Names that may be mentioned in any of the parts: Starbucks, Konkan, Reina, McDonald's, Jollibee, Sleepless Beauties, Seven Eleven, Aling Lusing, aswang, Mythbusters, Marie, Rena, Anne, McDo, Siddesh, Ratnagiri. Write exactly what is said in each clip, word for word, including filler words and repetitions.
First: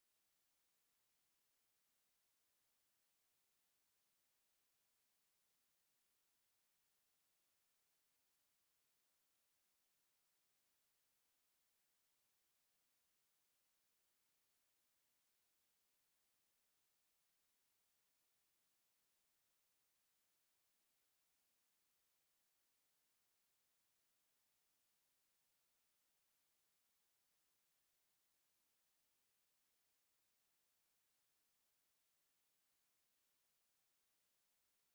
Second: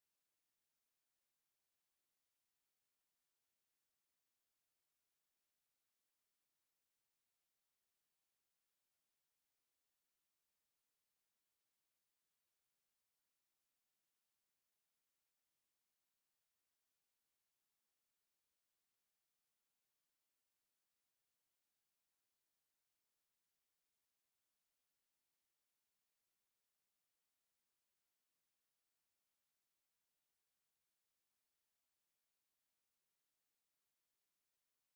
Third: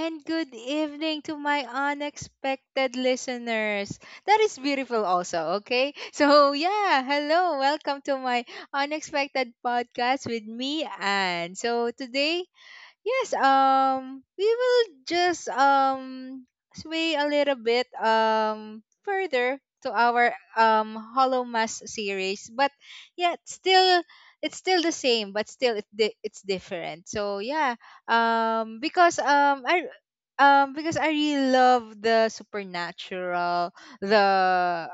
and good evening to my unexpected listeners. That is beautiful, also, okay? So, yeah, hello, welcome to my unexpected podcast with me, Anne. So, today. Yes, um, we will just um sway a little bit um further to our um Hollow Mass series, but yeah, it's still it's still the same, but still it di- it's different. So yeah, um, because um I um because I really love the supernatural, the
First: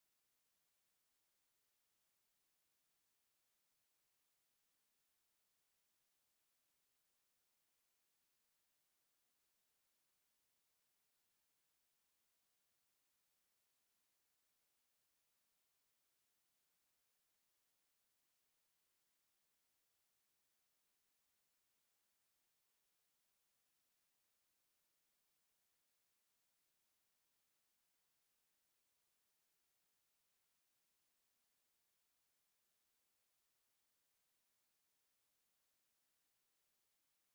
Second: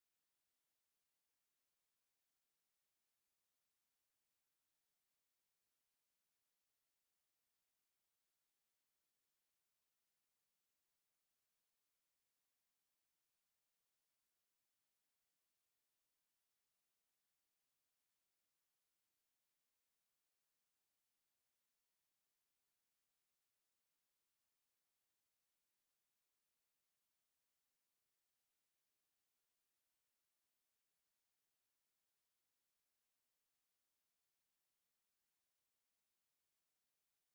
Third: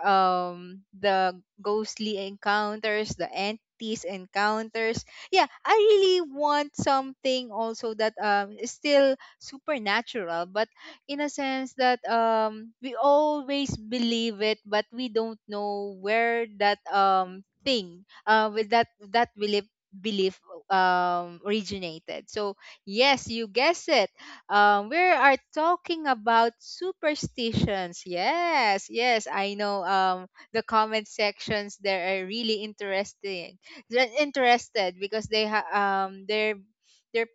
um the ghostly encounters, the entities encounters. Yeah, I really want something also that um is still supernatural, but in a sense that um we always believe it, but we don't know where that um thing uh with that that belief belief um originated. So yes, you guess it. Um, we are talking about superstitions. Yes, yes, I know. Um, the comment sections there are really interesting. They're interested because they ha- um they're they're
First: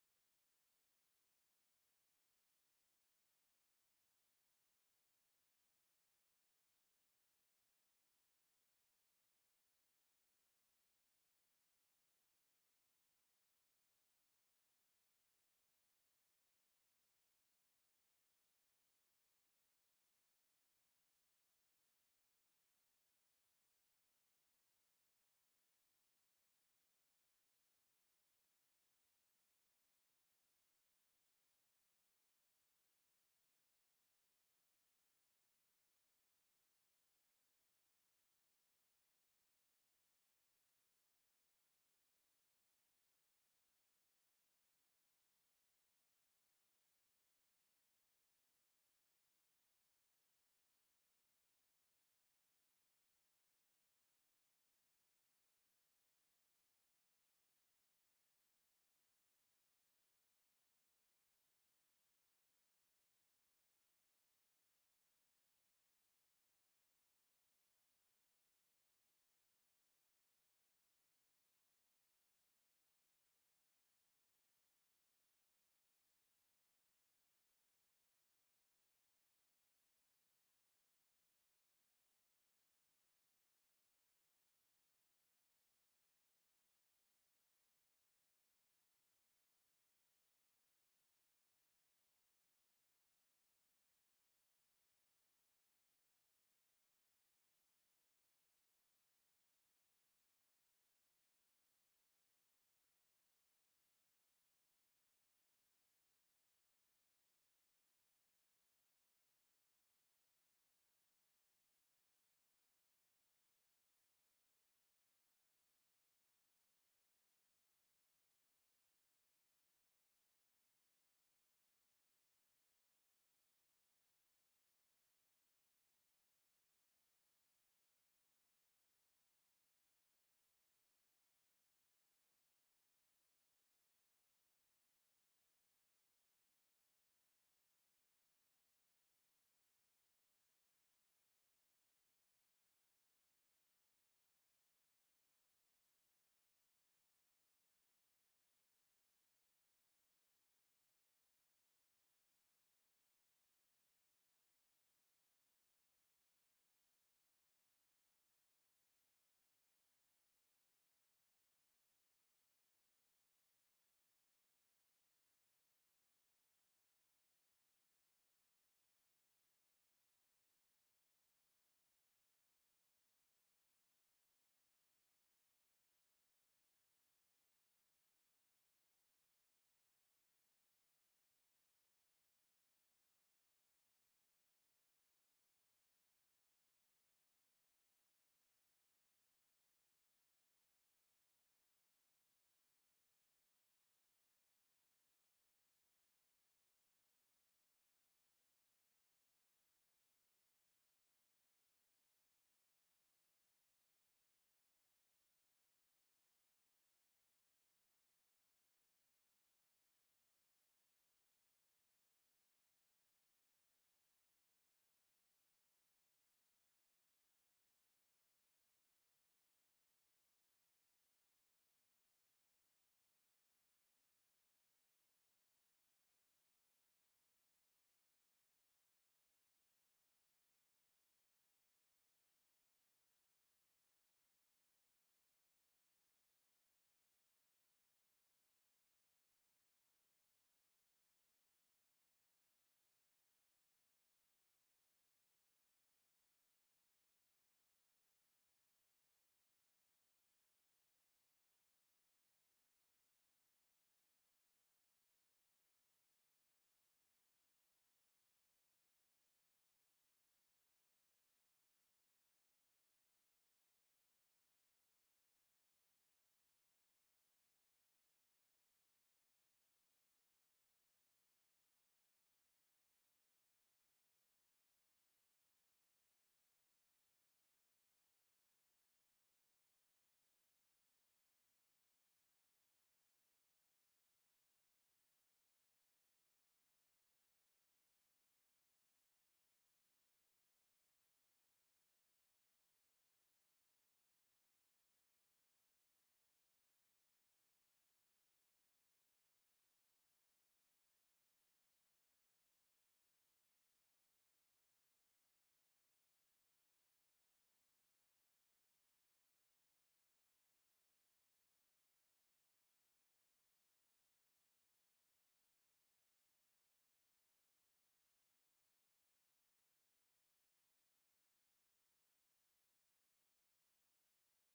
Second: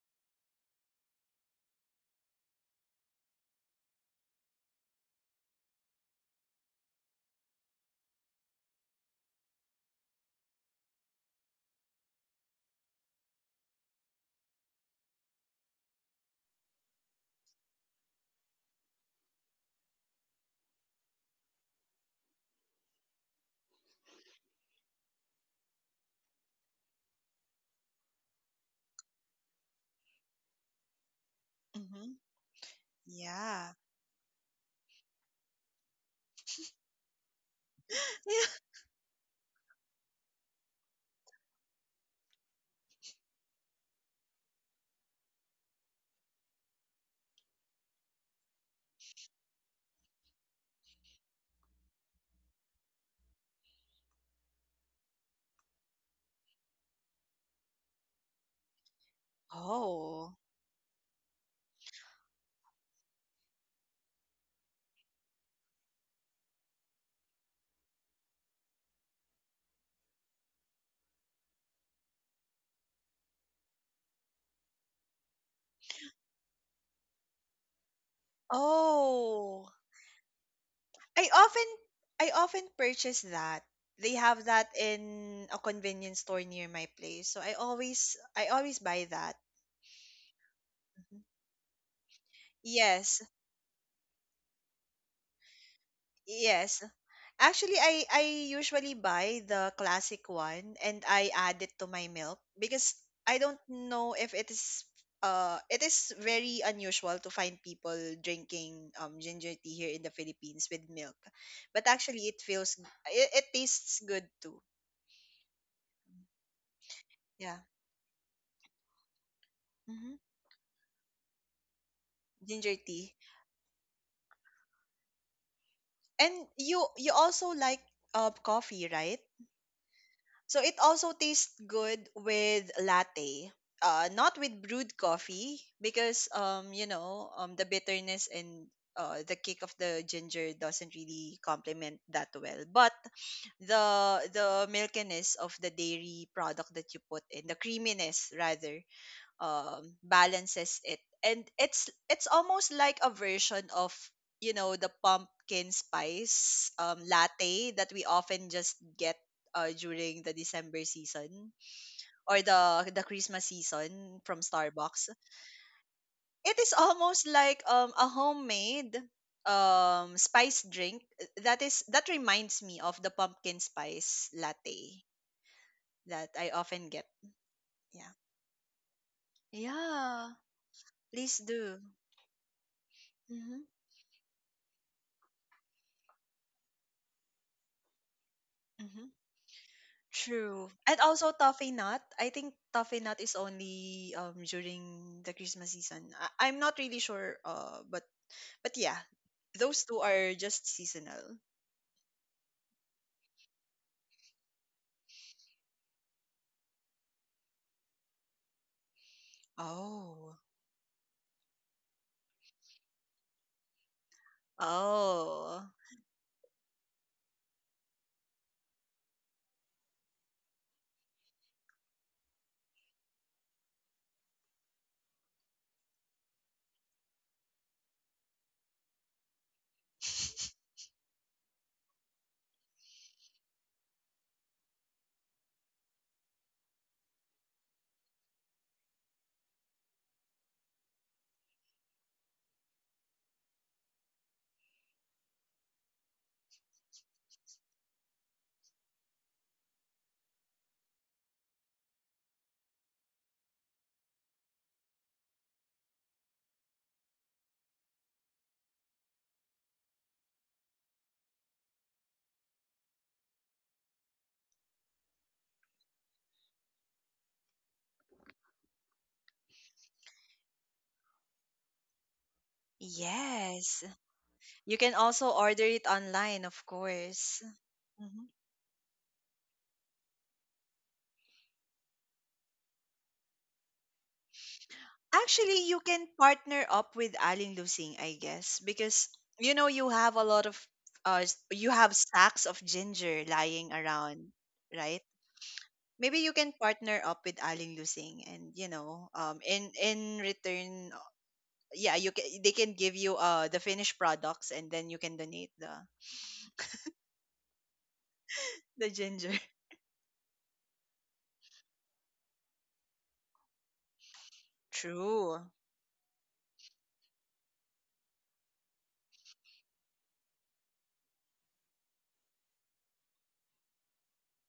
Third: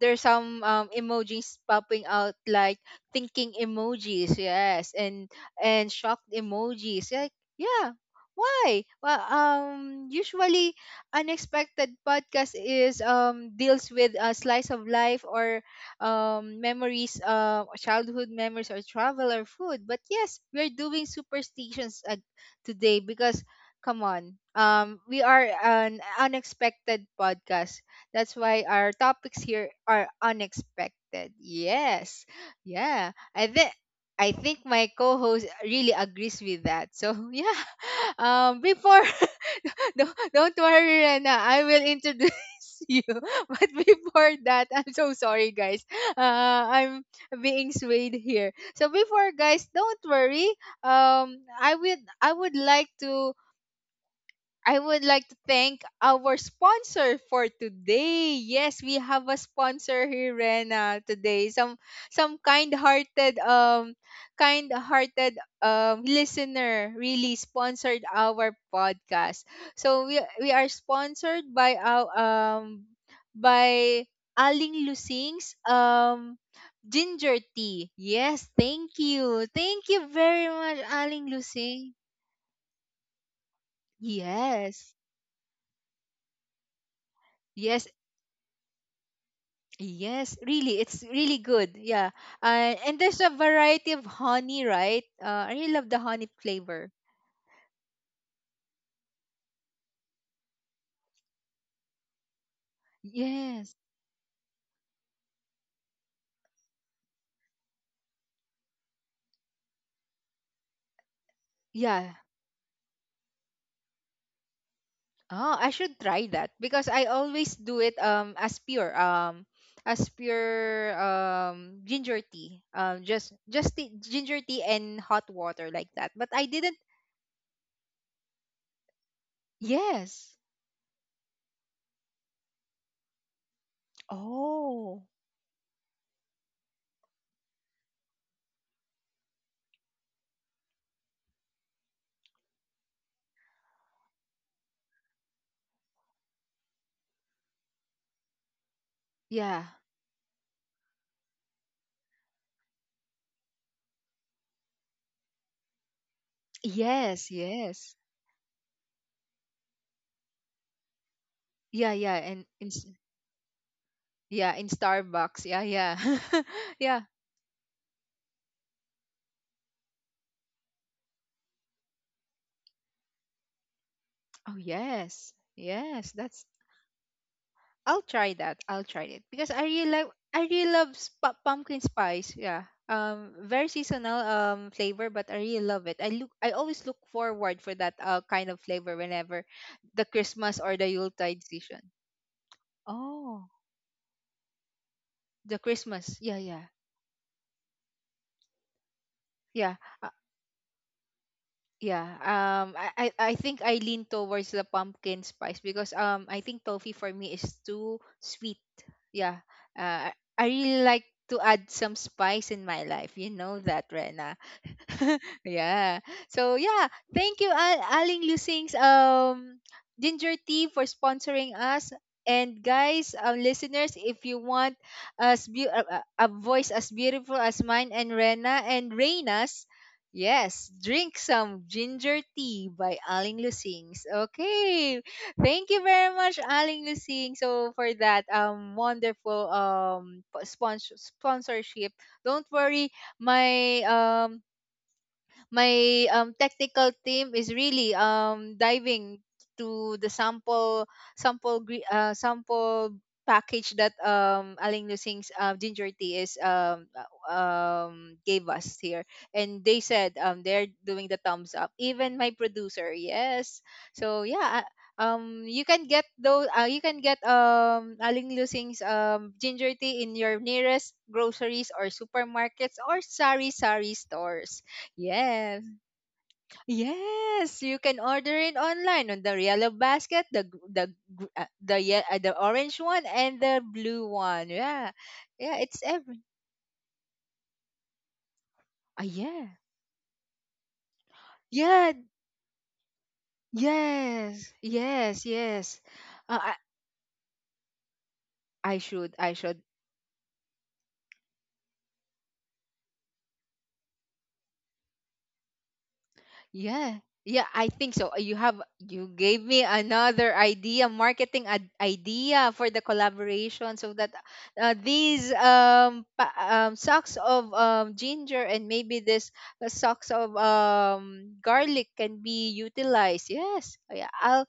there's some um, emojis popping out like thinking emojis, yes, and and shocked emojis, like, yeah. Why? Well um usually unexpected podcast is um deals with a slice of life or um memories, uh childhood memories or travel or food, but yes, we're doing superstitions uh, today because, come on. Um, we are an unexpected podcast. That's why our topics here are unexpected. Mhm. Yes. Yeah. I think Yeah. I think my co-host really agrees with that. So yeah. Um before don't, don't worry, Rena, I will introduce you. But before that, I'm so sorry guys. Uh I'm being swayed here. So before, guys, don't worry. Um I would I would like to I would like to thank our sponsor for today. Yes, we have a sponsor here, Oh. Rena, today. Some some kind-hearted um kind-hearted um listener really sponsored our podcast. So we we are sponsored by our um by Aling Lusing's um ginger tea. Yes, thank you. Oh. Thank you very much, Aling I often Lusing. I often purchase that. They have that Yes. in a convenience store near my place. So I Yes. always I always buy that. Yes, really, it's Mhm. really good. Yeah. Uh, and there's Yes. a variety of honey, right? Uh, I really love the honey Yes. flavor. Actually, I I usually buy the classic one and I add it to my milk because I don't Yes. know if it is uh it is very unusual to find people drinking um ginger tea here in the Philippines with milk. But Yeah. actually it feels it, it tastes good too. Oh, I should try that because I always Yeah. do it um as pure um as hmm pure um ginger tea. Ginger Um, tea. just just tea, ginger tea and hot water like that. But And I didn't. you you also like uh coffee, right? Yes. So it also tastes good with latte. Uh, not with brewed Oh. coffee because um you know um the bitterness and uh, the kick of the ginger doesn't really complement that well. But the the milkiness of the dairy product that you put in, the creaminess rather, Yeah. um, balances it. And it's it's almost like a version of you know the pumpkin spice um, Yes, latte that yes. we often just get uh, during the December season Yeah, yeah, or and in s- the the Christmas season from yeah, in Starbucks. Starbucks. Yeah, yeah. It is Yeah. almost like um, a homemade um spice drink that is that reminds me of the pumpkin spice Oh latte yes, yes. that That's, I often get. I'll Yeah. try that. I'll try it because I really like, Yeah. I really love sp- Please do. pumpkin spice. Yeah. Um, Mm-hmm. very seasonal um flavor, but I really love it. I look I always look forward for that uh kind of flavor whenever the Christmas True. or the And also Yuletide toffee season. nut. I think toffee nut is Oh, only um during the the Christmas season. Christmas. Yeah, I- I'm yeah, not really sure uh but but yeah, yeah. those two are just seasonal. Yeah. Um I, I I think I lean towards the pumpkin spice because um I think toffee for me is too sweet. Yeah. Uh I Oh. I really like to add some spice in my life. You know that, Rena. Oh. yeah. So yeah, thank you Al- Aling Lusing's um Ginger Tea for sponsoring us. And guys, uh, listeners, if you want as beau- uh, uh, a voice as beautiful as mine and Rena and Reina's, yes, drink some ginger tea by Aling Lusings. Okay, thank you very much, Aling Lusing. So for that um wonderful um sponsor sponsorship. Don't worry, my um my um, technical team is really um, diving to the sample sample gre- uh, sample package that um Aling Lusing's uh, ginger tea is um uh, um gave us here, and they said um they're doing the thumbs up, even my producer. Yes, so yeah, uh, um you can get those, uh, you can get um Aling Lusing's um ginger tea in your nearest groceries or supermarkets or sari Yes. sari stores. You can also Yes. order it online, of course. Yes, you can Mhm. order it online on the yellow basket, the gr- the gr- uh, the ye- uh, the orange one and the blue one. Yeah. Yeah, Actually, you it's can every. partner up with Alin Lusing, I guess, Ah, because yeah. you know you have a lot of uh s- you Yeah, have sacks of ginger lying around, yes. right? Yes, yes. Maybe you Uh, I can partner up with Aling Lusing and you I know should I um should in in return, uh, yeah, you can, they can give you uh the finished products and then you can donate the Yeah. Yeah, I think so. You have the you ginger. gave me another idea, marketing ad- idea for the collaboration so that, uh, these True. um, pa- um socks of um ginger and maybe this, uh, socks of um garlic can be utilized. Yes. Oh, yeah, I'll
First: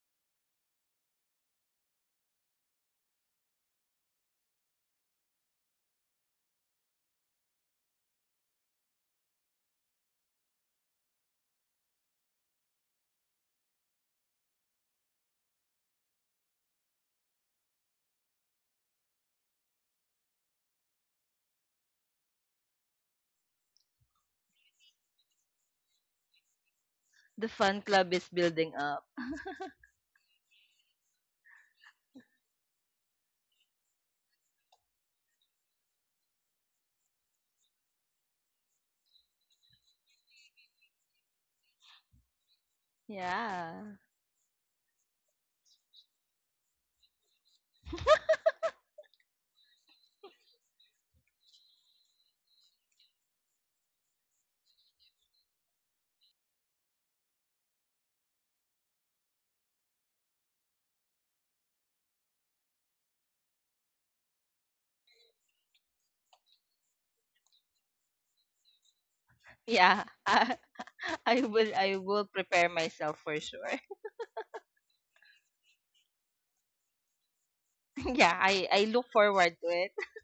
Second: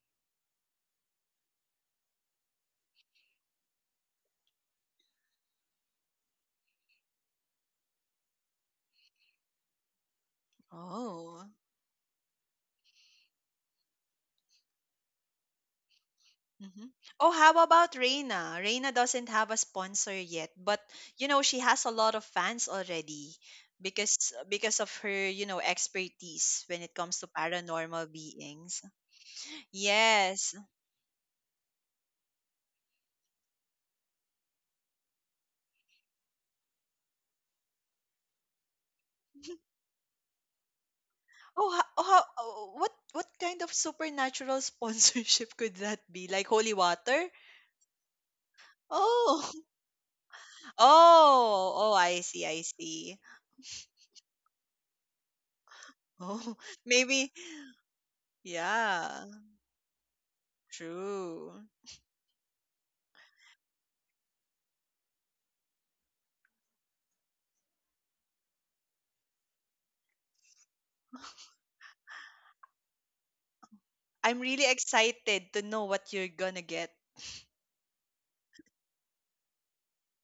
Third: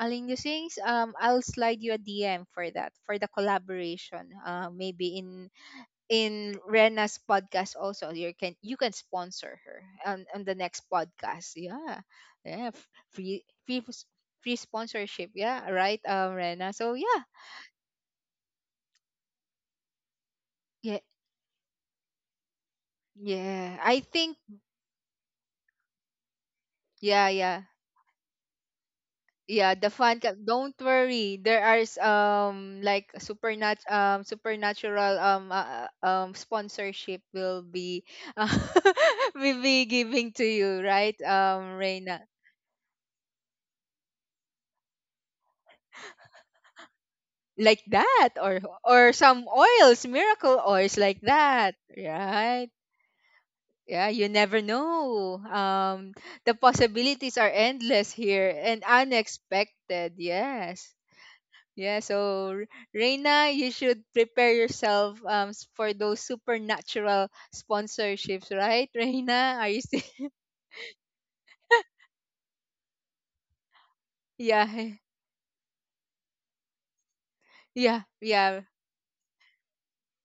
Aling you things, um I'll slide you a D M for that for the collaboration. Uh maybe in in Rena's podcast also you can you can sponsor her on, on the next Oh. podcast. Yeah, yeah, f- free free s- free sponsorship. Yeah, right, um, Rena, Hmm. so yeah. Oh, how about Reina? Reina doesn't have a sponsor yet, but Yeah. you know she has a lot of fans already Yeah, I because think, uh, because of her, you know, expertise when it comes yeah, to The yeah, fan paranormal club is building beings. up. yeah, the fan club, Yes. don't worry, there are s- um like supernat um supernatural um uh, uh, um sponsorship will be uh, will be giving to you, right, um, Oh, ho- oh, Reina. how, oh, what what kind of Yeah. supernatural sponsorship could that be? Like holy water? Like that, or or some Oh, oils, miracle oils like that, oh, oh! I see, I right. see. Yeah, you never know, um, the Oh, maybe. possibilities are endless here and Yeah, unexpected. Yes. true. Yeah, so R- Reina, you should prepare yourself, um, s- for those supernatural sponsorships, right, Reina? Are you still Yeah. I, I will I will prepare myself for sure. I'm yeah, really excited to know what you're gonna get. yeah, yeah, yeah. I I look forward to it.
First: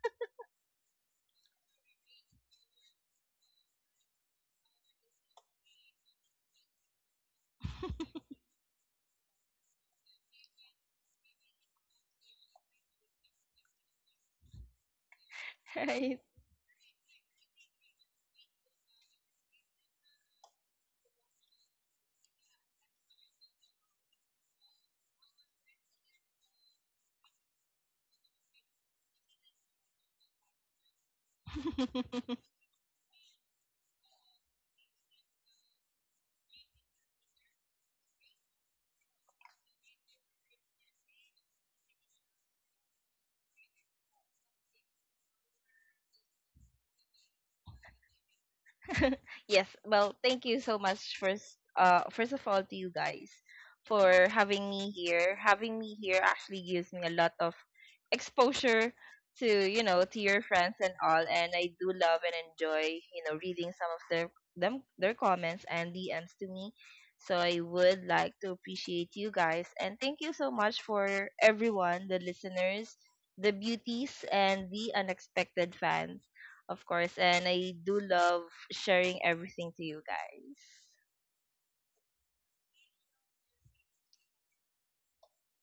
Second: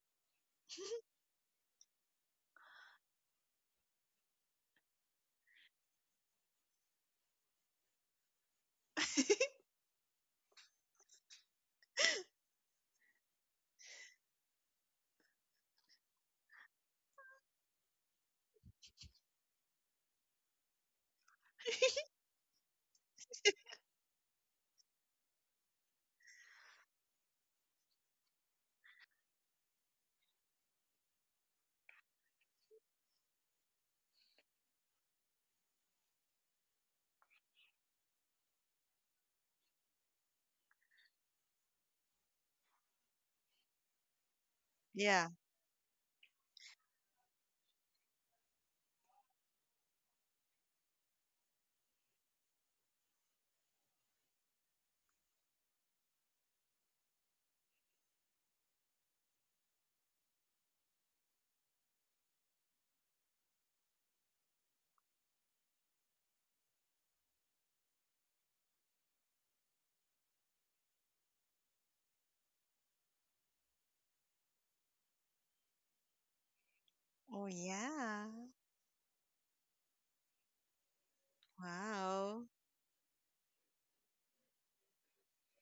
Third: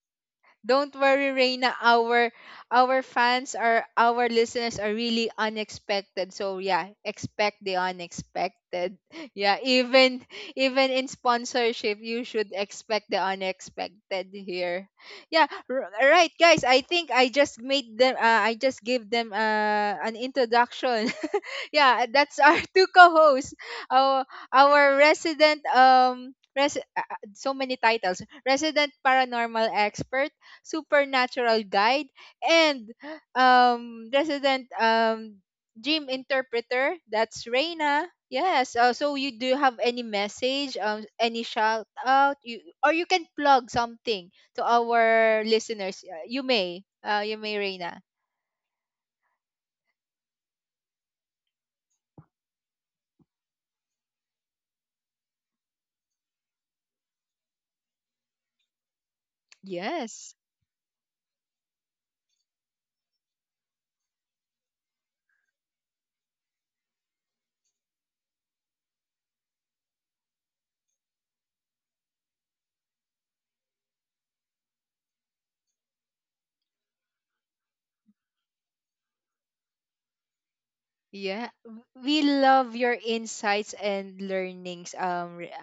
Don't worry, Reina. Our our fans are our listeners are really unexpected. So yeah, expect the unexpected. Yeah, even even in sponsorship, you should expect the unexpected here. Yeah, r- Right. right, guys. I think I just made them. Uh, I just gave them, uh, an introduction. yeah, that's our two co-hosts. Our our resident um. Res- uh, uh, so many titles: resident paranormal expert, supernatural guide, and, um, resident, um, dream interpreter. That's Reina. Yes. Uh, so you, do you have any message, um, any shout out, you, or you can plug something to Yeah. our listeners. Uh, You may. Uh, you may, Reina. Yes, well, thank you so much first uh first of all to you guys for having me here. Having me here actually gives me a lot of exposure to, you know, to Yes. your friends and all, and I do love and enjoy, you know, reading some of their them their comments and D Ms to me. So I would like to appreciate you guys and thank you so much for everyone, the listeners, the beauties, and the unexpected fans, of course. Oh, And I do yeah. love sharing everything to you guys. Yeah, w- we Wow. love your insights and learnings, um, Re-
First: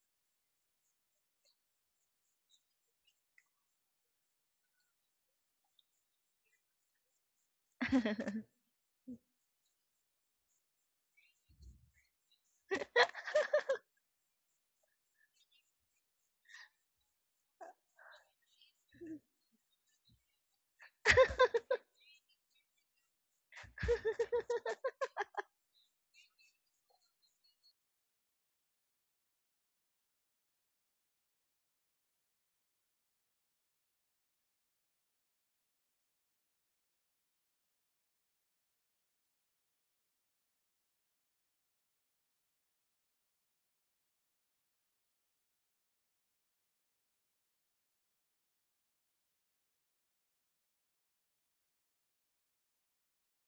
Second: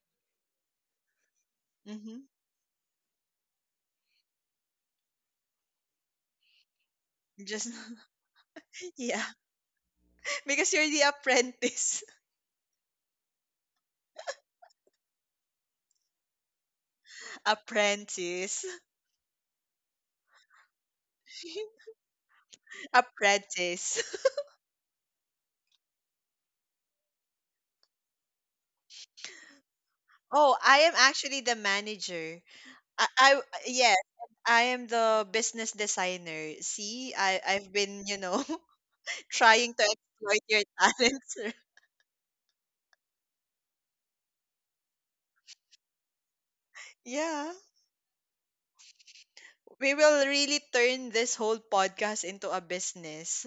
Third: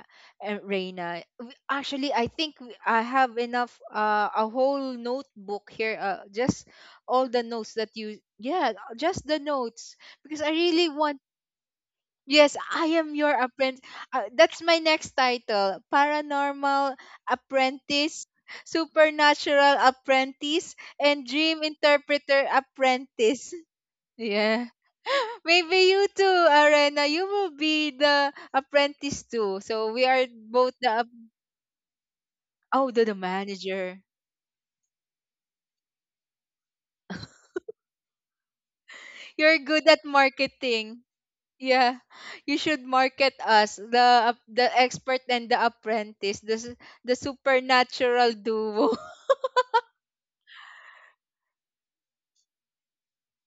uh, Reina. W- Actually, Mm-hmm. I think w- I have enough, uh, a whole notebook here. Uh, just all the Just notes that you, yeah, yeah, just the notes because I because really you're the want. apprentice. Yes, I am your apprentice. Uh, that's my next title: Paranormal Apprentice, Apprentice. Supernatural Apprentice, and Dream Interpreter Apprentice. Apprentice. Yeah. Maybe you too, Arena. You will be the apprentice too. So we are Oh, both I the am ap- actually the manager. oh, the, I, the I Yes, manager. I am the business designer. See, I I've been, you know, You're trying to good at exploit your marketing. talents. Yeah, you should market us: the ap- the expert and the apprentice, the s- the Yeah. supernatural duo. We will really turn this whole podcast into a business.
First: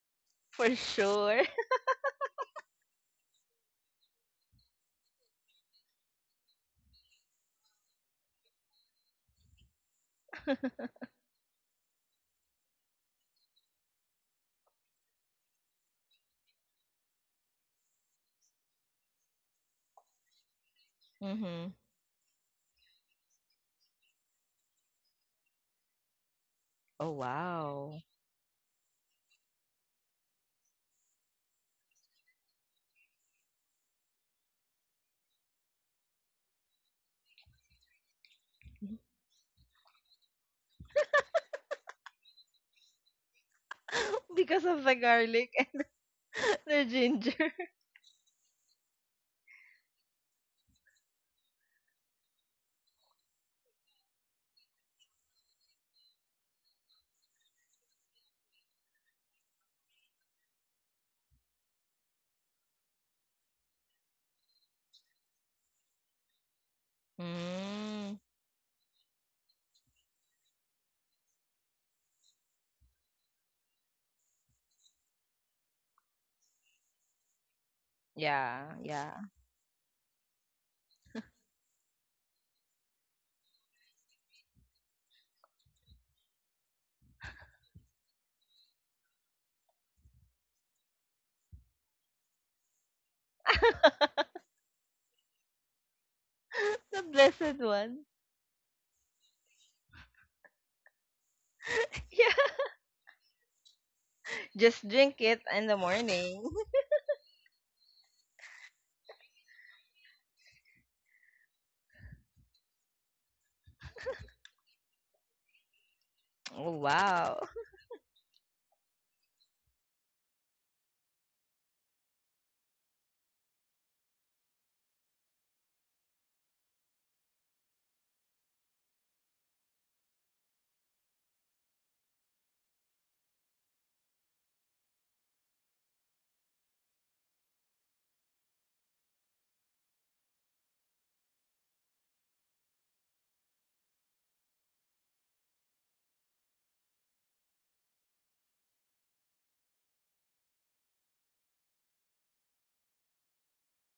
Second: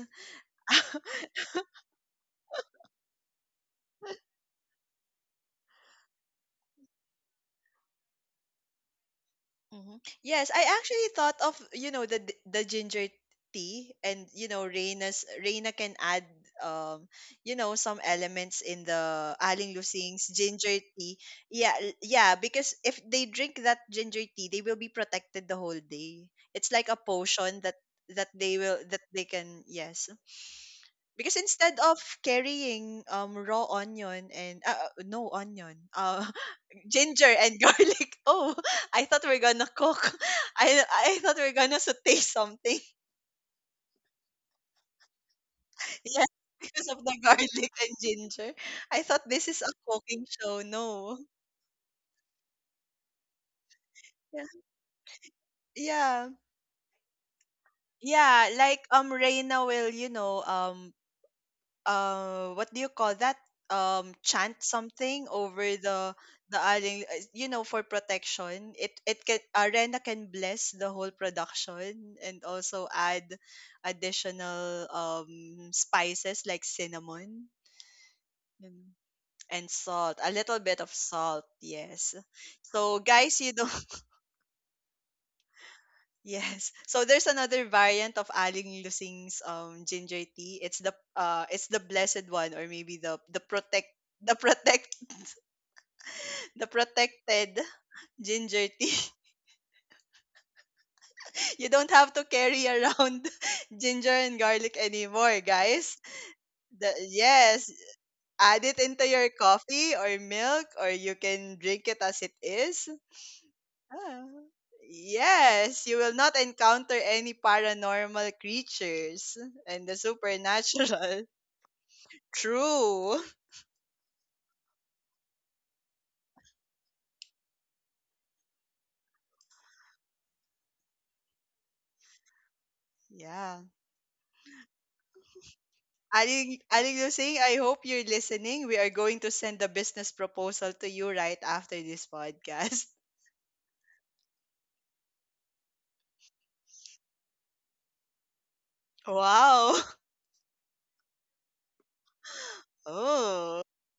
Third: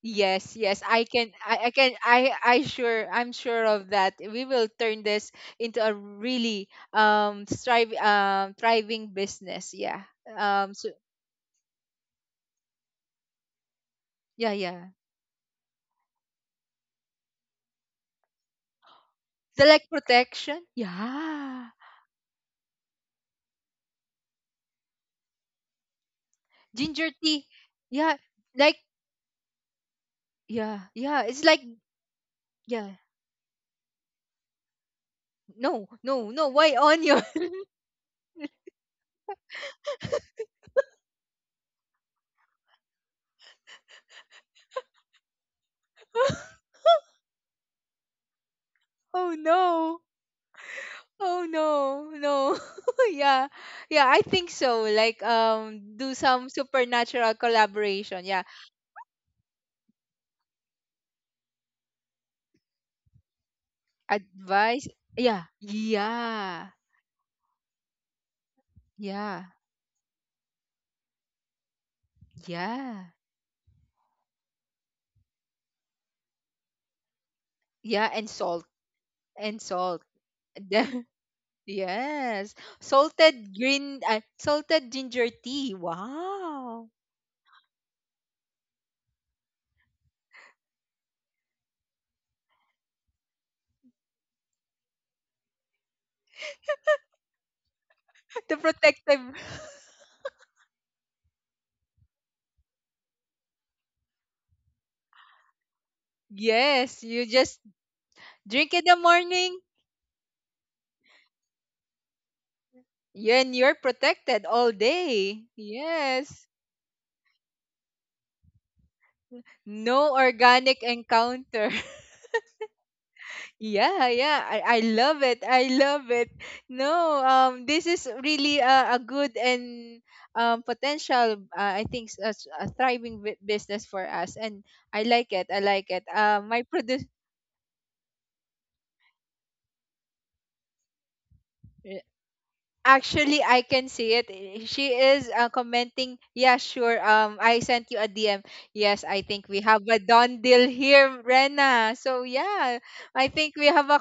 yes, For yes, I can, sure. I, I can, I, I sure, I'm sure of that. We will turn this into a really um strive um thriving business. Mhm. Yeah. Yes, I Um. So actually thought of you know the the ginger tea, and you yeah, know yeah. Reina's Reina can add um you know some elements in the The, Aling like, Lusing's protection. ginger tea. Yeah. Hmm. Yeah, l- yeah, because if they drink that ginger tea, they will be protected the whole day. It's like a Ginger Oh, tea. potion that wow. Yeah. that they Like, will that they can, yes. yeah. Yeah. Because It's like, instead of yeah. carrying um raw onion and uh, uh, no onion, No, uh no, no. Why onion? ginger and garlic. Oh, I thought we're gonna cook. I I thought we're gonna saute something. Because of the garlic Yes, and the because of the ginger. garlic and ginger. I thought oh this is a no. cooking show. No. Oh no. No. yeah. Yeah, I Yeah. think so. Like, um, do Yeah. some supernatural collaboration. Yeah. Yeah, like um Reina will, you know, um uh what do you call that, um chant Advice. something Yeah. over the the Yeah. aling, uh, you know, for Mm. protection. It it can, Yeah. arena can bless the whole production and also Yeah. add additional um spices like cinnamon, Yeah, and salt. Yeah, mm, yeah. And and salt. salt, a little bit of salt, yes. Yes. So guys, you Salted don't, green uh, salted ginger tea. yes, Wow. so there's another variant of Aling Lusing's um ginger tea. It's the uh it's the blessed one, or maybe the the protect the protect, the The blessed protected one. The ginger tea. protective. You don't have to Yeah. carry around ginger and garlic Just drink it anymore, in the guys. morning. The, Yes, you just Yes, add drink it in the into your morning coffee or milk, or you can drink it as it is. and you're Ah. protected all day. Yes, you will not Yes. Oh, encounter any wow. paranormal creatures and the No organic supernatural. encounter. True. yeah, yeah. I, I love it. I love it. No, um this is really a, a good and, um, potential, uh, I think s- a, s- a thriving bu- Yeah. business for us, and I like it. I like it. Uh, my Aling, Aling produce. Lusing, I hope you're listening. We are going to send a business proposal to you right after this podcast. Actually, I can see it. Eh, she is, uh, commenting, yeah, sure. Um, I sent you a D M. Yes, I think we have Wow. a done deal here, Rena. So yeah, I think Oh, we have a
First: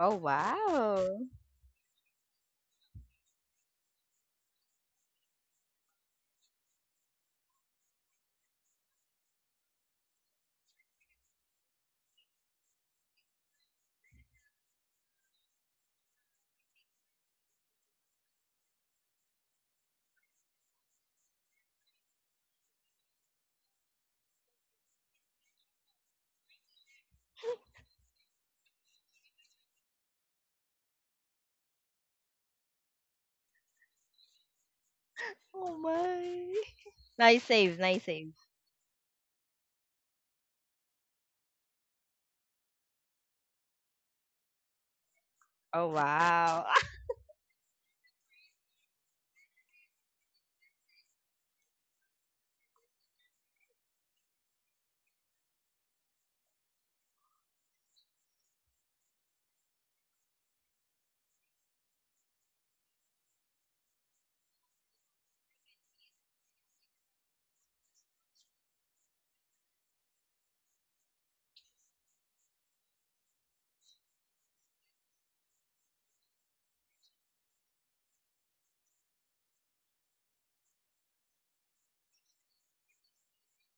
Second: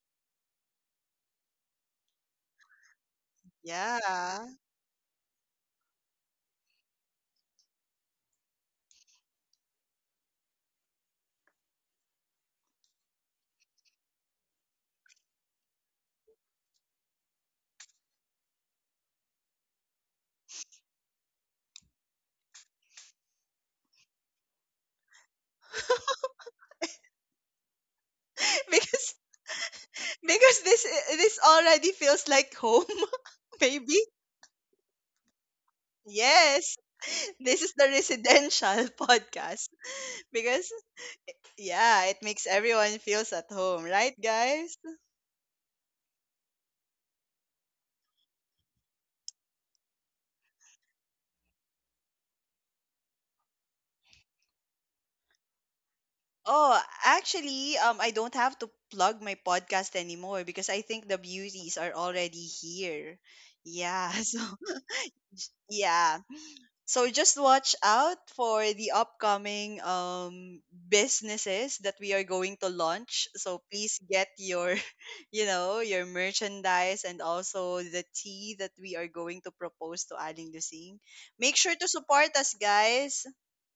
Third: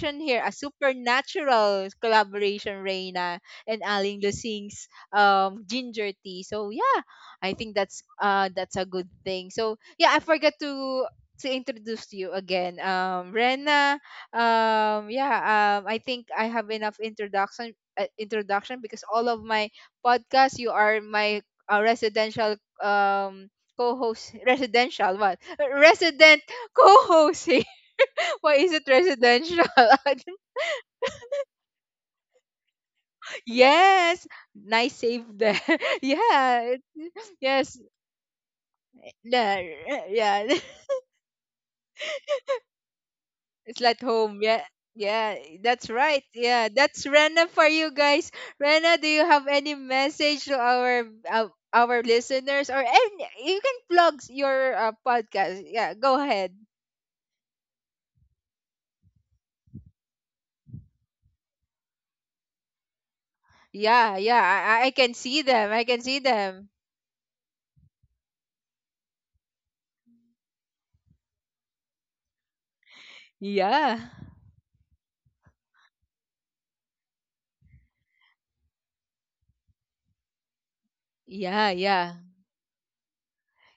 Oh, here, a wow. supernatural collaboration, Rena and Aling yeah. Lusing's um ginger tea. So yeah, I think that's, uh, that's a good thing. So yeah, I forgot to to introduce you again, um, Rena. Um, yeah, um, I think I have enough introduction, uh, introduction because all of my podcasts you are my, uh, residential, um, co-host. Residential what? Resident co-host. eh. Why is it Because residential? because this eh, this already feels like home, maybe. yes. Nice save there. Oh my. yeah, Yes. it- Nice This is save, yes, the nice save. residential yeah. podcast yeah. because yeah, it makes everyone feels at It's home, like right, home. Yeah. guys? Yeah, Oh, that's right. wow. Yeah, that's Rena for you guys. Rena, do you have any message to our, uh, our listeners or any, you can plug your, uh, podcast. Yeah, go ahead. Oh, actually, um I don't have to plug my podcast anymore because I think the beauties are already here. Yeah, Yeah, so yeah, I, I I can see them. I can see yeah, them. so just watch out for the upcoming um businesses that we are going to launch. So Yeah. please get your, you know, your merchandise, and also the tea that we are going to propose to Aling Lusing. Make Yeah, sure to yeah. support us, guys.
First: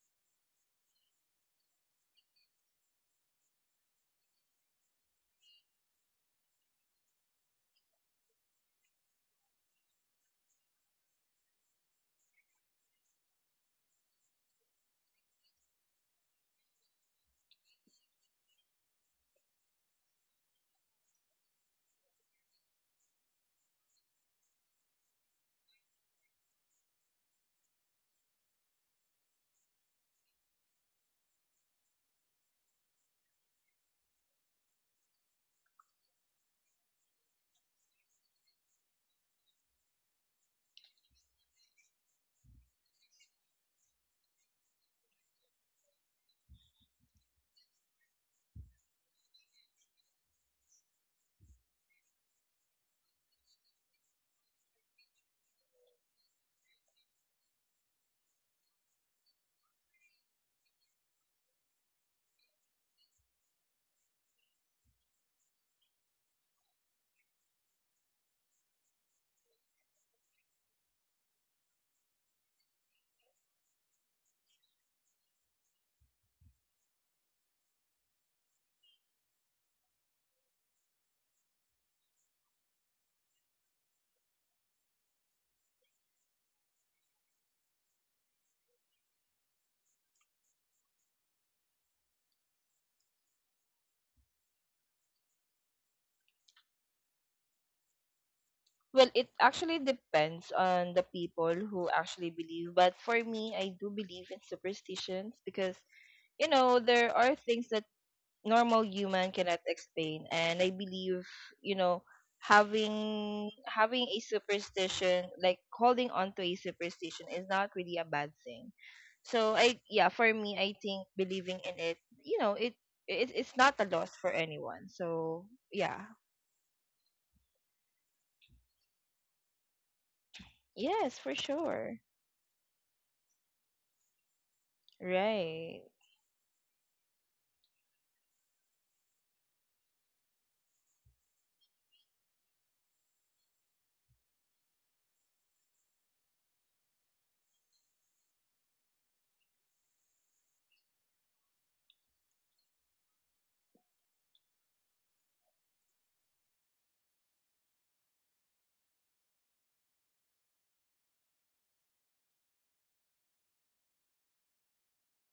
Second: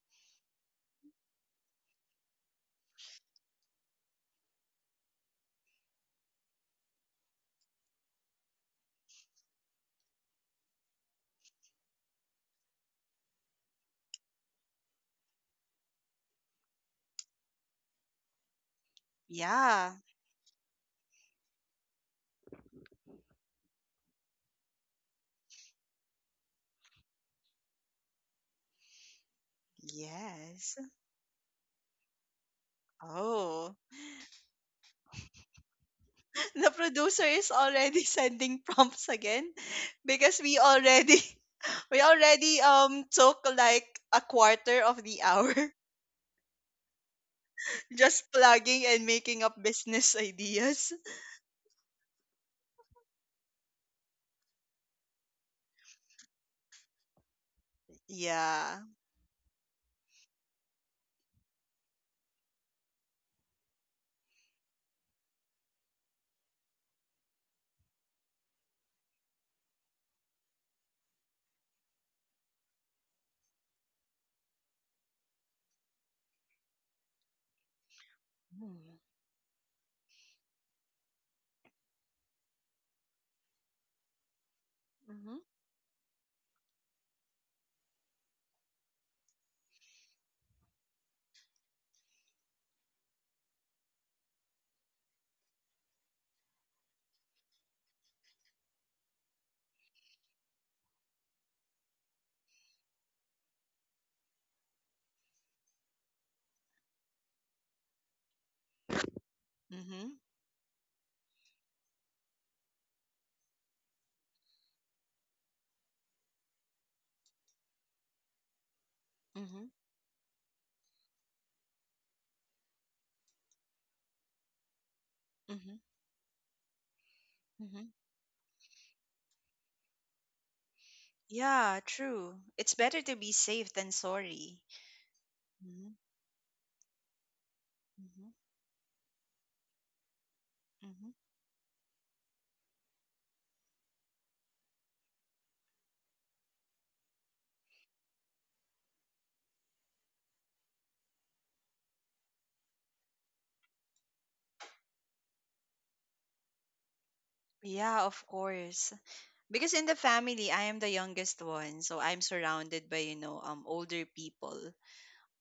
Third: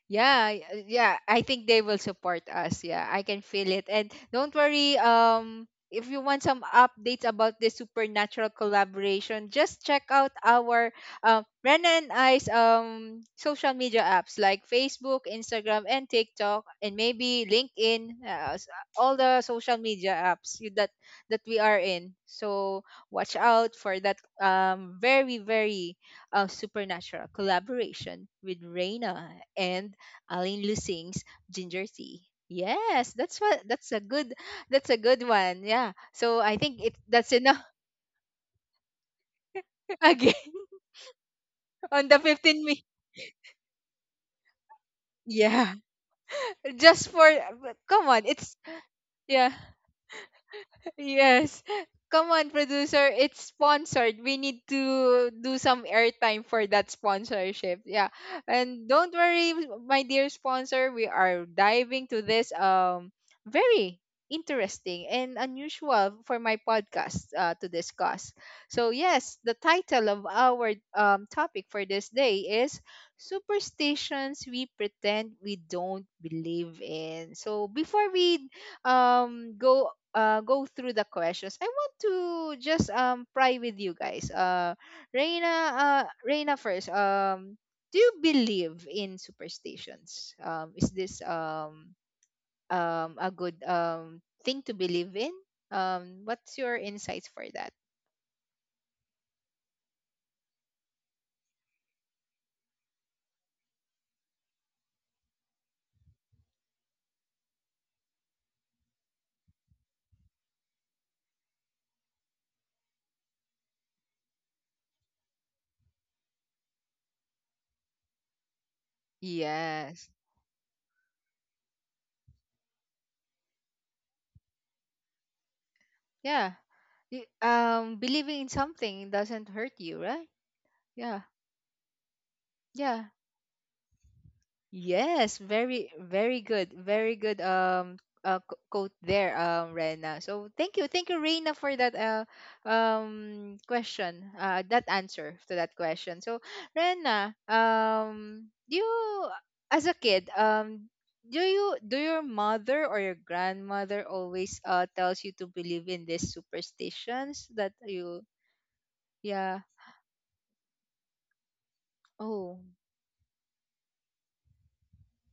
Yeah, y- uh, yeah, I think they will support us. Yeah, I can feel it. And don't worry, um, if you want some updates about this supernatural collaboration, just check out our, um, Rena and I's, um, social media apps like Facebook, Instagram, and TikTok, and maybe LinkedIn, uh, s- all the social Yeah. media apps you- that that we are in. So watch out for that, um, very very, uh, supernatural collaboration with Reina and Aline Yes. Lusing's ginger tea. Yes, that's what, Oh. that's a good, that's a good one. Yeah. So I The think it producer that's is enough already sending prompts again because again we already we on the already fifteen minutes. um took like a quarter of the hour. Yeah. Just for, come Just on, it's, plugging and making yeah. up business ideas. Yes. Come on, producer. It's sponsored. We need to do some airtime for that sponsorship. Yeah. Yeah. And don't worry, my dear sponsor. We are diving to this um very interesting and unusual for my podcast uh, to discuss. So yes, the title of our um, topic for this day is superstitions we pretend we don't believe in. So before we Mm-hmm. um go uh, go through the questions. I want to just um pry with you guys. Uh, Mm-hmm. Reina, uh, Reina first. Um, do you believe in superstitions? Um, is this um um a good um thing to believe in? Um, what's your insights for that? Well, it actually depends on the people who actually believe. But for me, I do believe in superstitions because, you know, there are things that normal human cannot Mm-hmm. explain. And I believe, you know, having having a superstition, like holding on to a superstition, is not really a bad thing. So I, yeah, Yes. for me, I think believing in it, you know, it, it it's not a loss for anyone. So Mm-hmm. yeah. Yeah. Y- Mm-hmm. Um, believing in something doesn't hurt you, right? Yes, Yeah. for Yeah, sure. true. It's better Yeah. to be safe than sorry. Yes, Mm-hmm. Right. very, very good, very good um Mm-hmm. uh, co- quote there, um, Rena. So thank you, Mm-hmm. thank you, Reina, for that uh um question, uh that answer to that question. So Rena, um, do you as a kid, um, do you do your mother or your grandmother always uh tells you to believe in these superstitions that Yeah, of you course. yeah, Because in the family, I am the youngest one, so I'm oh surrounded by, you know, um older people.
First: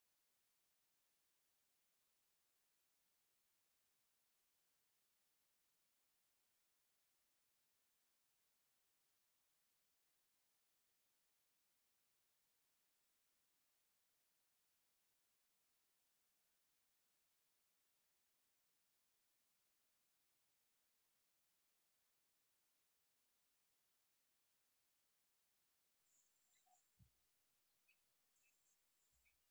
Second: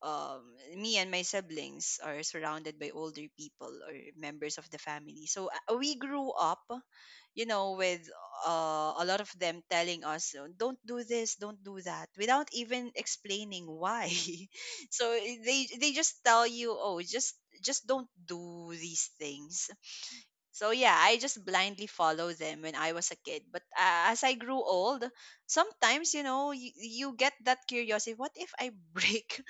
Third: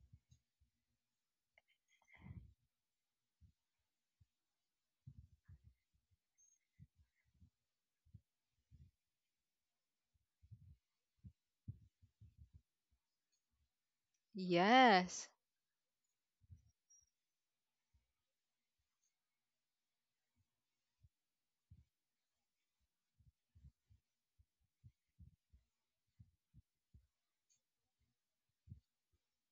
um, Me and my siblings are surrounded by older people or members of the family. So uh, we grew up, you know, with uh, a lot of them telling us, "Oh, don't do this, don't do that," without even explaining why. So yes, i- they they just tell you, oh, just just don't do these things. So yeah, I just blindly follow them when I was a kid. But uh, as I grew old, sometimes you know you, you get that curiosity. What if I break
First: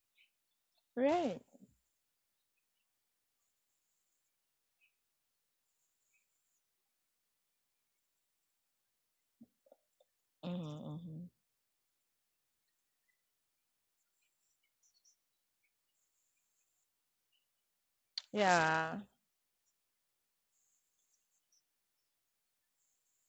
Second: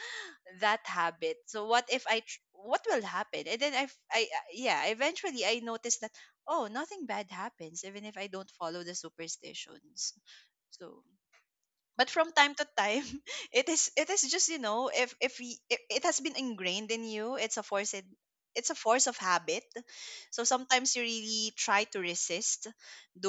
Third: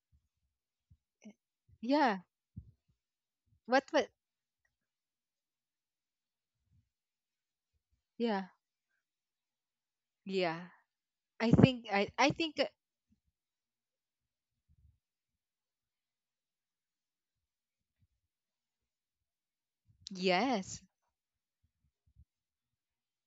that habit? Right. So what if yeah. I tr- what will happen? And then what I f- what I I- yeah, eventually I noticed that oh, nothing bad happens even if I yeah, don't follow the superstitions. yeah. Mm-hmm, So mm-hmm. I think I but I from time think to uh, time, it is, it is just, you know, if if y- it, it has been ingrained in you. It's a force in, it's a Yeah. force of habit, so Yes. sometimes you really try to resist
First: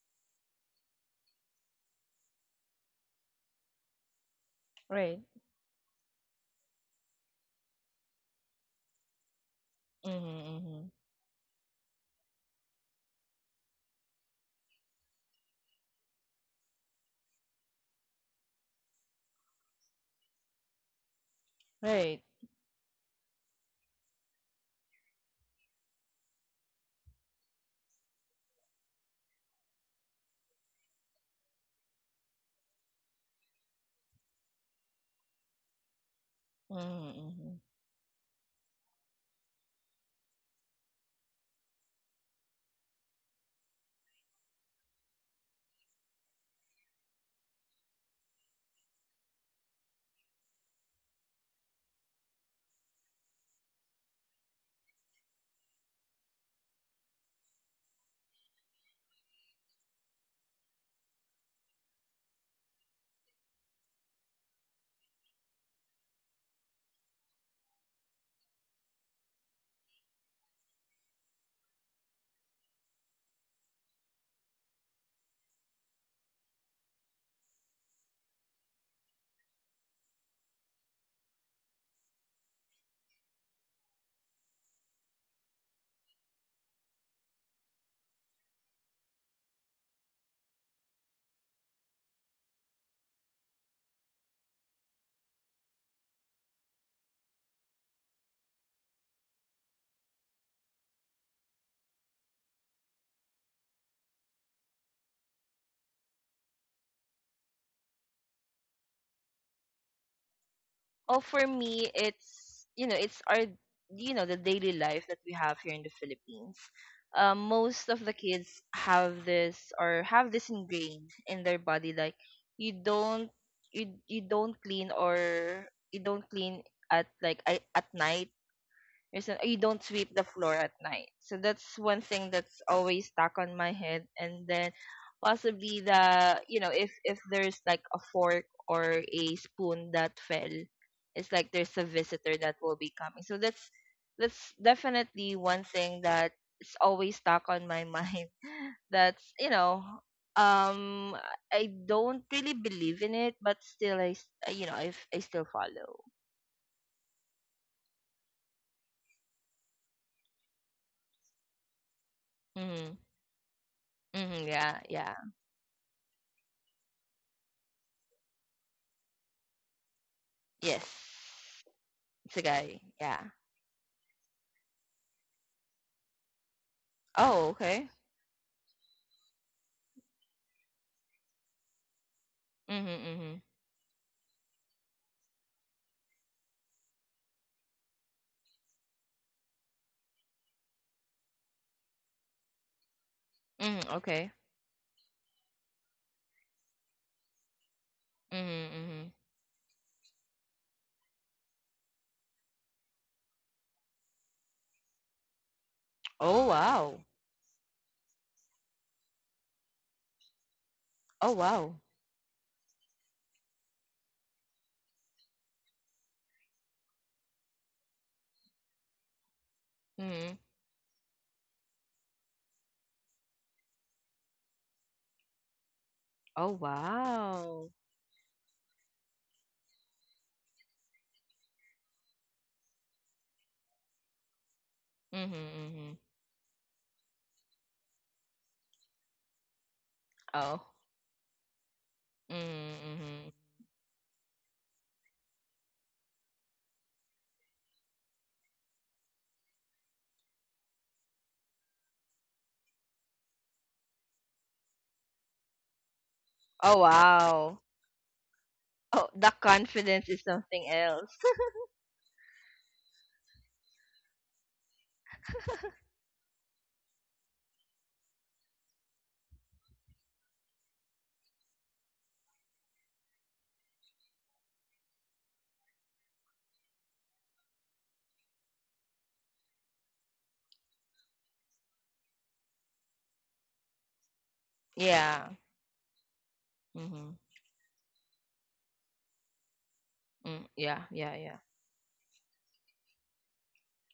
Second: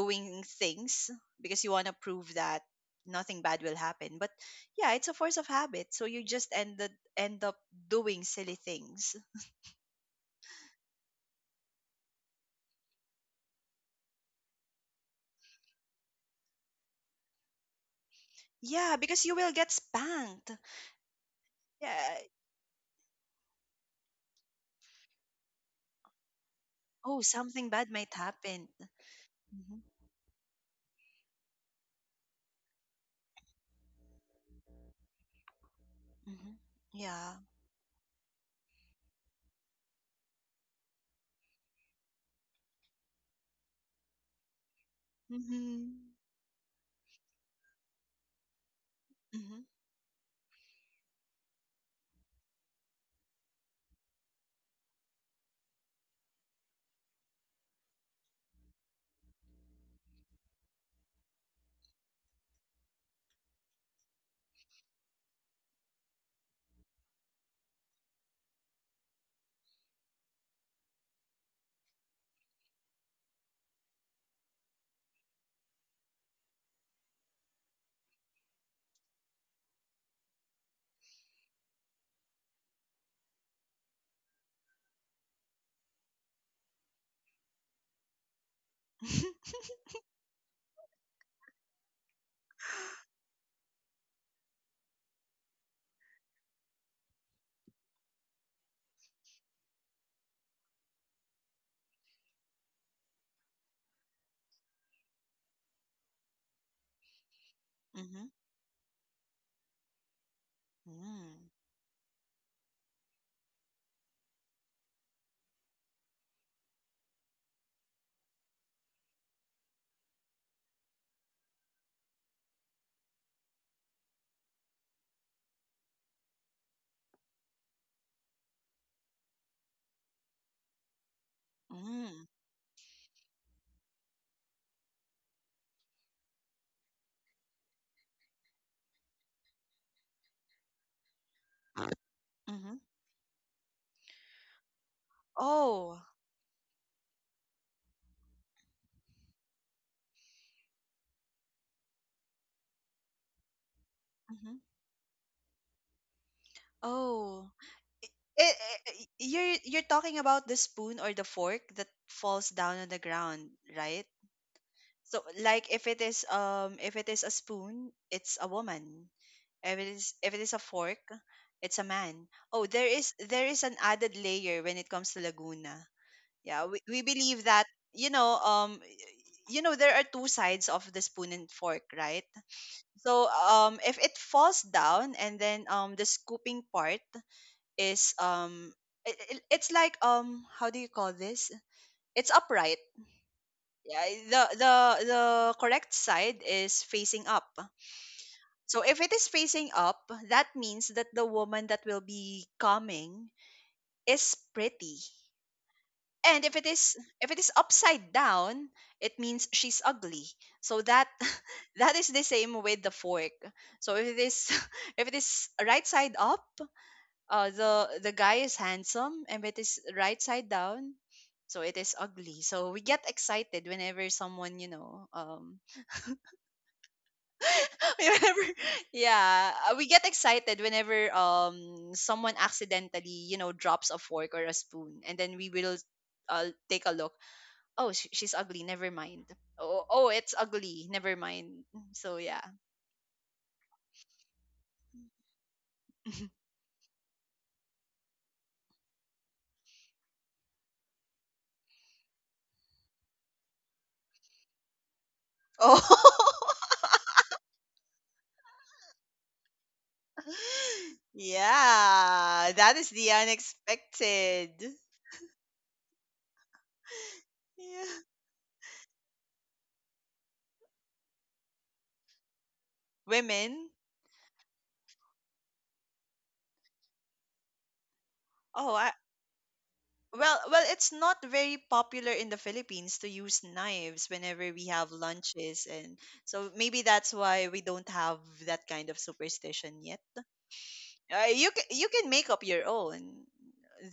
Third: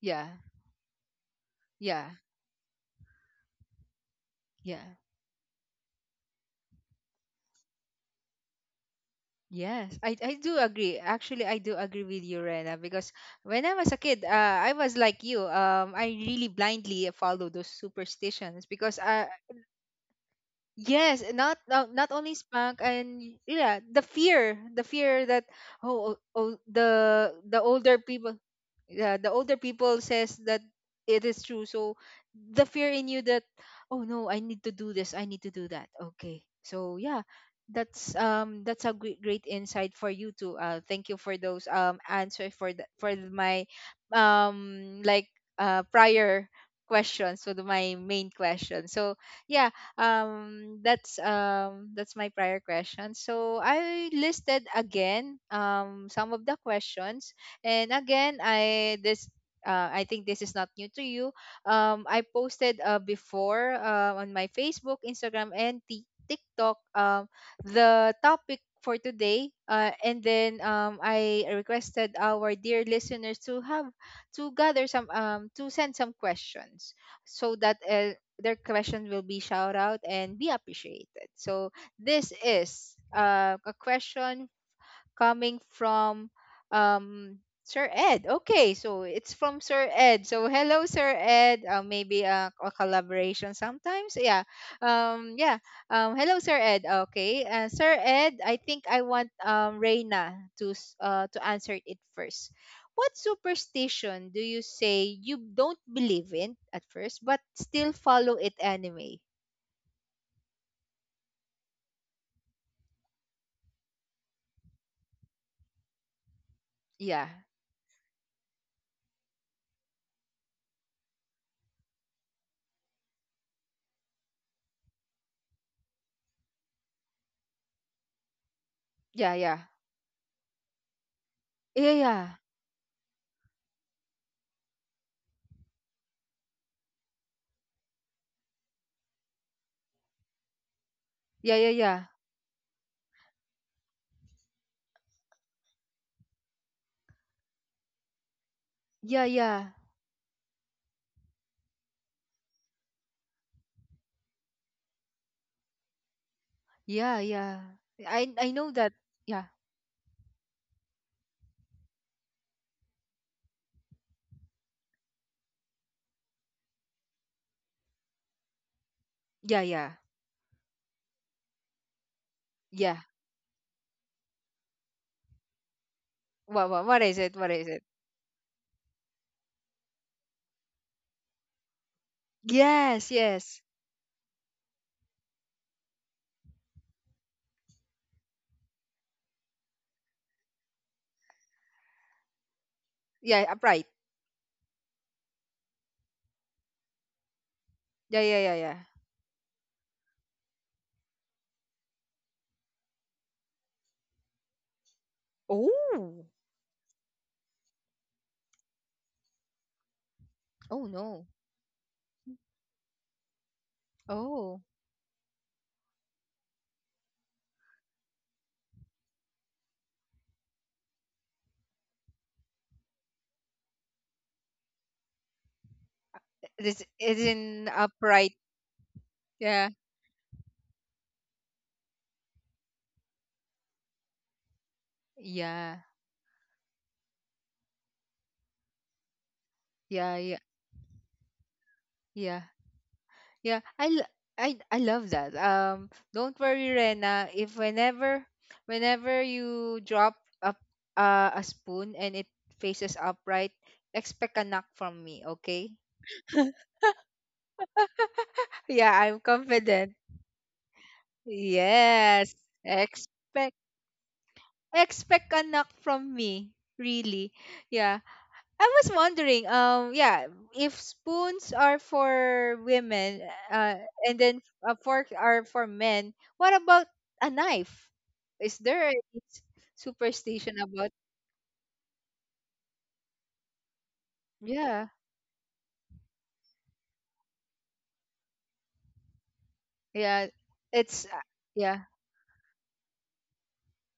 Yeah. things because you want to Yeah. prove that nothing bad will happen. But yeah, Yeah. it's a Right. force of habit, so you just ended end up doing silly things. Yes. I Mm-hmm, I do mm-hmm. agree. Actually, I do agree with you, Rena, because when I was a kid, uh, I was like you. Um I really blindly follow those superstitions Yeah, because because uh you will get spanked. yes, not not, not Yeah. Right. only spunk and yeah, the fear, the fear that oh, oh oh, Oh, the the something bad older might people happen. yeah, the older Hmm. people says that it is true. So the fear in you that oh no, I need to do this, I need to do that. Okay, Hmm. so yeah, Mm-hmm, Yeah. mm-hmm. that's um that's a great, great insight for you too. Uh, thank you for those um answer for the, for my um like uh Hmm. prior questions so the, my main question so yeah um that's um that's my prior question so I listed again um some of the questions and again, I this uh, I think this is not new to you. Um, I posted uh, before uh, on my Facebook, Instagram, and Tik TikTok um, the topic for today. Uh, and then um, I requested our dear listeners to have to gather some um, to send some questions so that uh, their question will be shout out and be appreciated. So this is uh, a question coming from um Sir Ed. Okay, so it's Hmm. from Sir Ed. So hello, Sir Ed. Uh, maybe uh, a collaboration sometimes. Yeah. Um. Yeah. Um. Hello, Sir Ed. Okay. Uh, Sir Ed, I think I want um Reina to s- uh to answer it first. What superstition do you say you don't believe in at first, but still follow it anyway? Oh, for Mm, me, it's, you know, it's our, you know, the daily life that we have here in the Philippines. Yeah. Um, most of the kids have this, or have this ingrained in their body, like you don't, you you don't clean, or you don't clean at, like, I, at night. There's Yeah. a, Yeah. You don't sweep the floor at night. So that's Yeah. one mm, thing Yeah. that's always stuck on my head. And then possibly, the, you know, if if there's like a fork or a spoon that fell, it's like Yeah. Yeah. there's a Yeah. visitor that mhm. will be coming. So that's that's definitely one Oh, thing that is always stuck on my mind. That's, Yeah. you Yeah. know, um I don't really believe in it, but still I s- mhm. you know I f- I still follow. Yeah, Oh. yeah. I I It, know that. it, Yeah, you're you're talking about the spoon or the fork that falls down on Mm-hmm. the ground, right? Mm-hmm. Yeah. Yeah. So like if it is um if it is a spoon, it's a woman. yeah, If it yeah, is, if it is a Yes. fork, it's a man. It's a Oh, guy. there yeah. is, Yeah. there is an added layer when it comes to Laguna. Yeah, What we, what what we is it? believe Oh, What is that it? okay. you know um you know there are two sides of the spoon and fork, right? Mm-hmm, Yes, So mm-hmm. yes. um if it falls down and then um the scooping part is, um it, it- it's like, um how do you call this? It's upright. Yeah, upright. Mm, Yeah, eh, okay. the the the correct side is facing up. Yeah, yeah, yeah, Mm-hmm, yeah. So if mm-hmm. it is facing up, that means that the woman that will be coming is pretty. Oh, And Oh, if it is, wow. if it is upside down, it means she's ugly. So oh that, no. Oh, wow. that is the same with the fork. So if it is, Oh, if it is right side up, uh the the guy is handsome, and if it is right Mm-hmm. side down, so it is ugly. So we get excited whenever someone, you know, um Oh, this is in wow. upright. whenever, yeah, Yeah, uh, we get excited whenever um someone accidentally, you know, drops a fork or a spoon, and Mm-hmm, then we will, yeah, mm-hmm. uh, take a look. Oh sh- she's ugly, never mind. Oh, oh yeah, it's yeah, Oh. ugly, never mind. So yeah, yeah. Mm-hmm, mm-hmm. yeah. I l- I I love that. Um, don't worry, Rena. If whenever Whenever you drop up uh, a spoon and it faces upright, expect a knock from me. Okay? Oh, Oh, wow. Yeah, Oh, I'm the confident. confidence is something else. Yes. yeah, that is the Expect unexpected. Expect a knock from me. Really. Yeah. Yeah. I was wondering, um, yeah, if spoons are for women, Women. uh, and then a fork are for men, what about a knife? Is Oh, there a I, well, superstition well, about it's not very popular in the Philippines to use knives whenever we yeah, have Yeah. lunches, and so maybe Mm-hmm. that's why we don't have that kind of superstition yet. yeah. Mm, yeah, It's yeah, uh, Uh, yeah. You can, Yeah. you can make up your own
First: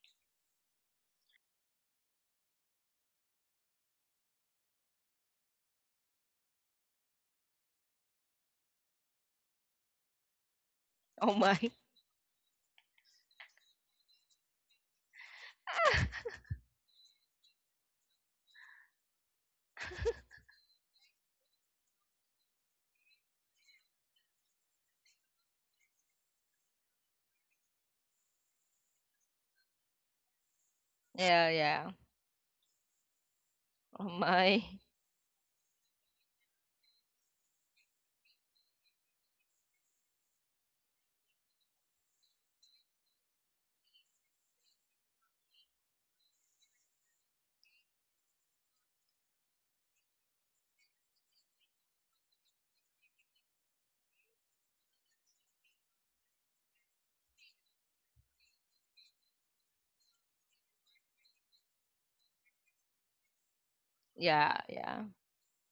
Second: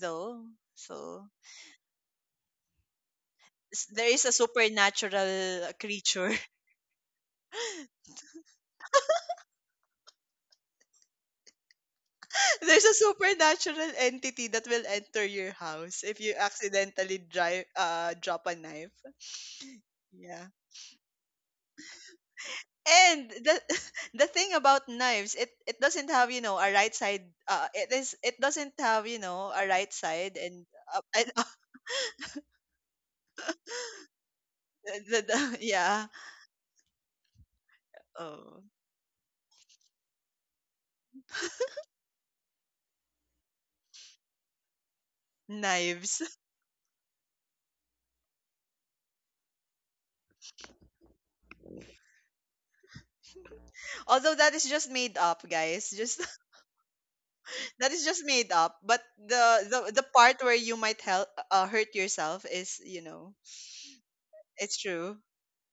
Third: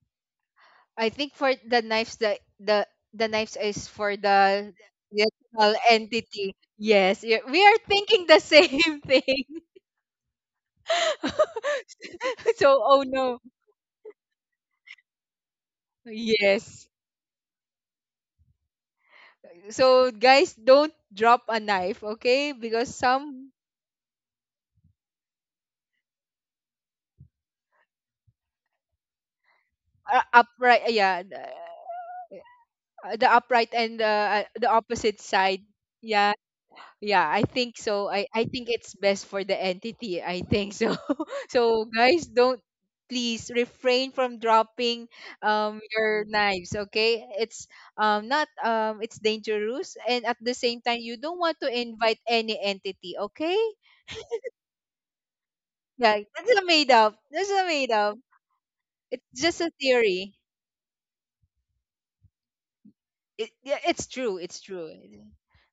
though. I So think for the knives, the the the knives s- is there for is a the supernatural digital creature. entity. Yes, y- we are thinking the same thing. Oh, my. So, There's a oh no. supernatural entity that will enter your house if you Yes. accidentally drive uh drop a knife. So, Yeah. guys, don't drop a knife, okay? Because And some the the thing about knives, it it doesn't have, you know, a right side, uh it is it doesn't have, you know, a right are side and upright, uh, yeah, and the, uh, Yeah, yeah. the upright and Oh, the, uh, my. the opposite the, the, side. yeah. Yeah, yeah, I think so. I I Oh, think it's best for the entity. I think so. So guys, don't please refrain from dropping um knives. your knives, okay? It's um not um it's dangerous and at the same time you don't want to invite any entity, okay? Although that is just made up, guys. Just Yeah, that's a made up. That's a made That is up. just made up, but It's the just a the, the theory. part where you might help uh, hurt yourself, is, you know, It, yeah, it's true. Yeah, It's it's true. yeah. true.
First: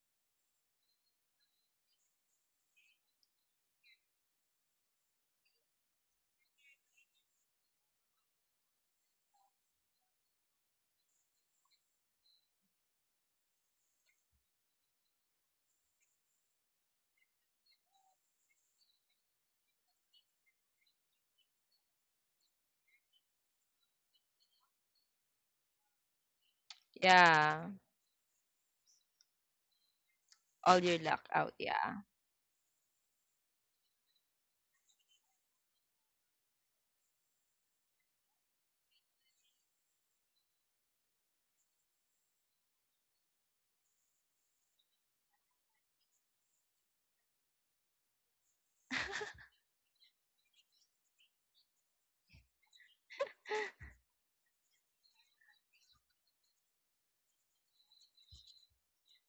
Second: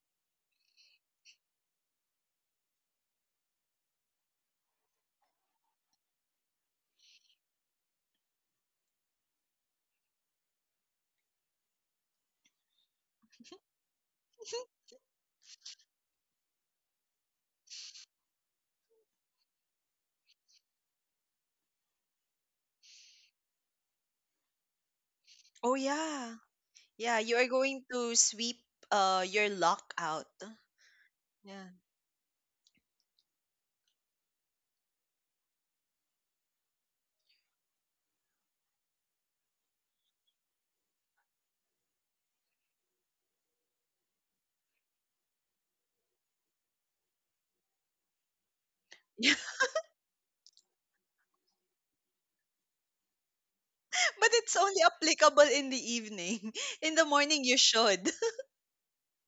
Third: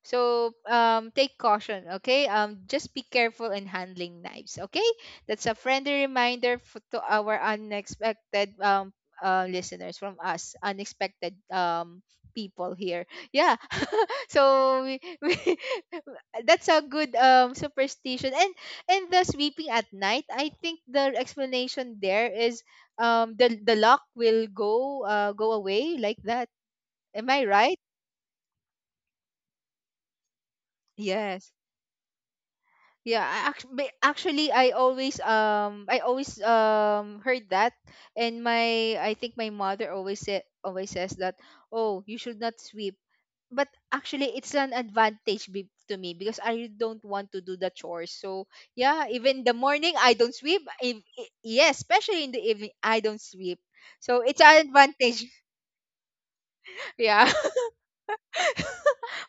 So um, take caution, okay? Um, just be careful in handling knives, okay? That's a friendly reminder for, to our unexpected um, uh, listeners from us, unexpected um, people here. Yeah. so we, we, that's a good um, superstition. And and the sweeping at night, I think the explanation there is um, the the lock will go uh, go Oh away like yeah, that. yeah, Am you are I Yeah. right? going to sweep uh your lock out. All your luck out, Yes. Yeah. yeah. Yeah, I act- ba- actually I always um I always um heard that and my I think my mother always said, always says that oh you should not sweep but actually it's an advantage be- to me because I don't want to do the chores so yeah even the But morning I don't sweep if, e, yes especially in the evening I don't sweep so it's it's an only advantage. applicable in the evening. In the Yeah, morning you should,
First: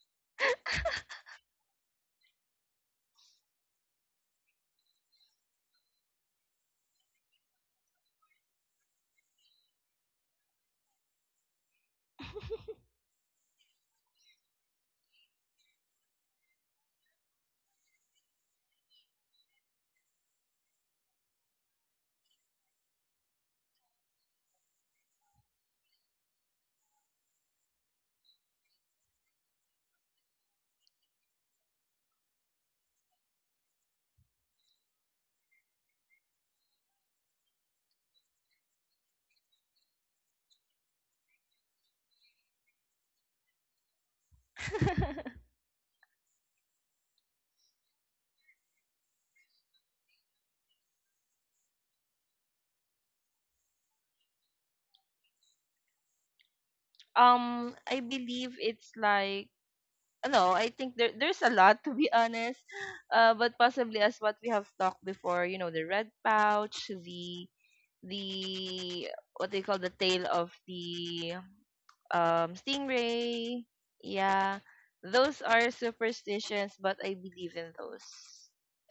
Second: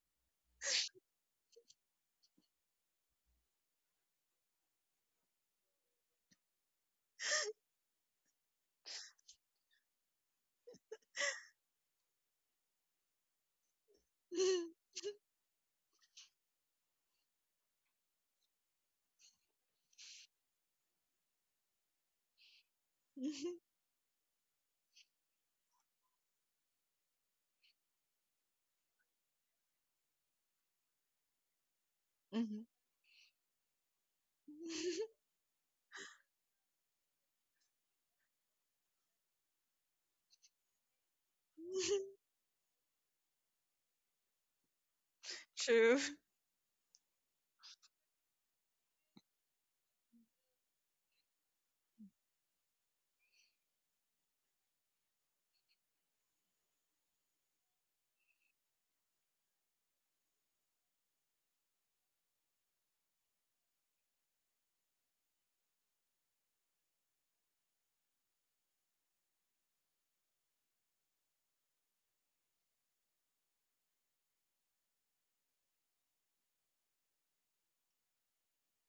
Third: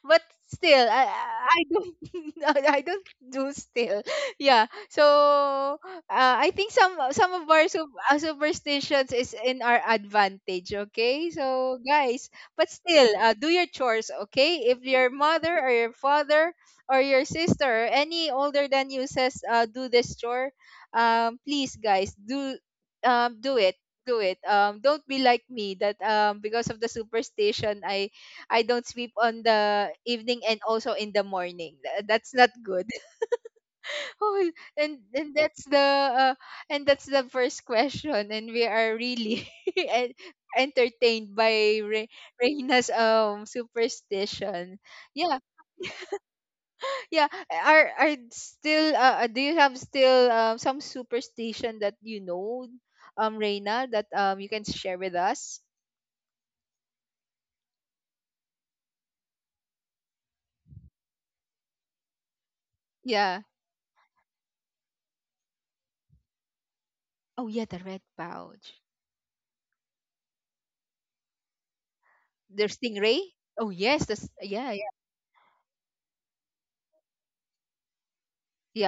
but still I, I I don't I I don't do still yeah so uh, I think some some of our sup- uh, superstitions is in our advantage, okay, so guys but still uh, do your chores, okay, if your mother or your father or your sister or any older than you says uh, do this chore um please guys do um do it, do it, um don't be like me that um because of the superstition I I don't sweep on the evening and also in the morning. Tha- That's not mhm. good. Oh, and and that's the uh, and that's the first question, and we are really en- entertained by Re- Reina's um superstition. Yeah, true yeah. Are are still uh, uh, do you have still um some superstition that you know, um, Reina, that um you can share with us? um I believe it's like, no, I think there there's a lot to be honest. Uh Yeah. but possibly, as what we have talked before, you know, the red pouch, the Oh yeah, the red pouch. the what they call the tail of the um The stingray. stingray. Oh yes, that's Yeah. yeah, Those are superstitions, but I believe in those.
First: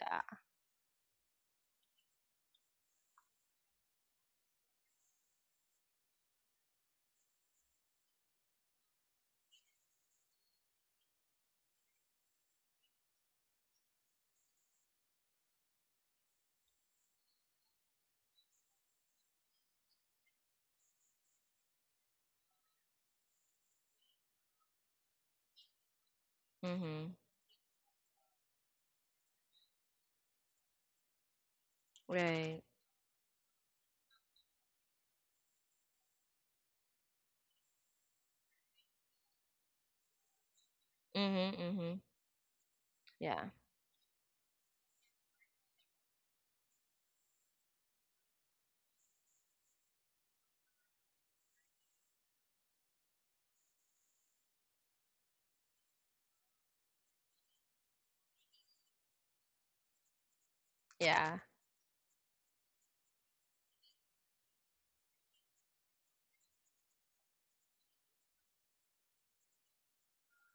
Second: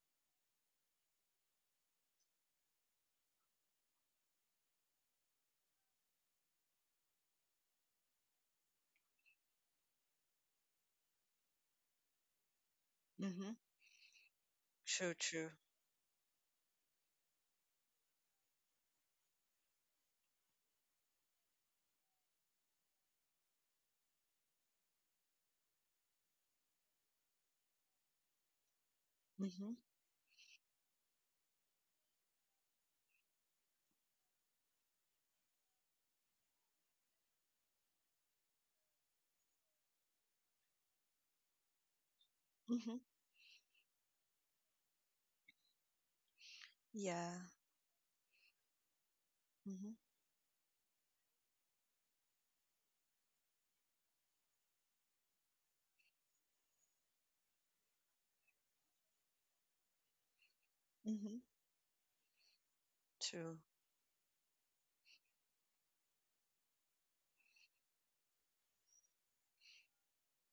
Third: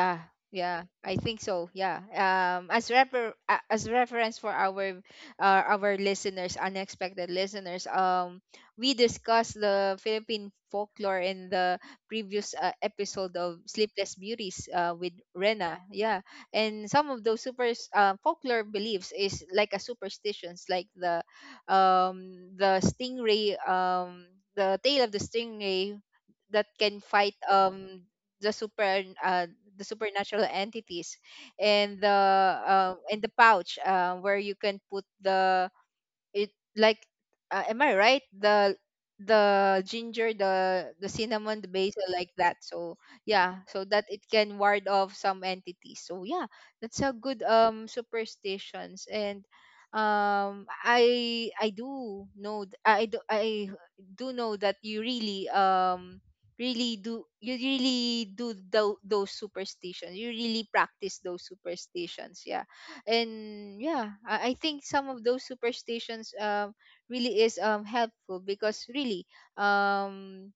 Yeah. yeah, I think so. Yeah. Um, as refer a- as reference for our uh, our listeners, unexpected listeners, um, we discussed the Philippine folklore in the previous uh, episode hmm of Sleepless Beauties uh, with True, true. Rena. Yeah, and some of those super uh, folklore beliefs is like a superstitions, like the um the stingray um. The tale of the stingray that can Mhm. fight um the super uh, Mm-hmm. the supernatural entities and the Right. um and the pouch uh, where you can put the it like uh, am I right? The the ginger, the the Mhm. cinnamon, the Mhm. basil, like that. So Mm-hmm. Yeah. yeah, so that it can ward off some entities. So yeah, that's a Yeah. good um superstitions and Mm-hmm. um I I do know th- I do I do know that you really um really do you really do tho- those superstitions you really practice Yeah. Mm-hmm. those superstitions yeah True. and yeah, i, I think some of those superstitions um really is um helpful because really um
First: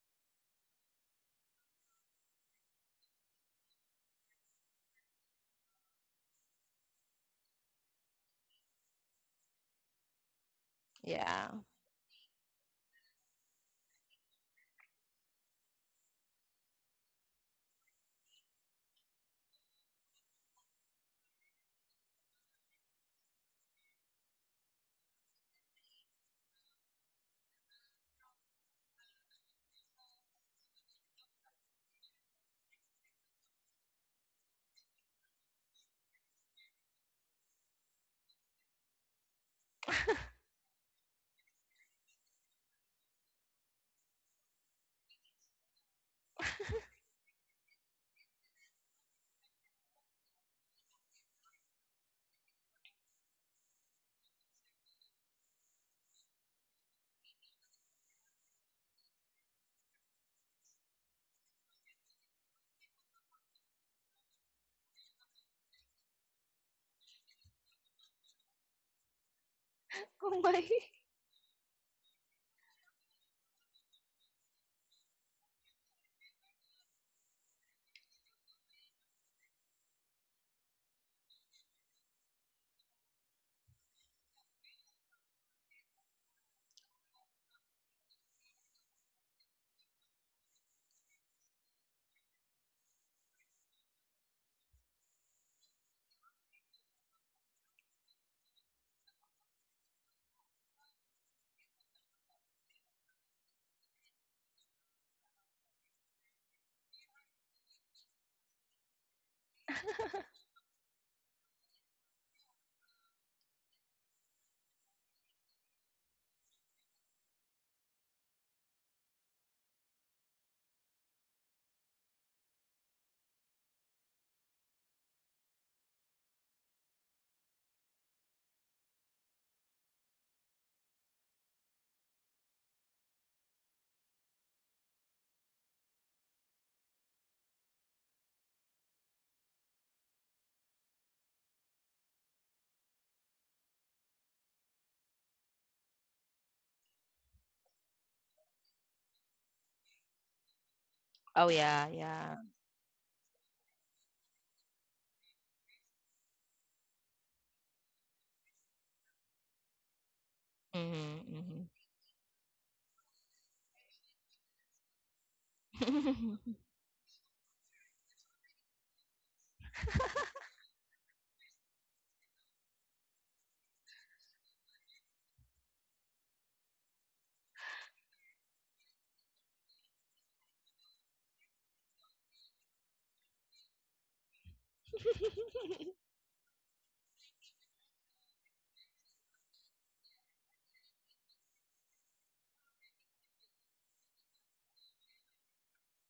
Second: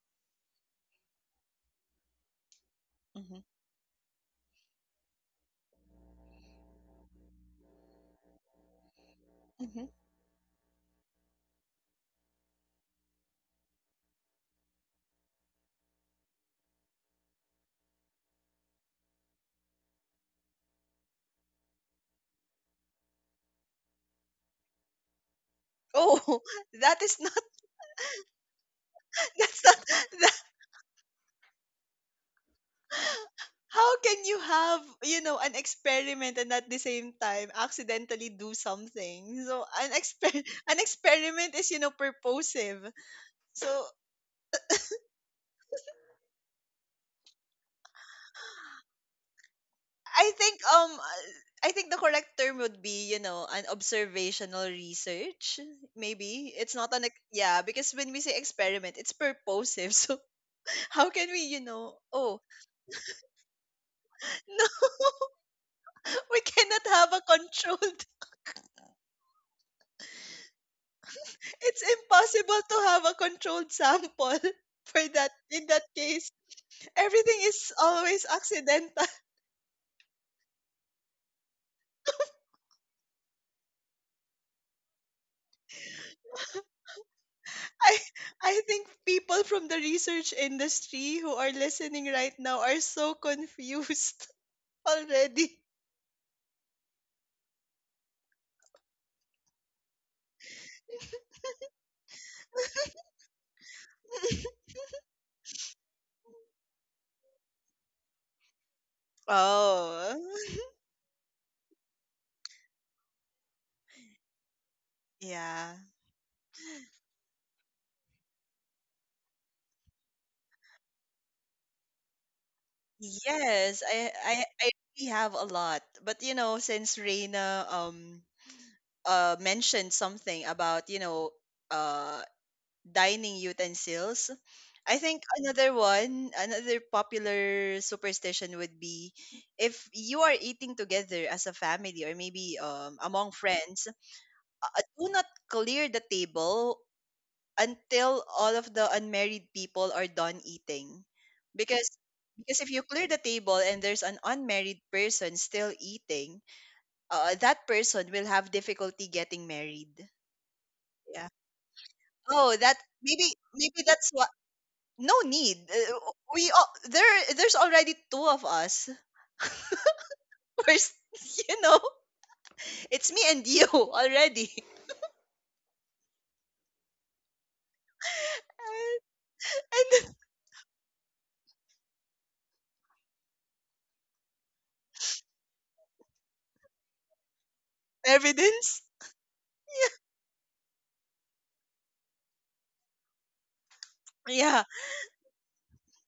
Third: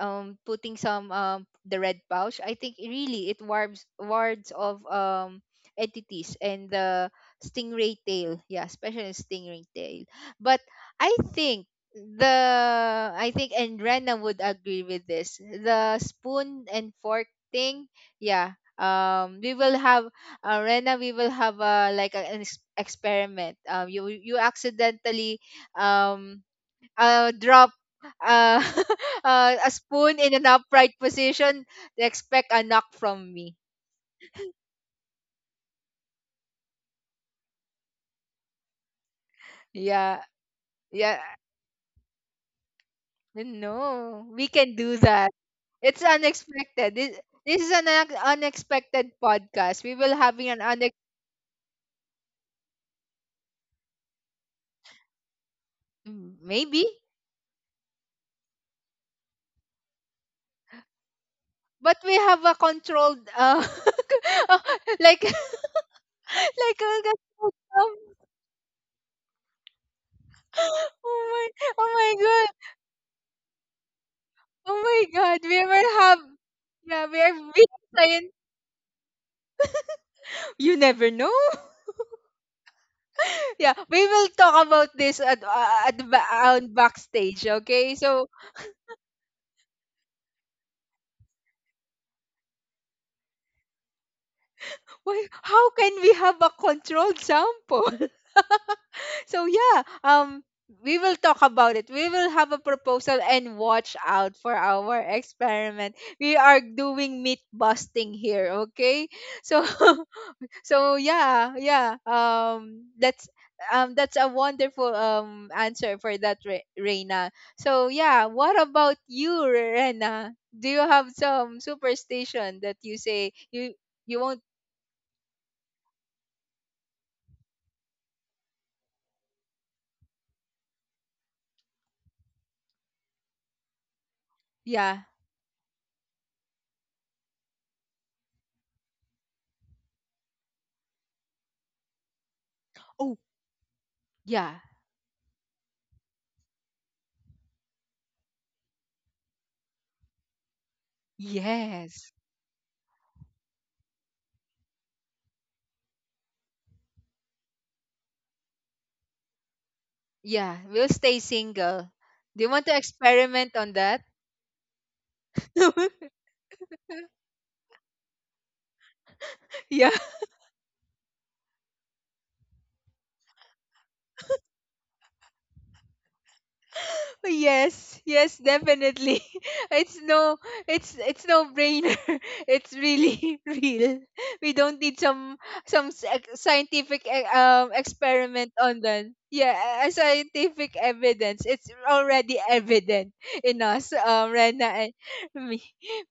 um putting some um the red pouch I think it really Mm-hmm. it wards wards of um entities and the stingray tail, yeah, especially stingray Mm-hmm. tail but I Yeah. think the I think and Rena would agree with this the spoon and fork thing, yeah, um we will have uh, Rena, we will have a like a- an ex- experiment. Um, you you accidentally Oh, um that is uh not drop uh, uh that's a not spoon that, in an upright position. Expect a knock from me. how can you have, you know, an experiment and at the same time accidentally do something? So an Yeah, exper an yeah. experiment is, you know, purposive. So No, we can do that. It's unexpected. This this is an un- unexpected podcast. We will I having an think unex um I think the correct term would be, you know, an observational research. Maybe it's maybe, not an ex- yeah, because when we say experiment, it's purposive. So how can we, you know? but we Oh, have a controlled uh no, like we cannot like have a a controlled. Oh my. oh my, It's oh my god. impossible to have a controlled sample Oh my for that. god. In We that will have case, yeah, we everything are big is always science. accidental. You never know. Yeah, we will talk about this at uh, at the ba- on backstage, okay? I So, I think people from the research industry who are listening right now are so confused why, already. how can we have a controlled sample? So yeah, um we will talk about it. We will have a proposal and watch out for our experiment. We are doing meat busting here, okay? So Oh, so yeah yeah um that's um that's a wonderful um yeah. answer for that Re- Reina so yeah what about you Reina do you have some superstition that you say you Yes, I you I won't I really have a lot. But you know, since Reina um uh, mentioned something about you know uh, dining utensils. I yeah think another one, another popular superstition would be if you are eating together as a family or maybe um, oh among friends, yeah uh, do not clear the table until all of the unmarried people are done eating, Oh, yeah, because yes yeah. because if you clear the table and there's an unmarried person still eating, uh, that person will have difficulty getting married. yeah we'll stay Mhm. Yeah. Mhm. single do you Oh, want to that maybe experiment on maybe that that's what. No need. Uh, uh, We all, there there's already two of us. yeah. First, you know, it's me and you already. Yes, yes, definitely. It's And, and no, it's it's no brainer. It's really real. We don't need some some s- ex- scientific e- um experiment on evidence. that. Yeah, a a scientific evidence. It's already evident in us, um, Yeah, Rena and me.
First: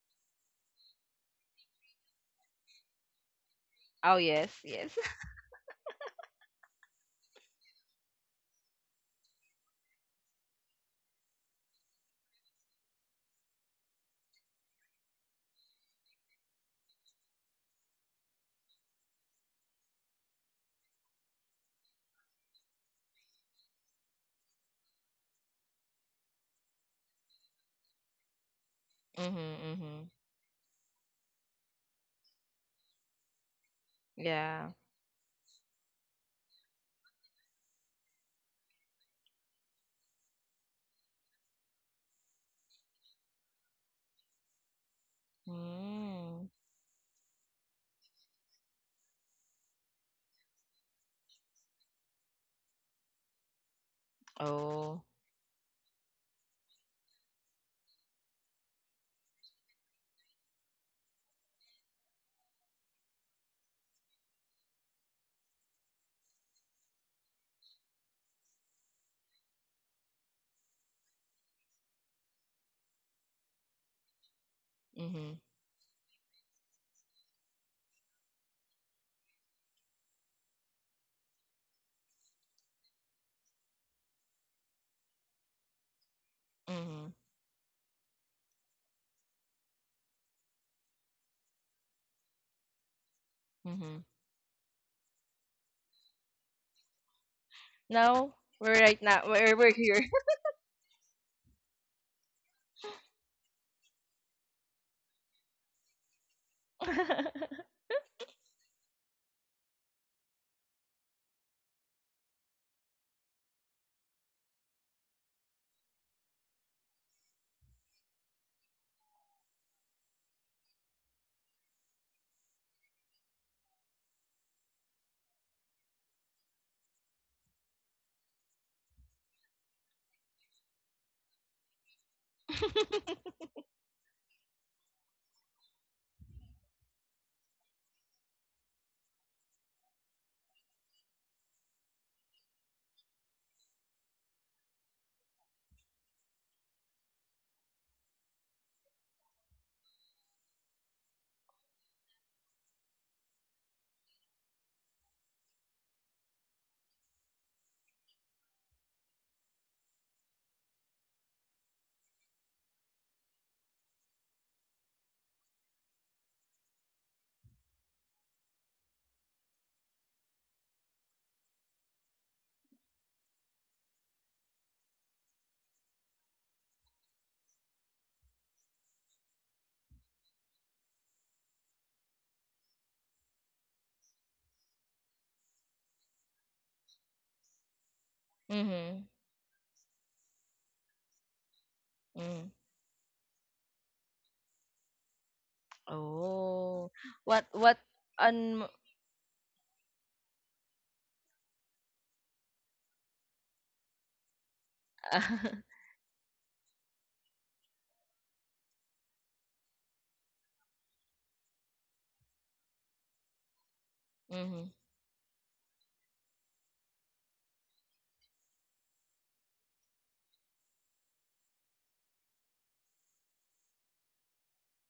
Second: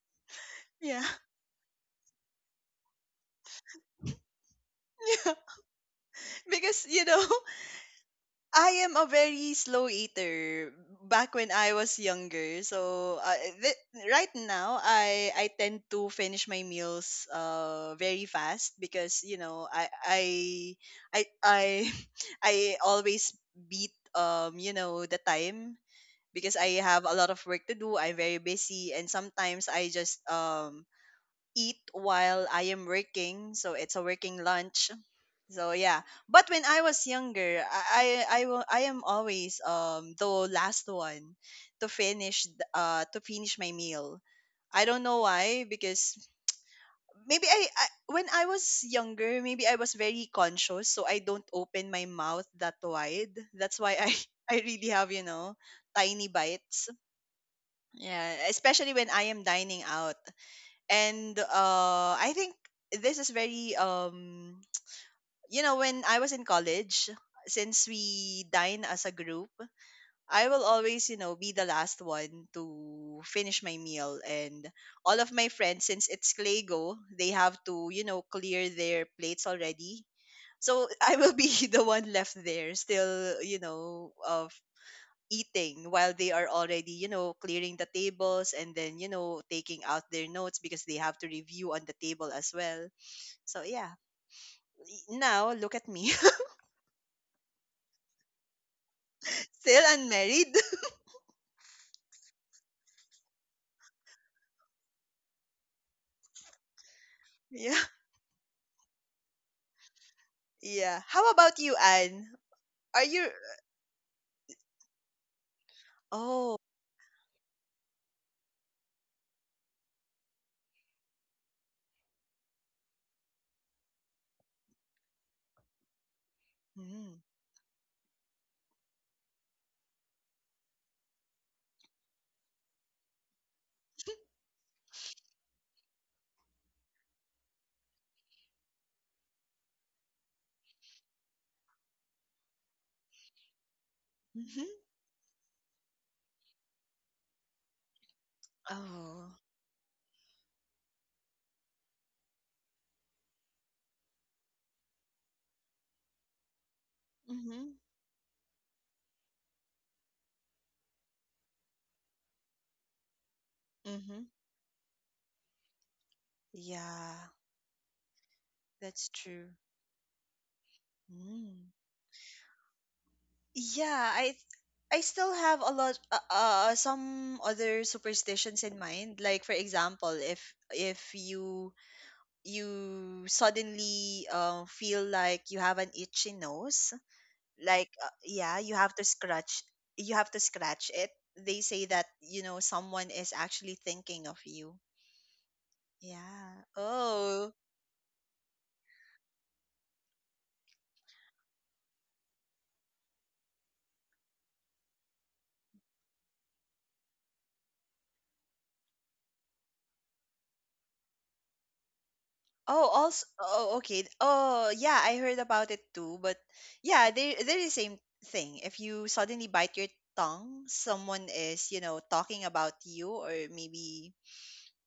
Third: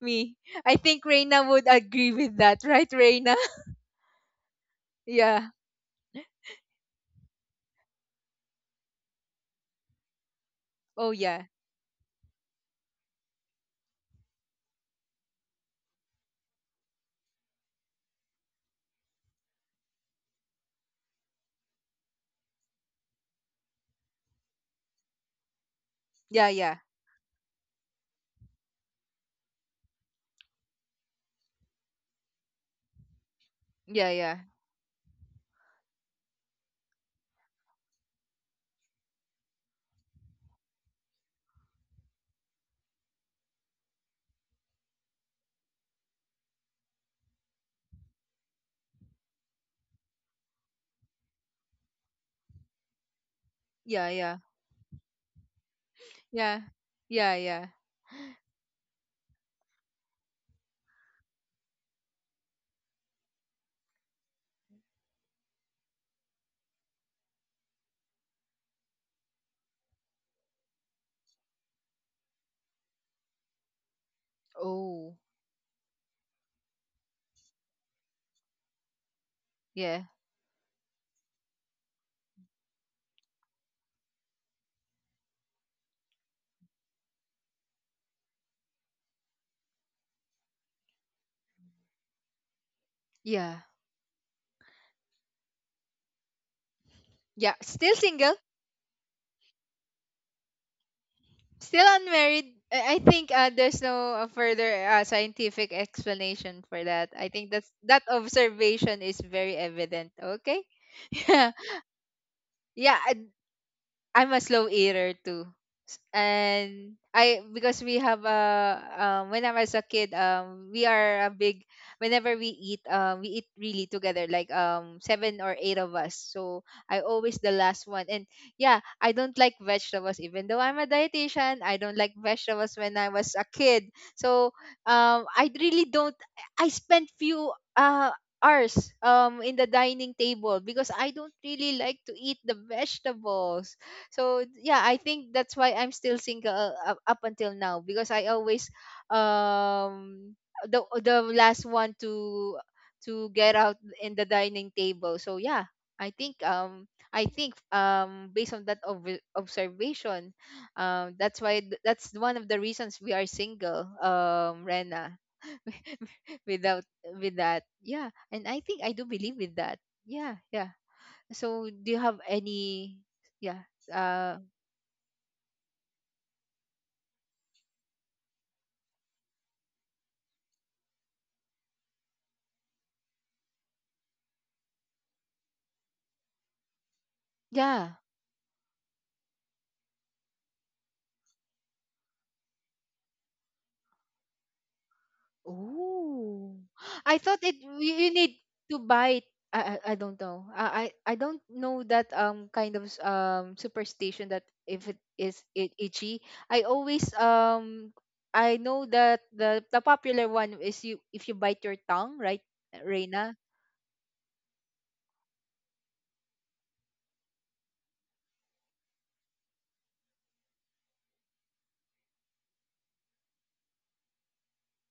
Me, I yeah, think Reina would agree with that, right, Reina? Oh yes, yes. yeah. Yeah. Because you know, I am a very slow eater Oh back yeah. when I was younger. So uh, th- right now I I tend to finish my meals uh very fast because you know I I I I I always beat um you know the time Yeah because yeah I have a lot of work to do. I'm very busy and Mhm, sometimes I mhm. just um eat while I am working, so it's a yeah yeah working Yeah. lunch. So yeah, but when I was younger, I I I, wa- I am always um the last one to finish th- uh to finish my meal. I don't know why because Mm. maybe I, I when I was younger, maybe I was very conscious, so I don't open my mouth that wide. That's why yeah I yeah I really Oh. have, you know, tiny yeah bites. yeah yeah. Yeah, especially when I am dining out and uh I think this is very um you know when I was in college, since we dine as a group, I will always, you know, be the last one to finish my meal, and Oh, all of Mhm, my friends, since it's clego, they have to, you know, clear their plates yeah. already, so I will be the one left there still, you know, uh, eating while they are already, you mhm, know, clearing the tables and then, you know, taking out their notes because they have to review on the table as well. Yeah. So yeah, mhm. y- now look at me, Yeah. Still No, single. we're right now. We're we're still here. unmarried. Still unmarried. I I think uh, there's no uh, further uh, scientific explanation for that. I think that's Yeah, that observation is very evident. Okay. yeah. How about you, Anne? Yeah. Are Yeah. you? I'm a slow eater too. S- Oh, And I, because we have a um when I was a kid, um we are a big — whenever we eat, um we eat really together, like um seven or eight of us, so I mm-hmm. always the last one. And yeah, I don't like vegetables, even though I'm a dietitian. I don't like vegetables when I was a kid, so um I really don't. I spent few uh hours um in the dining table because I don't really like to eat the vegetables. So Mm-hmm. yeah, I think that's why I'm still single, uh, up, up until now because I always Oh, um the the last one to to get out in the dining table. So yeah, I think um I think mm-hmm. um based on that ob- observation, um that's why th- that's one of the reasons we are single, Mm-hmm. um Rena. Without — Yeah, with that. Yeah, and I think I do that's believe true. with that. Yeah, yeah. So Mm. do you have any? Yeah. Yeah, uh I I still have a lot uh, uh some other superstitions in mind. Like for example, if if you you suddenly uh, feel like you have an itchy nose, like Yeah. uh, yeah, you have to Mhm, scratch you have to scratch it. They say that, you mhm. know, someone is actually thinking of you. Oh. Yeah. Oh. I thought What Oh. it — what you you need on? to buy it. I I I don't know. I I I don't know that um kind of s- um superstition that if it is it itchy. I always um I know that the the popular one is, you — if you bite your tongue, right, Oh, also, Reina? oh, okay. Mhm, Oh, yeah, I heard about it too. But yeah, they they're the same thing. If you suddenly bite your tongue, someone is, you know, talking about you or maybe,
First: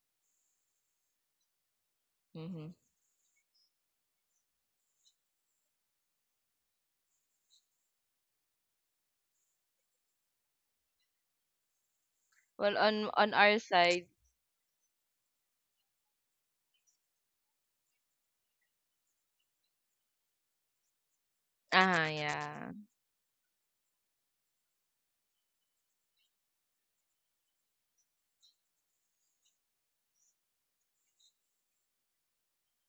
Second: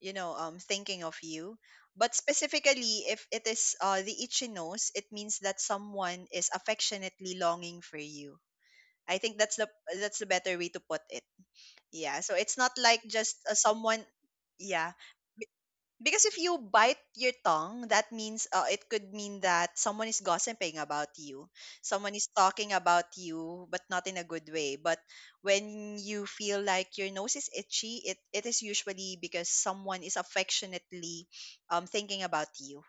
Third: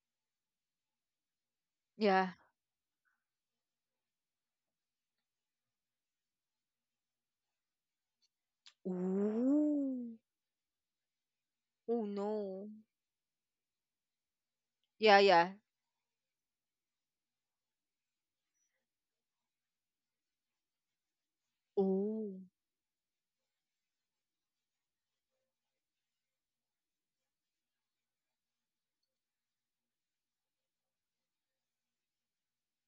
you know, um, thinking of you. But Yeah. mhm. specifically, if it is uh, the itchy nose, it means that someone is affectionately longing for you. I think that's the Ooh. that's the better way to put it. Oh Yeah. So it's no. not Well, like on on just uh, our someone. side. Yeah, Yeah, yeah. because if you bite your tongue, that means uh, it could mean that someone is gossiping about you. Ah, Someone is Ooh. yeah. talking about you, but not in a good way. But when you feel like your nose is itchy, it, it is usually because someone is affectionately um, thinking about you.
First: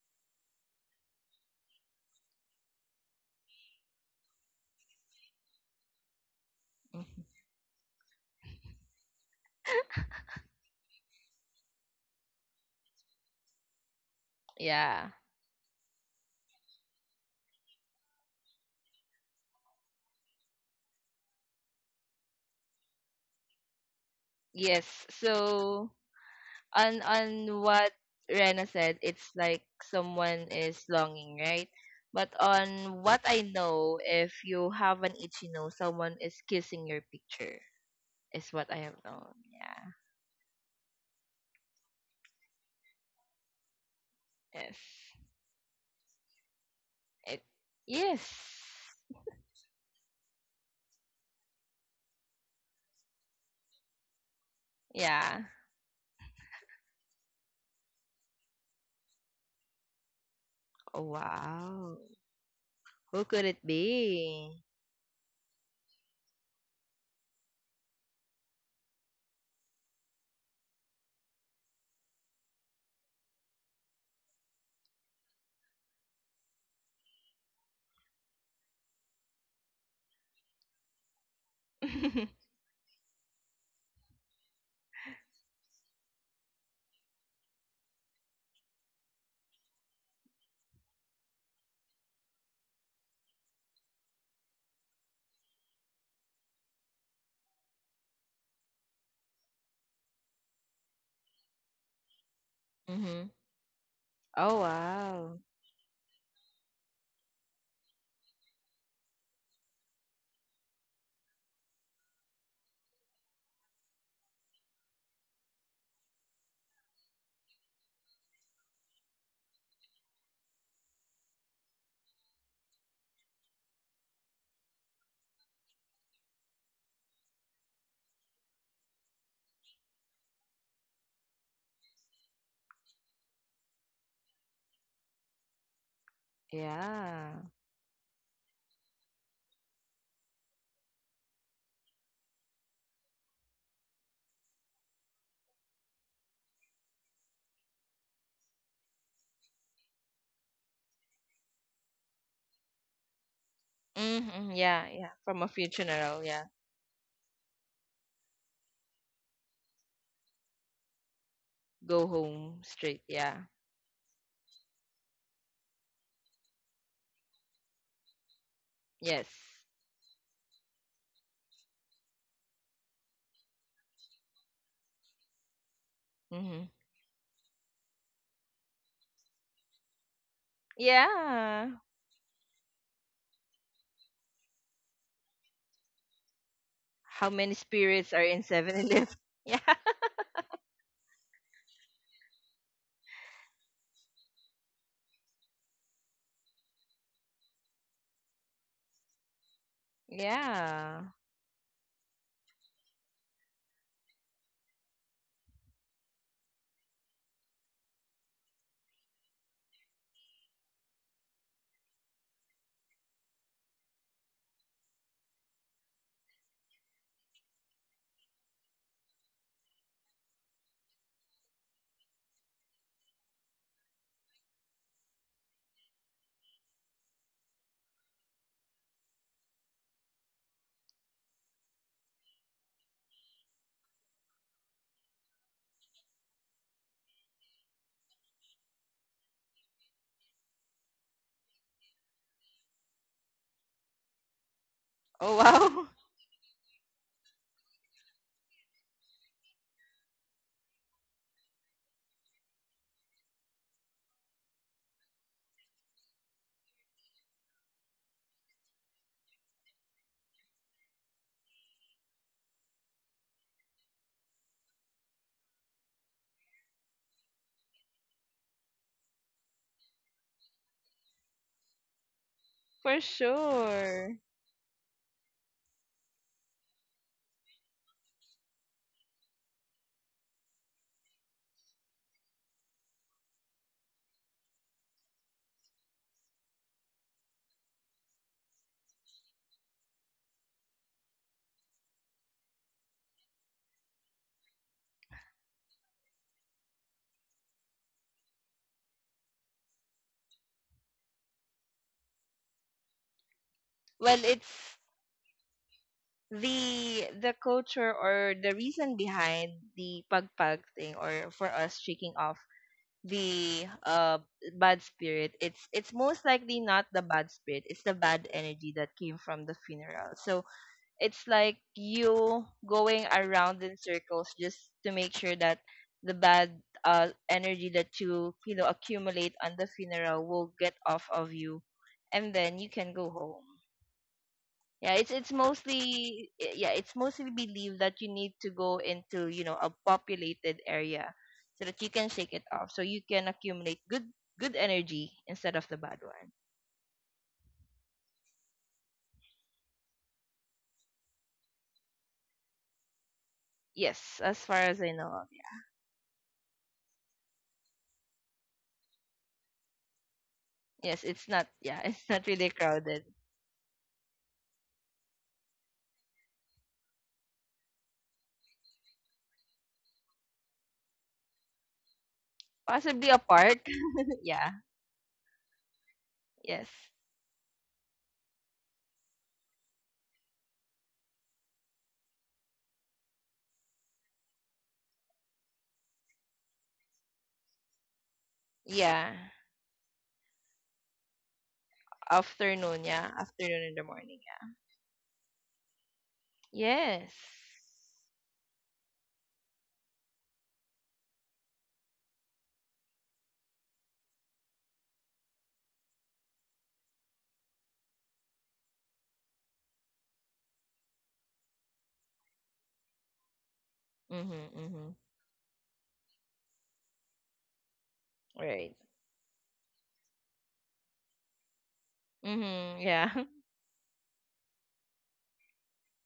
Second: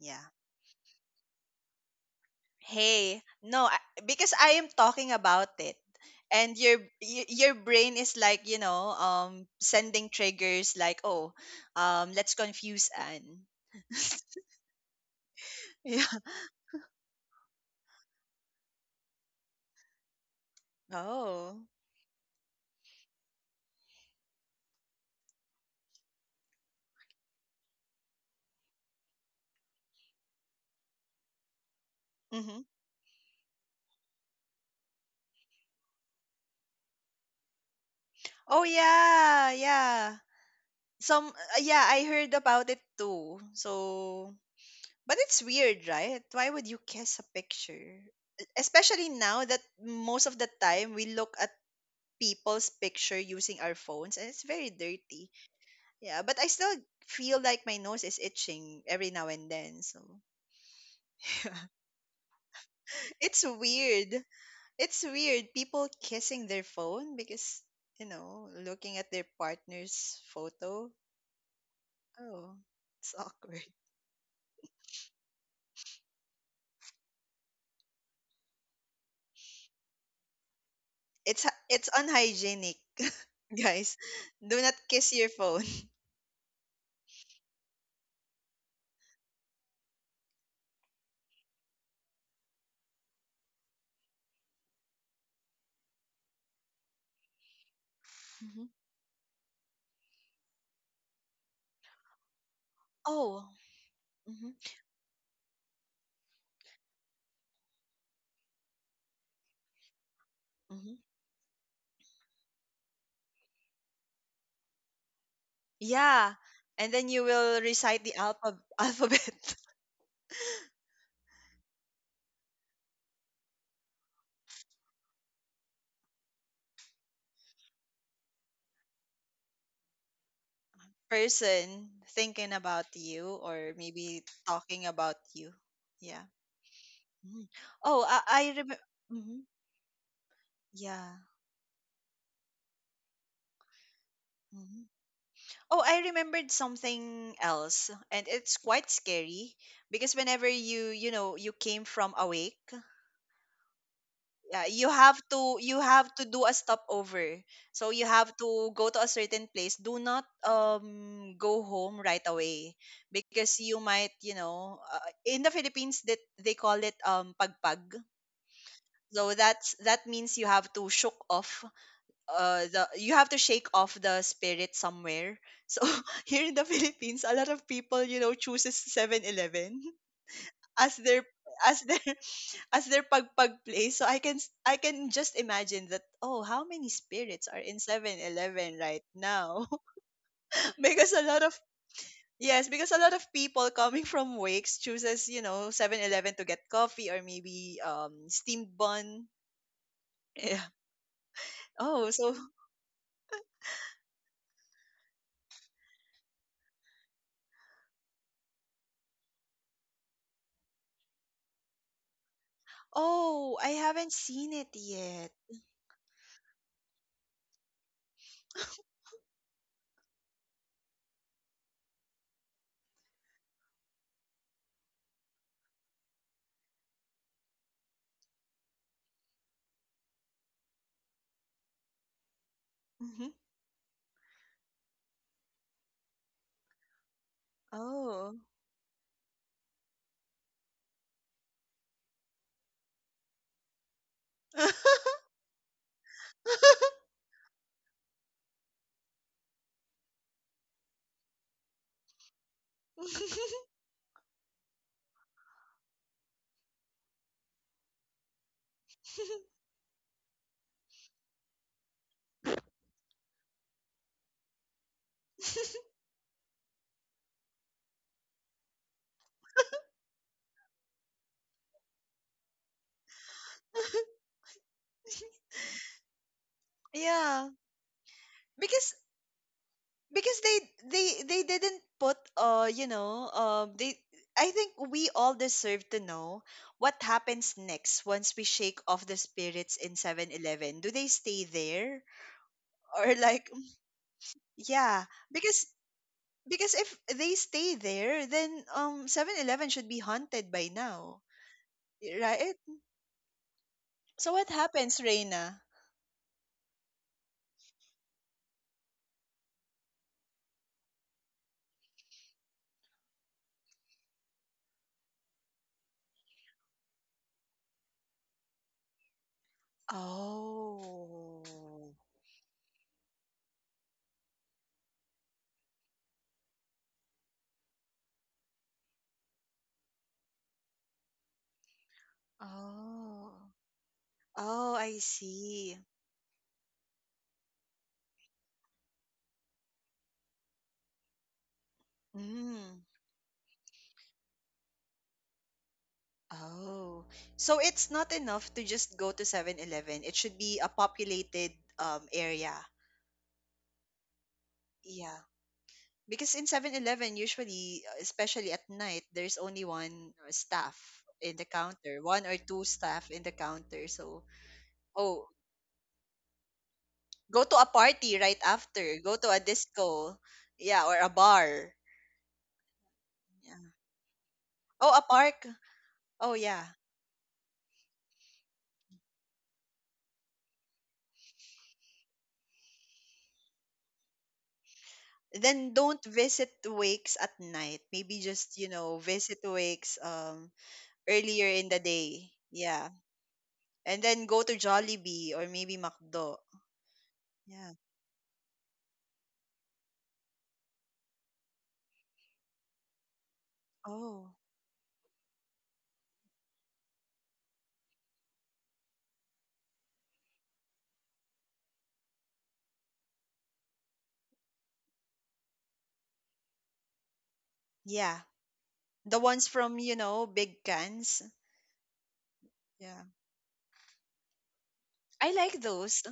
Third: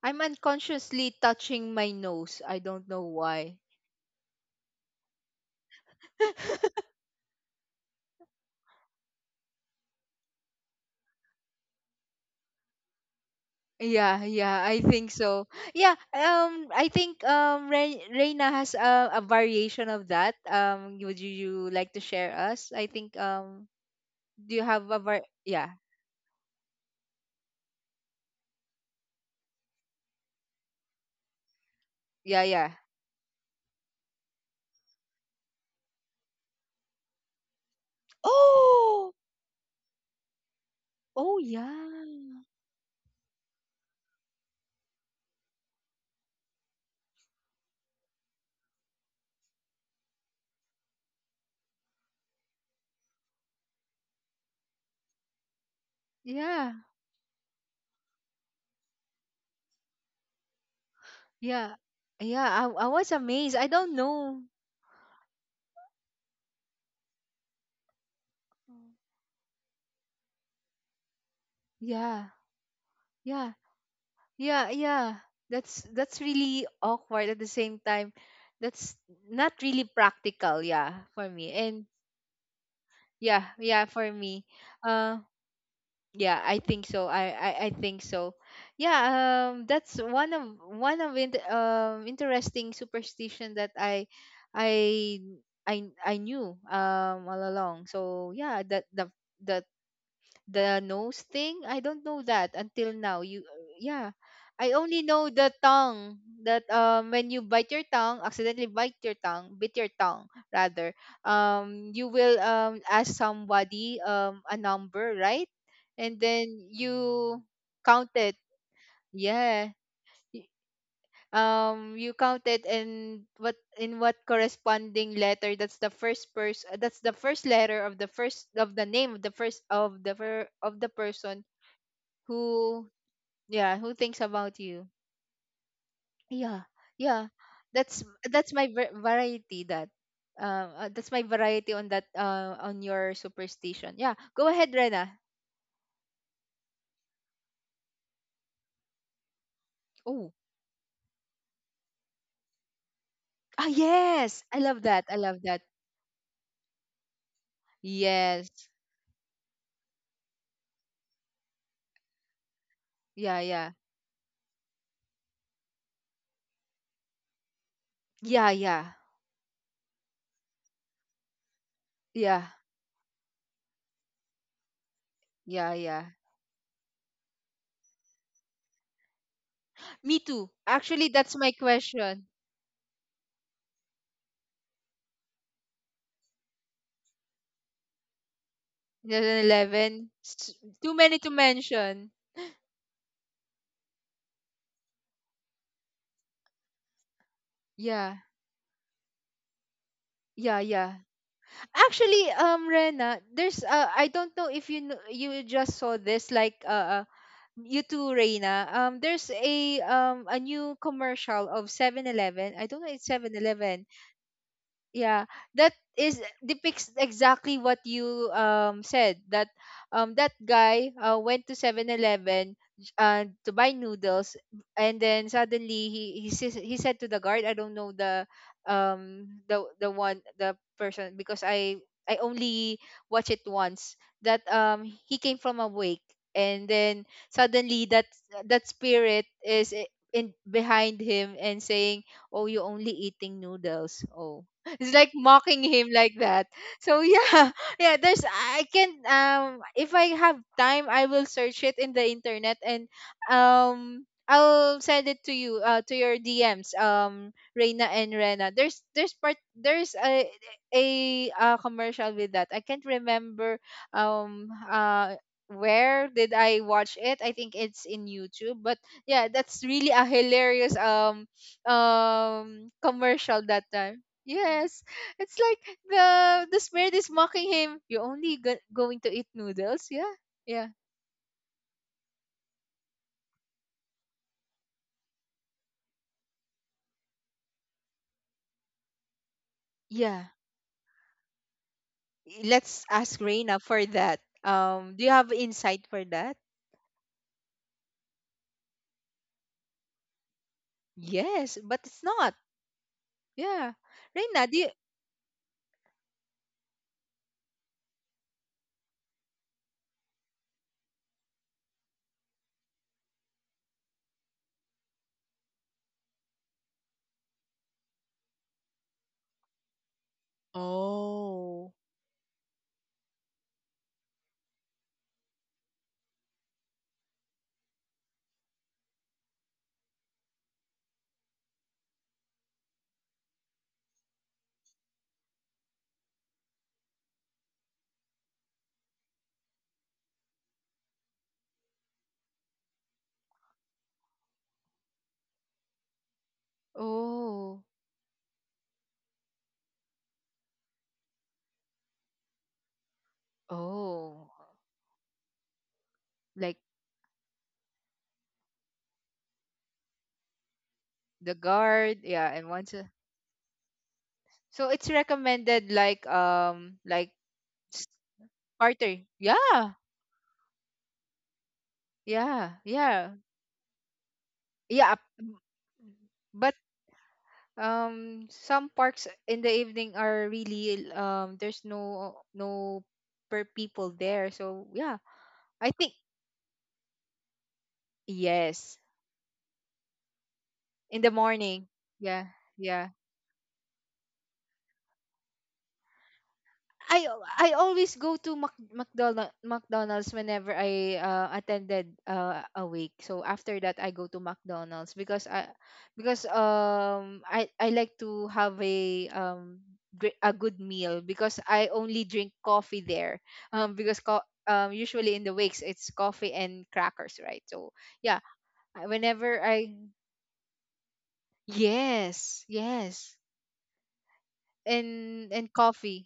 Yeah. I'm unconsciously touching my nose. I don't know Hey, why. no, I, because I am talking about it. And your Mhm. y- your brain is like, you know, um, sending triggers like, oh, um, let's confuse Anne. Yeah, yeah, I Yeah. think so. Yeah, um, I think um, Re- Reina has a, a variation of that. Um, would you, Oh. you like to share us? I think um, do you Yes. have a var? Yeah, So, on on what Rena said, it's like someone is longing, right? But yeah, Mm-hmm. yeah. on what I know, if you have an itchy nose, someone is kissing your picture. Is Oh what I have Oh, known. yeah, Yeah. yeah. Some oh uh, yeah. yeah, I heard about it too. So, Yes. but it's weird, right? Why would you kiss a It. picture? E- Yes. Especially now that most of the time we look at people's picture using our phones and it's very dirty. Yeah. Yeah, but I Yeah, still feel like my nose is itching every now and then. So, Oh, yeah, wow. yeah. I, I was Who could it's amazed. it I don't weird. know. be? It's weird people kissing their phone because you know, looking at their partner's photo. Yeah, Oh, it's yeah, awkward. yeah, yeah. That's that's really awkward at the same time. That's not really practical, yeah, for It's h- me. And — it's Mhm. unhygienic, yeah, yeah, guys. for me. Do not kiss Uh your phone. yeah, I think so. I I, I think so. Yeah, um that's one of one of int um interesting superstition that I I I I knew um all along. So yeah, Hmm. that the — the the nose thing, I don't know that until now, you — Oh. yeah, Hmm. Oh I only know wow. the tongue. That um when you bite your tongue — accidentally bite your tongue — bit your tongue rather, Hmm. um you will um ask somebody um a number, right, and Yeah, then and then you you will recite count the it. alphab alphabet, Yeah. Y- um you count it, and what — in what corresponding letter — that's the first person, that's the first letter of the first of the name of the first of the fir- of the person. person thinking about Who — you or yeah, who thinks maybe about you. talking about you. Yeah. Yeah, yeah. Yeah. Mhm. that's Oh, I, I that's my remember. va- variety. That uh, uh, that's Yeah. my variety on that, uh, on your superstition. Yeah, go ahead, Mhm. Rena. Oh, I remembered something else, and it's quite scary because Oh. whenever you, you know, you came from awake, Ah, yes, Mm-hmm. I yeah, love Yeah. you that, Yeah. I have love From a to that. you have funeral. to Yeah. do a stopover, so you have Yes. to go to a certain place. Do not um go home Go right home away, straight. Yeah, Yeah. because yeah, you might, you know, uh, in the Philippines, that they call it um pagpag. yeah, yeah, So Yes. that's that means you have to shook off yeah, uh the you have to shake off the spirit somewhere. So yeah, yeah. here in the Mm-hmm. Philippines, a lot of people, you know, chooses Seven Eleven Me too, as actually. their That's my as Yeah. their question. as their pagpag place. So I can s- I can just imagine that, oh, how many How spirits are many in Seven spirits are in Eleven right seven eleven? now? Yeah. eleven. Too because a many to lot of mention. Yes, because a lot of people coming from wakes chooses, you know, Seven Eleven to get coffee or maybe Yeah, um steamed bun. Yeah. yeah, yeah. Yeah. Oh, so Actually, um, Rena, there's uh, I don't know if you kn- you just saw this, like uh, uh, you too, Rena. Um, there's a um a new commercial of Seven Eleven. I don't know it's Seven oh, I Eleven haven't seen it yet. yeah, that is depicts exactly what you um said. That um that guy, uh, went to Seven Eleven 11 uh, to buy noodles. And then suddenly he he, says, he said to the guard — I don't know the um the the one, the person, because i i only Hmm. watch it once — that um he came from a wake, and then suddenly that — Oh. that spirit is i- in behind him and saying, oh, you're only eating noodles. Oh, it's like Oh mocking wow. him like that. So yeah, yeah. There's — I can um if I have time, I will search it in the internet and um I'll send it to you, uh to your D Ms, um Reina and Rena. There's — there's part — there's a — a, uh commercial with that. I can't remember um uh where did I watch it. I think it's in YouTube, but yeah, that's really a hilarious um um For commercial that time. sure. Yes, it's like the the smear is Yeah. mocking him. You're only go- Because going to eat noodles, yeah, because they yeah. they they didn't put uh you know um they, I think we all deserve to know what happens next once we shake off the spirits in Seven Yeah. Eleven. Do they stay there Let's or ask like Reina for that. yeah Um, do you have because insight for that? because if they stay there then um Seven Eleven should be haunted by now, Yes, but it's not. right? Yeah. Well, So what Reina, do you — it's happens, Reina? the the culture, or the reason behind the pagpag thing, or for us shaking off the uh bad spirit. It's it's most likely not the bad spirit. It's the bad energy that came from the funeral. So it's like oh. Oh. you going around in circles, just to make sure that the bad, uh, energy that you you know accumulate on the funeral will get off of you, and then you can go Oh. home. Oh, Yeah, I it's it's see. mostly yeah it's mostly believed that you need to go into, you know, a populated area, so that you can shake it off, Mm. so you can accumulate good good energy instead of the bad one. Oh, so Oh, it's not enough to just go to Seven Eleven. It should be a populated um area. Yes, oh, as far as I know Yeah. of. Because in like Seven Eleven usually, uh, especially at night, there's only one uh, staff Yeah, yes, it's in the the not, yeah, counter, guard, it's one not yeah, or and really two once. a- staff crowded. in the counter. So, So it's oh, recommended like um like go to a party right after. starter. Go to a Yeah. disco. Yeah, or a bar. Yeah, Possibly yeah. a park. Yeah. Yeah. Oh, Yeah. a park. Oh, But. yeah. Yes. Um some parks in the evening are really um there's no no per people there, so yeah. Then I think — don't visit wakes at night. Maybe just, you yes, know, Yeah. visit wakes um in the earlier in morning. the Yeah, day. Afternoon. Yeah. yeah. Yeah. Afternoon in the And then morning. go Yeah. to Jollibee or maybe McDo. I Yes. I Yeah. always go to Mac- McDonald — McDonald's whenever I uh, attended uh, a week. So after that, I go to Oh. McDonald's because I — because um I I like to have a um gre- a good meal, because I only drink coffee there. Um, because co- Mhm. um Mhm. usually in the wakes it's coffee and crackers, right? So Yeah. yeah, Right. I- The whenever ones I — from, you know, big cans. yes, Mhm. Yeah. Yeah. yes — I and and like those. coffee,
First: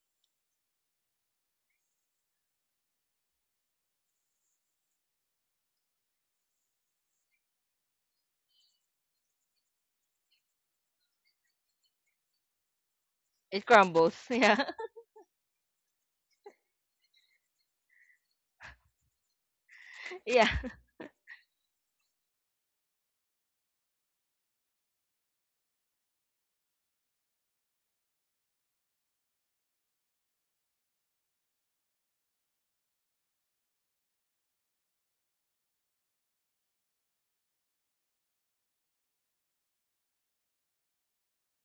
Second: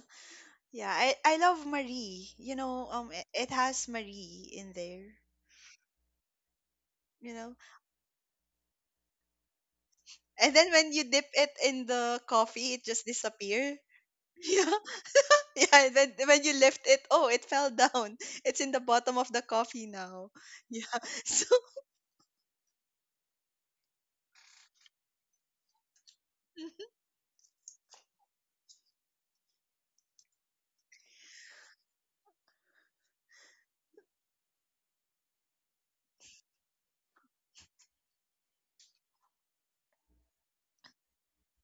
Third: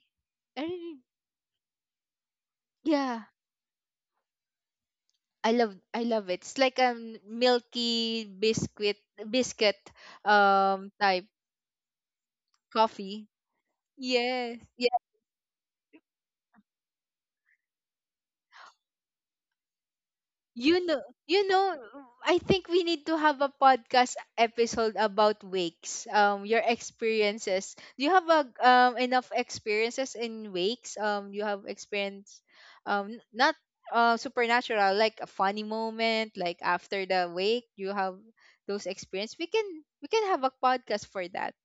Yeah, and I, I love Marie. You know, um yeah, it, it has Marie in there, I love — I love it. It's like a you know. milky biscuit — biscuit And then um when you type dip it in the coffee, it just coffee. It disappear. crumbles. Yes. Yeah. Yeah. Yeah. Yeah, and then when you lift it, oh, it fell down. It's in the bottom of the coffee now. Yeah. You Yeah. know — So you know, I think we need to have a podcast episode about wakes. Um your experiences. Do you have a um enough experiences in wakes? Um you have experience — um n- not uh supernatural, like a funny moment, like after the wake you have those experience. We can — we can have a podcast for that.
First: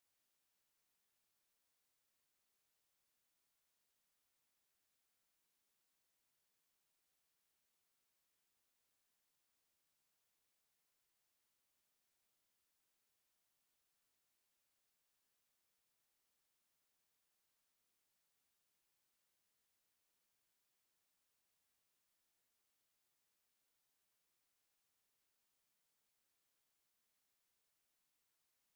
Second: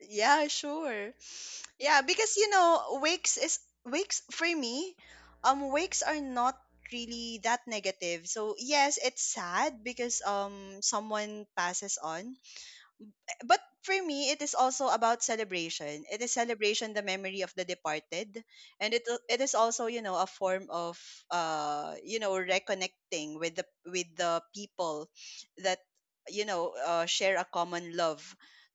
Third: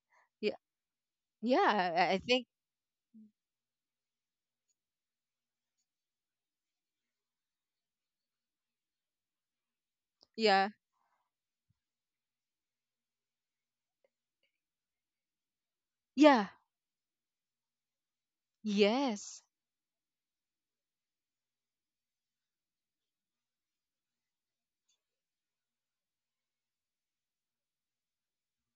yeah, sure. Yeah, Yeah, I I because think. you know, wakes is wakes for me, um wakes are not really that negative. So yes, it's sad because Yeah. um someone passes on, but for me, it is also about celebration. It is Yeah. celebration the memory of the departed, and it it Yes. is also, you know, a form of uh you know reconnecting with the with the people that you know, uh, share a common love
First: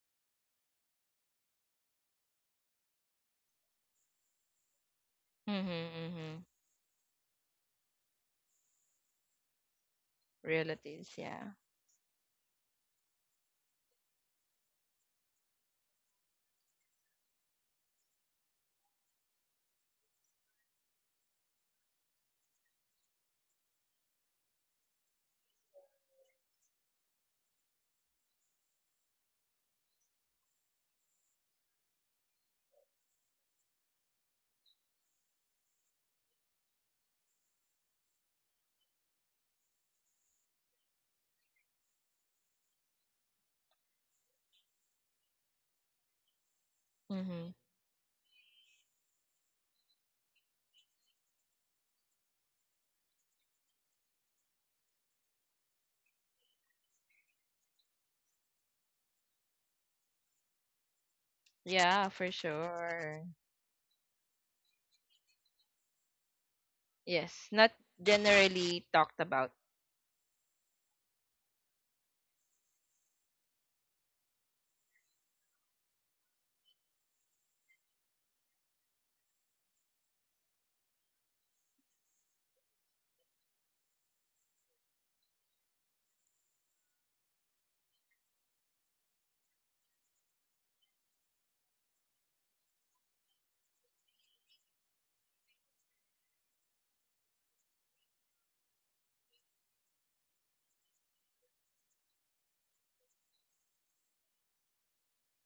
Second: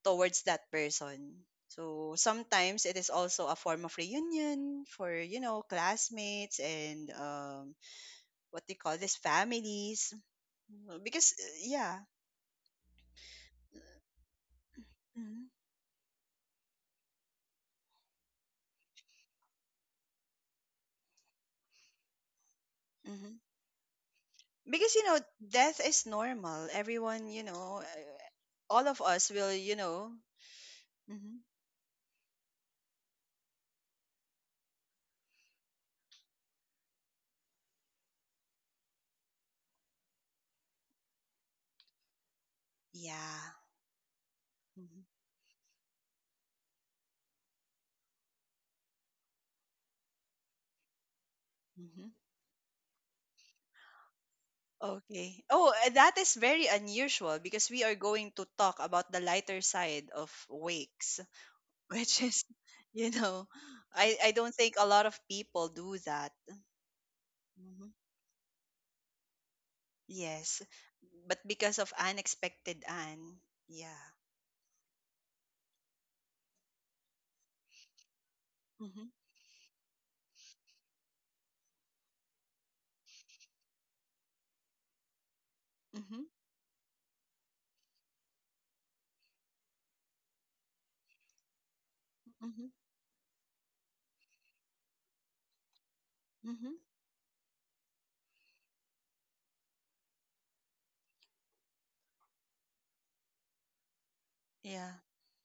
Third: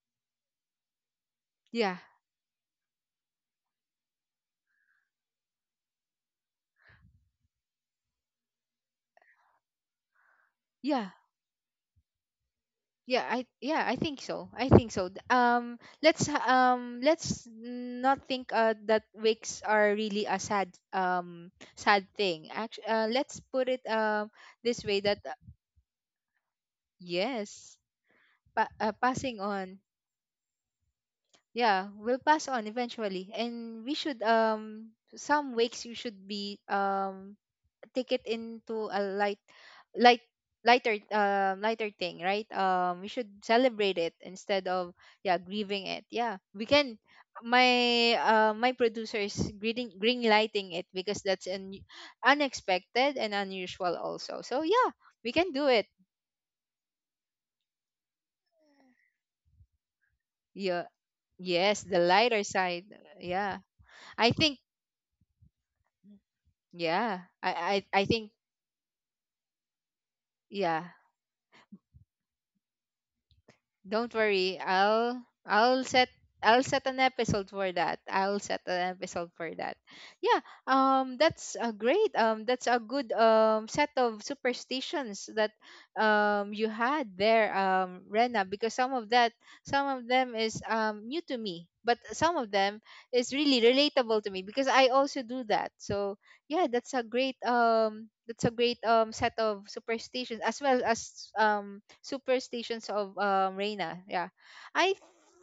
towards that person. Yeah. So sometimes it is also a form of reunion for, you know, Mhm. Mhm. classmates and um, what they call this families Relatives. Yeah. because uh, Yeah. yeah. Yeah, I — yeah, I think so. I think so. D- Hmm. Um let's ha- um let's not think uh that wakes are really a sad um sad thing. Actually, uh, let's put it um this Because you way, know that uh, death is normal, everyone, you yes, know, uh, pa- all uh, of us passing will, you on. know, hmm, Yeah, we'll pass on eventually, and we should um some wakes you should be um take it into a light — light — lighter um lighter thing, right? Um we should yeah, celebrate it instead of hmm, yeah grieving it. Yeah, we can. Mhm. My uh my producer is green — green lighting it because that's an hmm, unexpected and unusual also. So yeah, we okay. can do Oh, it. uh, that is very unusual because we are going to talk about the lighter side of Yeah. wakes Yes, the Yeah, which for lighter is side. you sure. know Yeah, i i I don't think. think a lot of people do that. Yeah, Yes. Not i Hmm. i, I think. generally talked about. Yes, Yeah. but because of unexpected and yeah. Don't worry. I'll I'll set — I'll set an episode for that. I'll set an Hmm. episode for that. Yeah. Um that's a great um that's a good um set of superstitions that Hmm. um you had there, um Rena, because some of that — some of them is um new to me, but some of Hmm. them is really relatable to me because I also do that. So yeah, Hmm. that's a great um that's a great um set of superstitions as well as um superstitions of um Reina. Yeah. Yeah. I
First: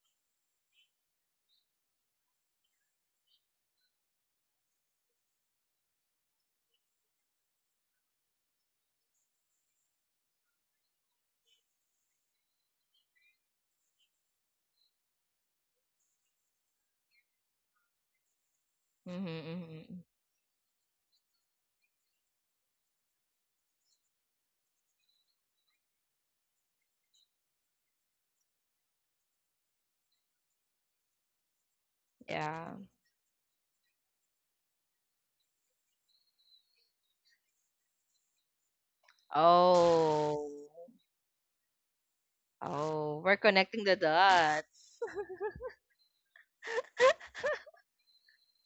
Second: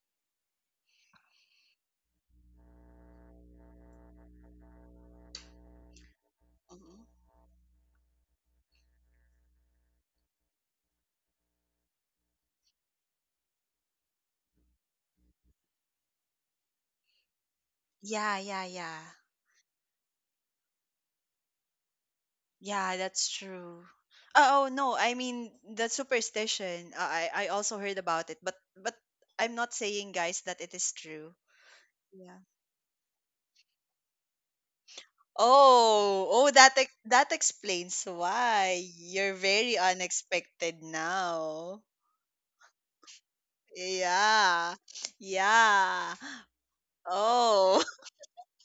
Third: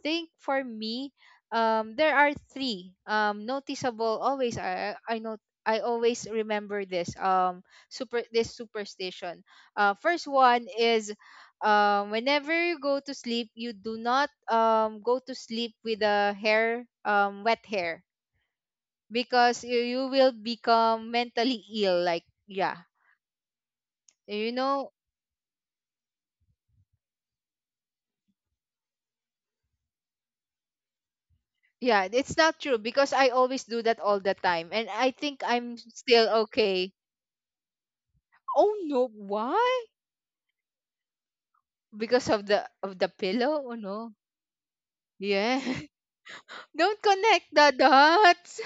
think for me, um there are three um noticeable. Always I I know, I always remember Hmm. this um super — this superstition. Uh first one is, um whenever you go to sleep, you do not um go to sleep with a hair — um wet hair, Yeah, yeah, yeah. Mhm. because you — Mhm. you will become mentally ill, like, yeah, Yeah, that's true. you Oh, oh, know. no, I mean the superstition. uh, I I also heard about it, but but I'm not saying, guys, that it is true. Yeah, it's Yeah. not Yeah. true, because I always do that all the time, and I think I'm still Oh, oh that okay. ex- that explains Oh why no, you're very why? Oh. unexpected now. Because of the — of the Oh. We're pillow? Oh connecting the no. Yeah. dots. Yeah. Yeah. Don't connect the Oh. dots.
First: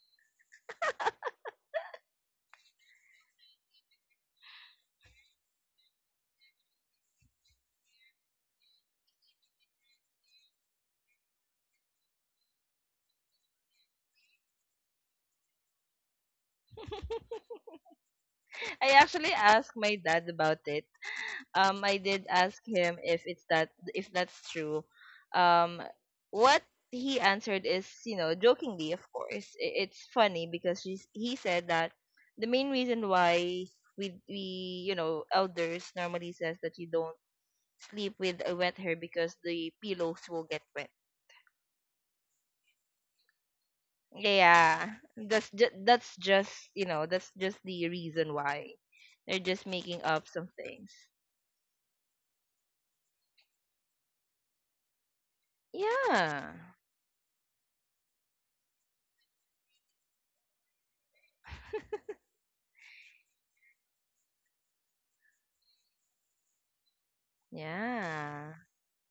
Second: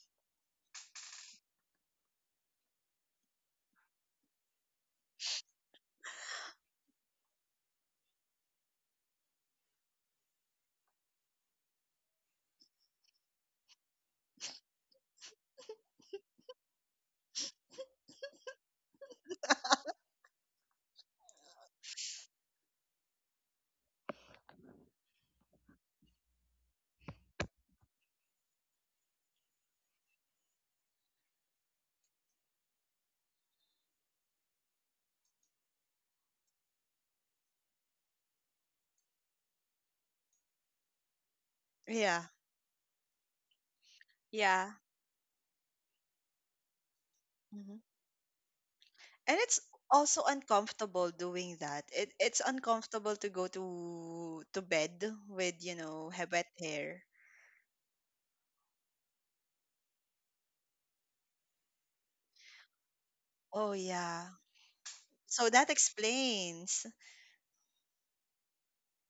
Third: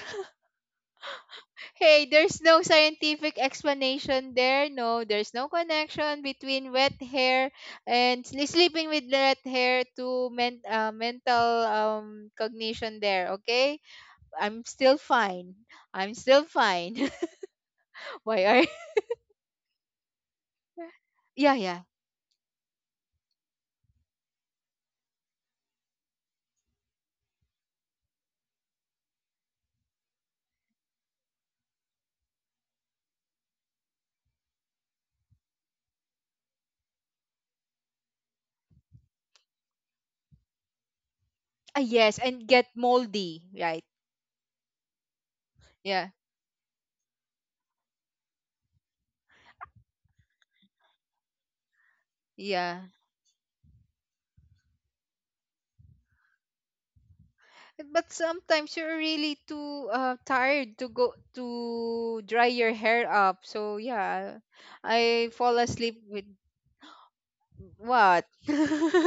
Hey, there's no scientific explanation there. No, there's no connection between wet hair and sli- sleeping with wet hair to men- uh, mental um cognition there. Okay. I'm still fine. I'm still fine. Why are — I actually asked my dad about it yeah, yeah. um I did ask him if it's that if that's true. Um what he answered is, you know, jokingly, of course. i- It's funny because she's, he said that the main reason why we we you know elders normally says that you don't sleep with a wet hair, because the pillows will get wet. Ah, yes, Yeah. and get moldy, right? Yeah. Yeah, that's just Yeah. that's just you know that's just Mhm. the reason why they're And it's just making also up some things. uncomfortable doing that. It it's Yeah. uncomfortable to go to to bed with, you know, wet Yeah, hair. But sometimes you're really too uh, tired to go — to dry your hair up. Oh So yeah. yeah, I So fall that asleep with — explains. what? yeah,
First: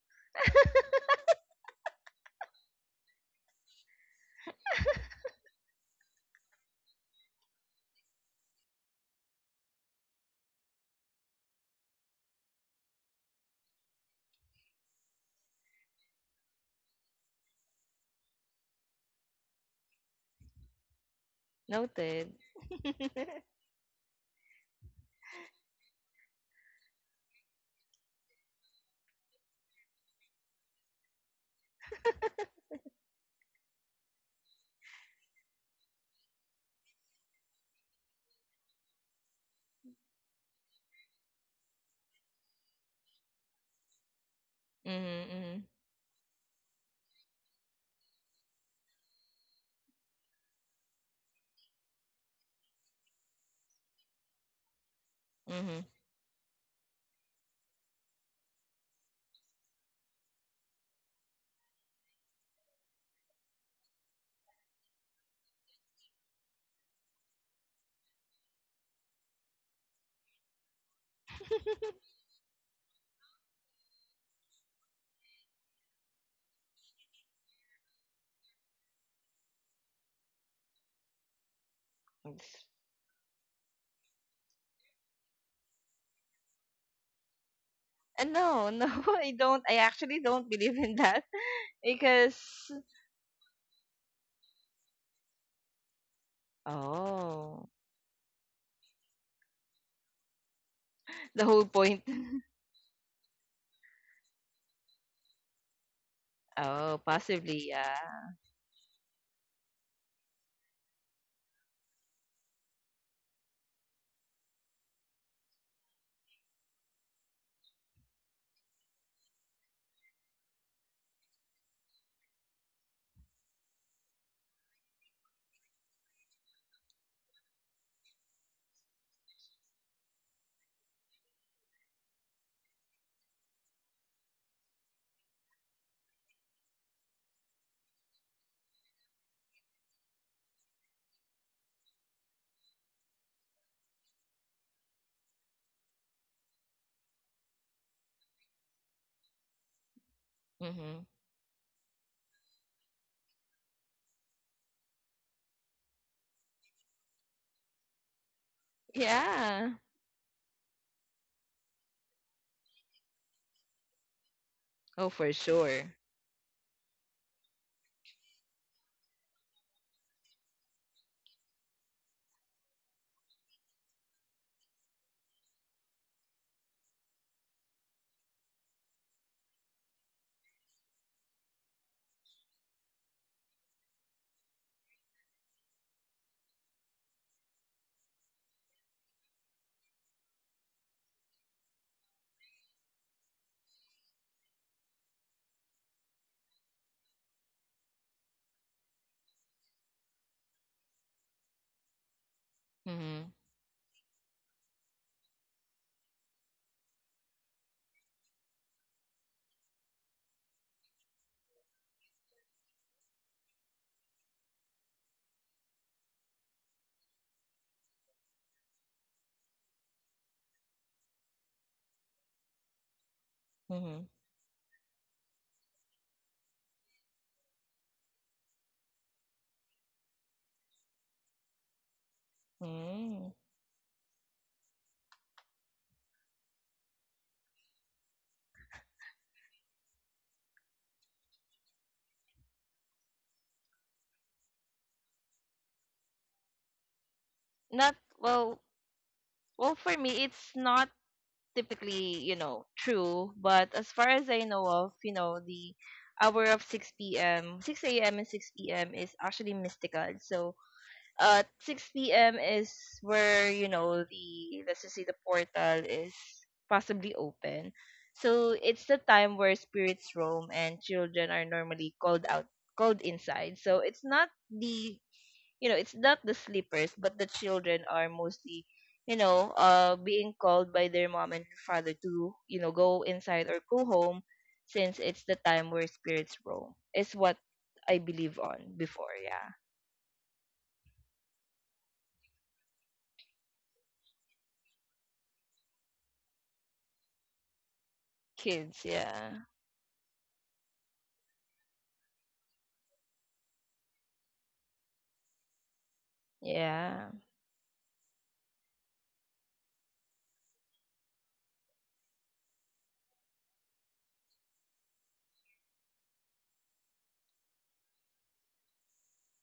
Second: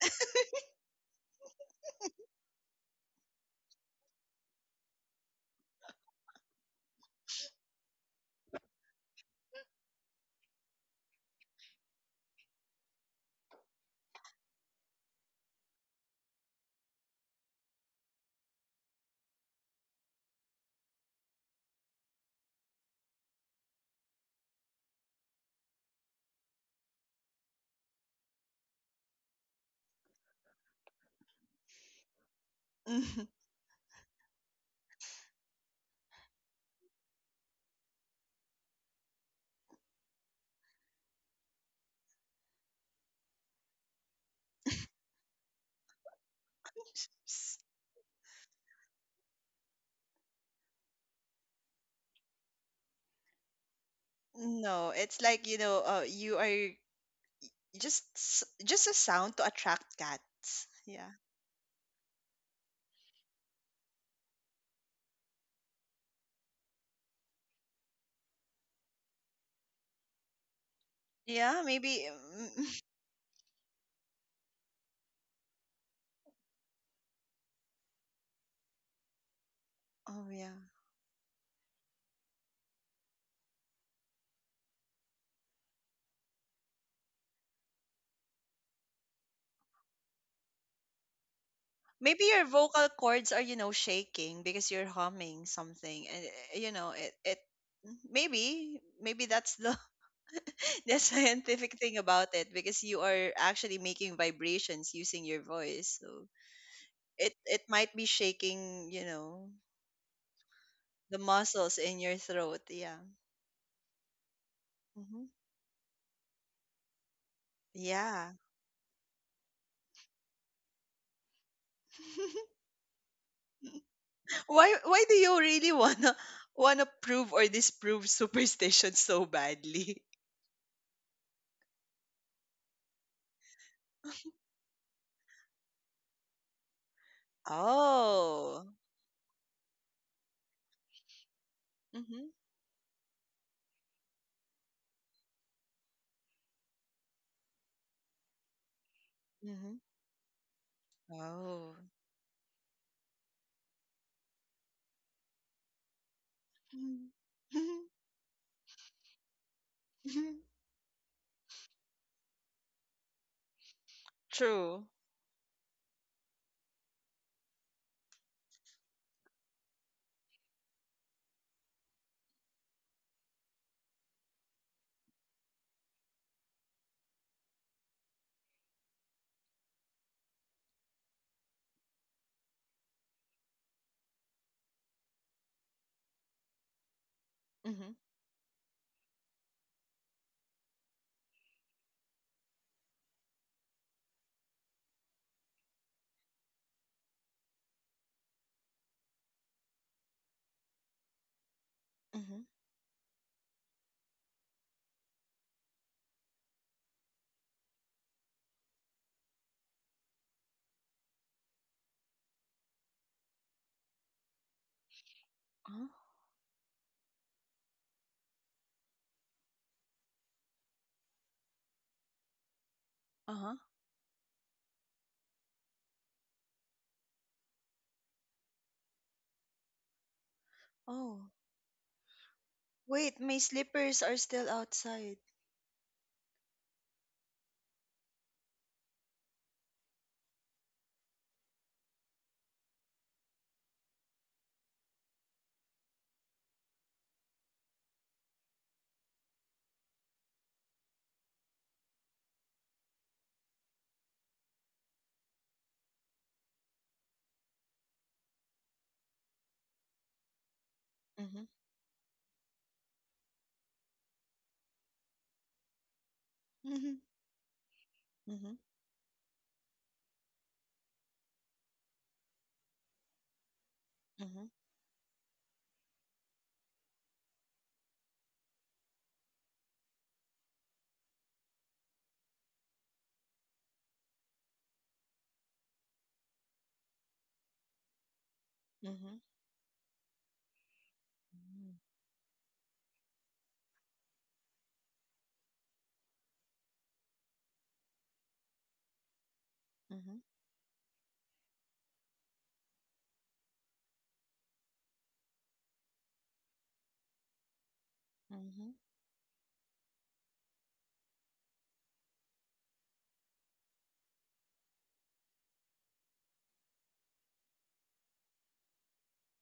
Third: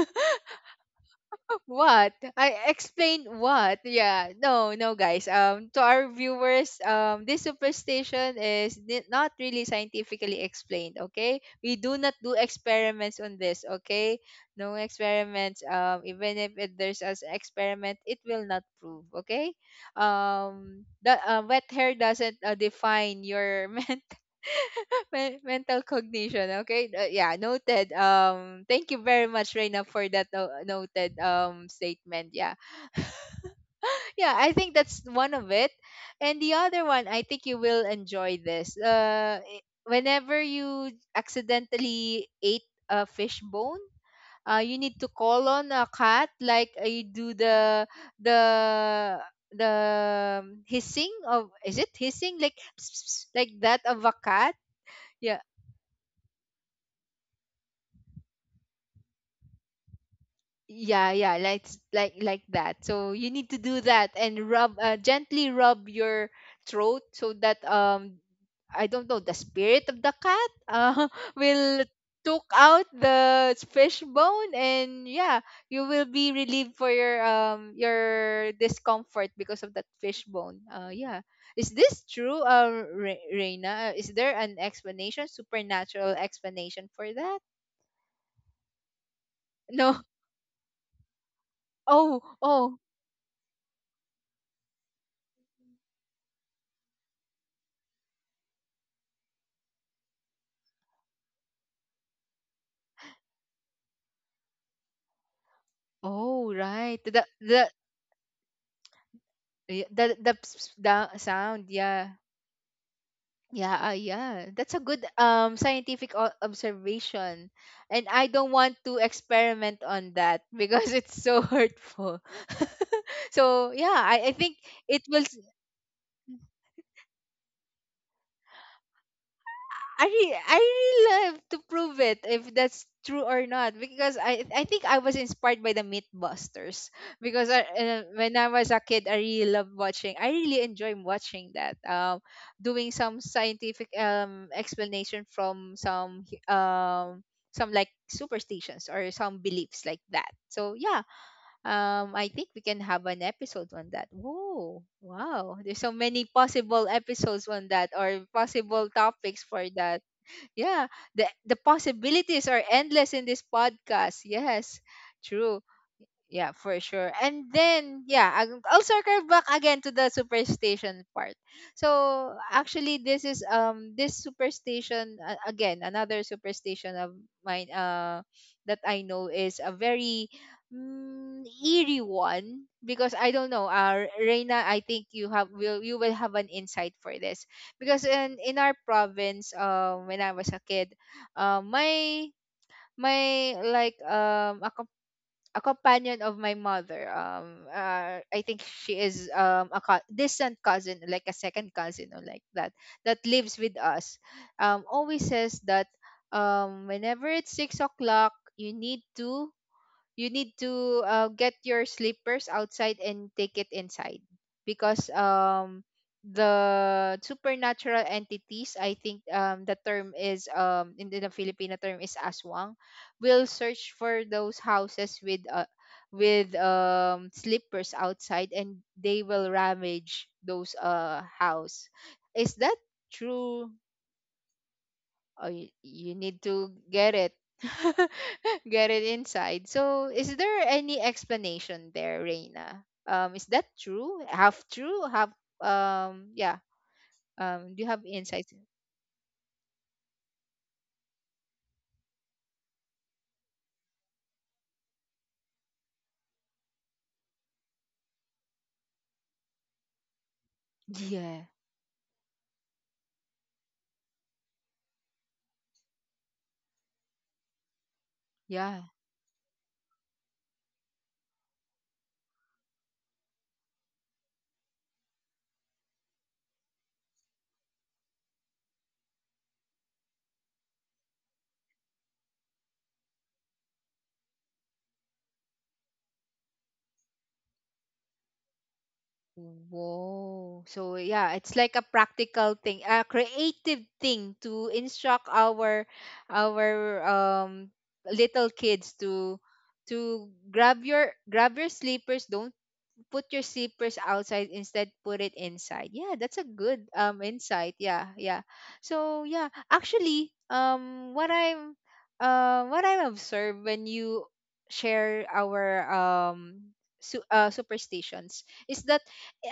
What? I explained what? Yeah. No, no, guys. Um, to our viewers, um, this superstition is ni- not really scientifically explained. Okay, we do not do experiments on this. Okay, no experiments. Um, even if it, there's an experiment, it will not prove. Okay. Um, the uh, wet hair noted. doesn't uh, define your men — Men- mental cognition. Okay. Uh, yeah. Noted. Um. Thank you very much, Reina, for that no- noted um statement. Yeah. Mhm. Yeah. I think that's one of it, and the other one — I think you will enjoy this. Uh. i- Whenever you accidentally ate a fish bone, Uh, you need to call on Mm-hmm, a cat, like uh, you do S- the — the — the um, hissing of — is it hissing, like like that of a cat? No, it's Yeah, like, you know, mm-hmm. uh, you are just s- just a sound to attract cats. yeah, Yeah. yeah, like s- like like that. So you need to do that and rub uh, gently rub your throat so that um I don't know, the spirit of the cat, uh, Yeah, will maybe took mm, out the fish bone, and yeah, you will be relieved for your um your discomfort because of that fish Oh bone. yeah. Uh yeah. Is this true, uh Re- reina? Uh, is there an explanation, supernatural explanation for that? And no, no, I don't. I No. actually don't believe in that Oh, Maybe because, your oh. vocal cords are, you know, shaking because you're humming something and uh, you know, it it oh, maybe maybe that's the the the whole scientific thing point. about it because you are actually making vibrations using your voice. So Oh, right. Oh, The — it it the possibly, might yeah. be shaking, you know, y- the the, ps- the the sound. muscles in Yeah. your throat, yeah. Yeah, uh, yeah. That's a good Hmm. um scientific o- observation. And I Yeah. don't want to experiment on that, because it's so hurtful. so, yeah, I, I think Why it why do will. you really wanna wanna prove or disprove superstition so I badly? re- I really love to prove it if that's true or not, because I I think I was inspired by the Mythbusters. Because I, uh, when I was Oh. a kid, I really loved watching, I really enjoy watching that, um Mm-hmm. doing some scientific um explanation from some hu- um some like superstitions or some Mm-hmm. beliefs like that, so yeah. Mm-hmm. Oh. um I think we can have an episode on that. Whoa, wow, there's so many possible Mm. episodes on that, or possible topics for Yeah. that. Yeah, the the possibilities are endless in this podcast. Yes, True. Oh, for true. sure. Yeah, for sure. And then, yeah, I'll I'll circle back again to the superstition part. So, actually, this is um this superstition, uh, again, another superstition of mine, uh that I know is a very, mm, eerie one, because I don't know. Uh, Reina, I think you have, will you, will have an insight for this, Mm-hmm. because in in our province, um, when I was a kid, uh, my, my like um a companion of my mother. Um, uh, I think she is, um a co- distant cousin, like a second cousin or like Mm-hmm. that, that Mm-hmm. lives with us. Um, always says that, um whenever it's six o'clock, you need to, you need to, uh, get your slippers outside and take it inside, because um Uh-huh. the supernatural entities, I think, um the term is, um in the Filipino term, is aswang, will Uh-huh. search Mm-hmm. for those houses with, uh, with um slippers outside, and they will ravage those uh Oh. house. Is that Wait, Mm. my true? slippers are still outside. Oh, you, you need to get it. Get it inside. So is there any explanation there, Reina? Um is that true, half true, half, um yeah, um do you Not have insights? well. Well, for me, it's not typically, you know, true. But as far as I know of, you know, the hour of six p m, six a m and six p m is actually mystical. So Yeah, uh six p m is where, you know, the let's just say the portal is Mhm, possibly open. mhm, So yeah. it's the time where spirits roam and children are normally called out called inside. So it's not mhm, the, you know, it's not the sleepers, but the children are mostly, you know, uh being called by their mom and father to, you know, go inside or go home, since it's the time where spirits roam. Is what I believe on before, mhm, yeah. Whoa. So yeah, it's like a mhm, practical thing, a creative thing to instruct our our um little kids Kids, to yeah. to mhm, grab your, grab your sleepers, don't put your slippers outside, instead put it inside. Yeah, that's a good Yeah. um insight. Yeah, yeah. mhm, So yeah, actually, um what I'm, uh what I've observed when you share our, um su- uh, superstitions, is that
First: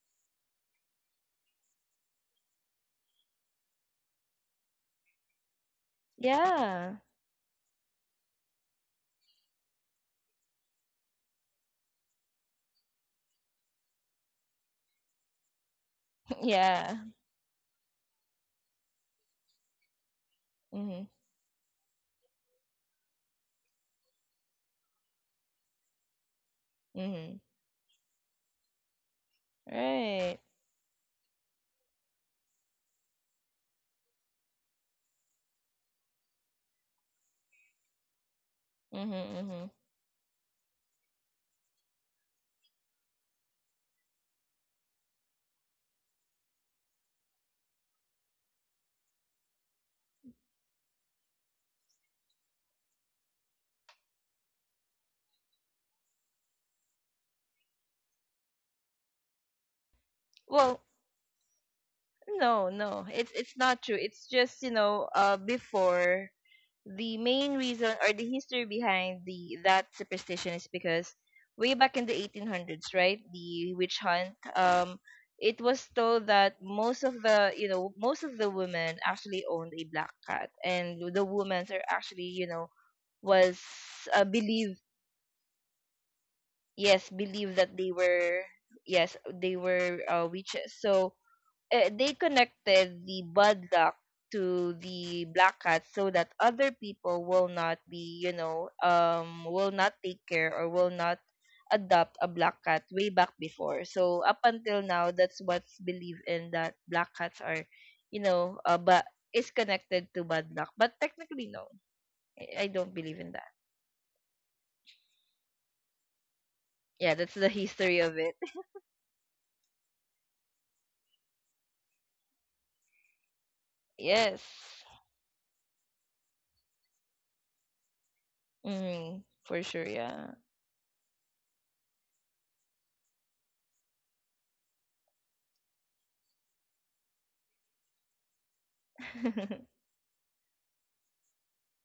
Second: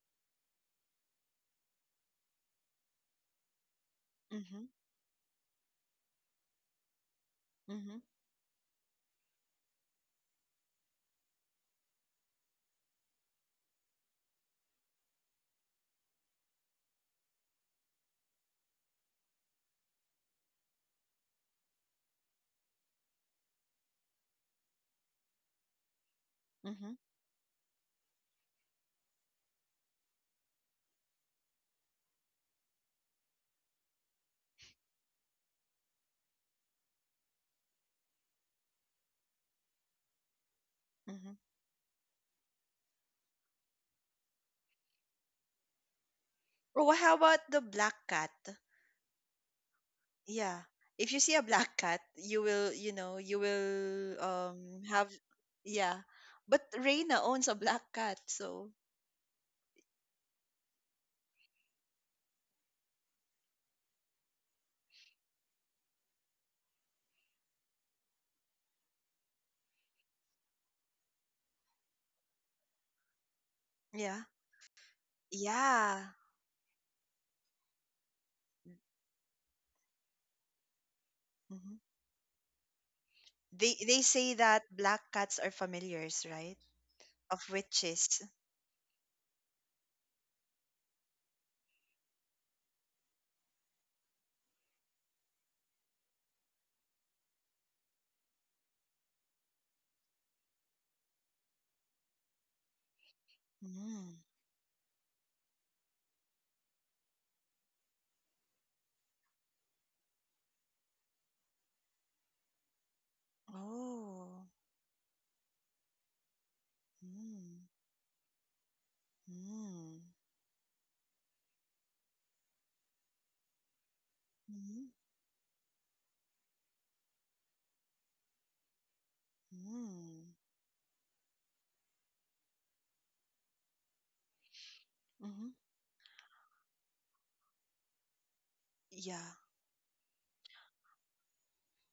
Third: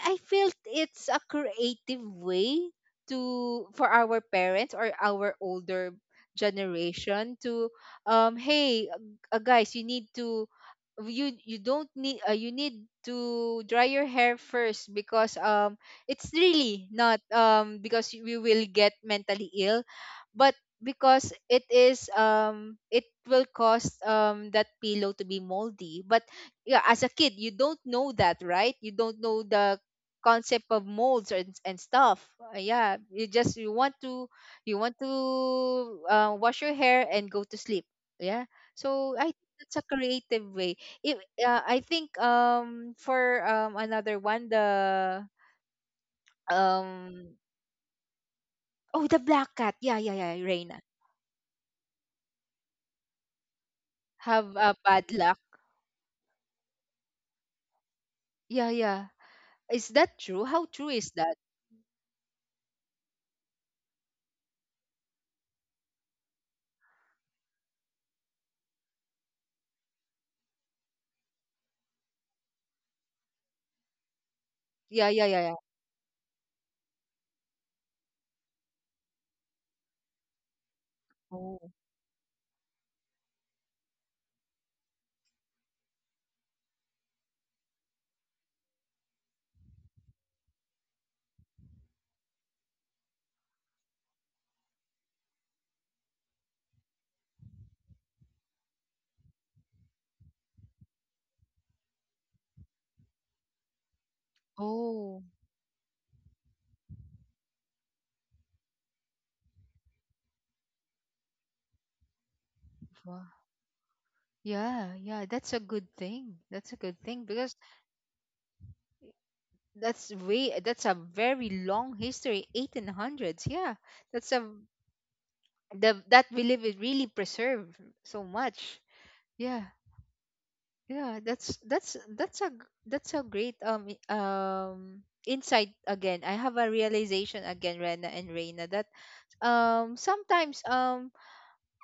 I feel it's a creative way to, for our mhm, parents or our older Yeah. generation to, mhm, um hey, uh, guys, you need to, you you don't need, uh, you need to dry your hair first, because um it's really Yeah. not, um because we will get mentally ill, but Mhm. because it is, um it will cause um that pillow to be moldy. But yeah, mhm, as a kid, Mhm. you don't know that, right? You don't know the Right. concept of molds and, and stuff. Uh, yeah, you just, you want to, you want to, uh, wash your hair and go to sleep. Yeah. Mhm. So I think Mhm. that's a creative way. It, mhm. uh, I think, um for um another one, the Or how um about the black cat? oh, the black cat. Yeah, yeah, yeah, Yeah. Reina. If you see a black cat, you will, you know, you will Have a um bad have luck. yeah. But Reina owns a black cat, Yeah, so yeah. Is that true? How Well, true is that? no, no. It's it's not true. It's just, you know, uh before, the main reason, or the history behind the that superstition, is because way back in the eighteen hundreds, right? The witch yeah. hunt, um Yeah, yeah, yeah, yeah. it was Yeah. told that most of the, you know, most of the women actually owned a black cat, and the Oh. women Mhm. are actually, you know, was, They they uh, say that believed, black cats are familiars, right? yes, Of believed that they witches. were, yes, they were, uh, witches. So, uh, they connected the bad luck to the black cat, so that other people will not be, you know um will not take care, or will not adopt a black cat way back before. Mm. So up until now, Oh, that's what's believed in, that black cats are, you know uh, but is connected to bad luck, but technically no. I I don't believe wow. in that. Oh. Yeah, yeah, that's a good thing. That's a good Yeah, thing, that's the Mm. because history of it. Mm. that's way, that's a very long history. eighteen hundreds. Yeah. That's Yes. a, Mm. the, that we live, it really preserve so much. Mm, for Yeah. sure, Mm. yeah. Yeah, that's that's that's a g- that's a great, um i- um Mhm. insight again. I have a realization again, Rena and Reina, that Yeah. um sometimes, um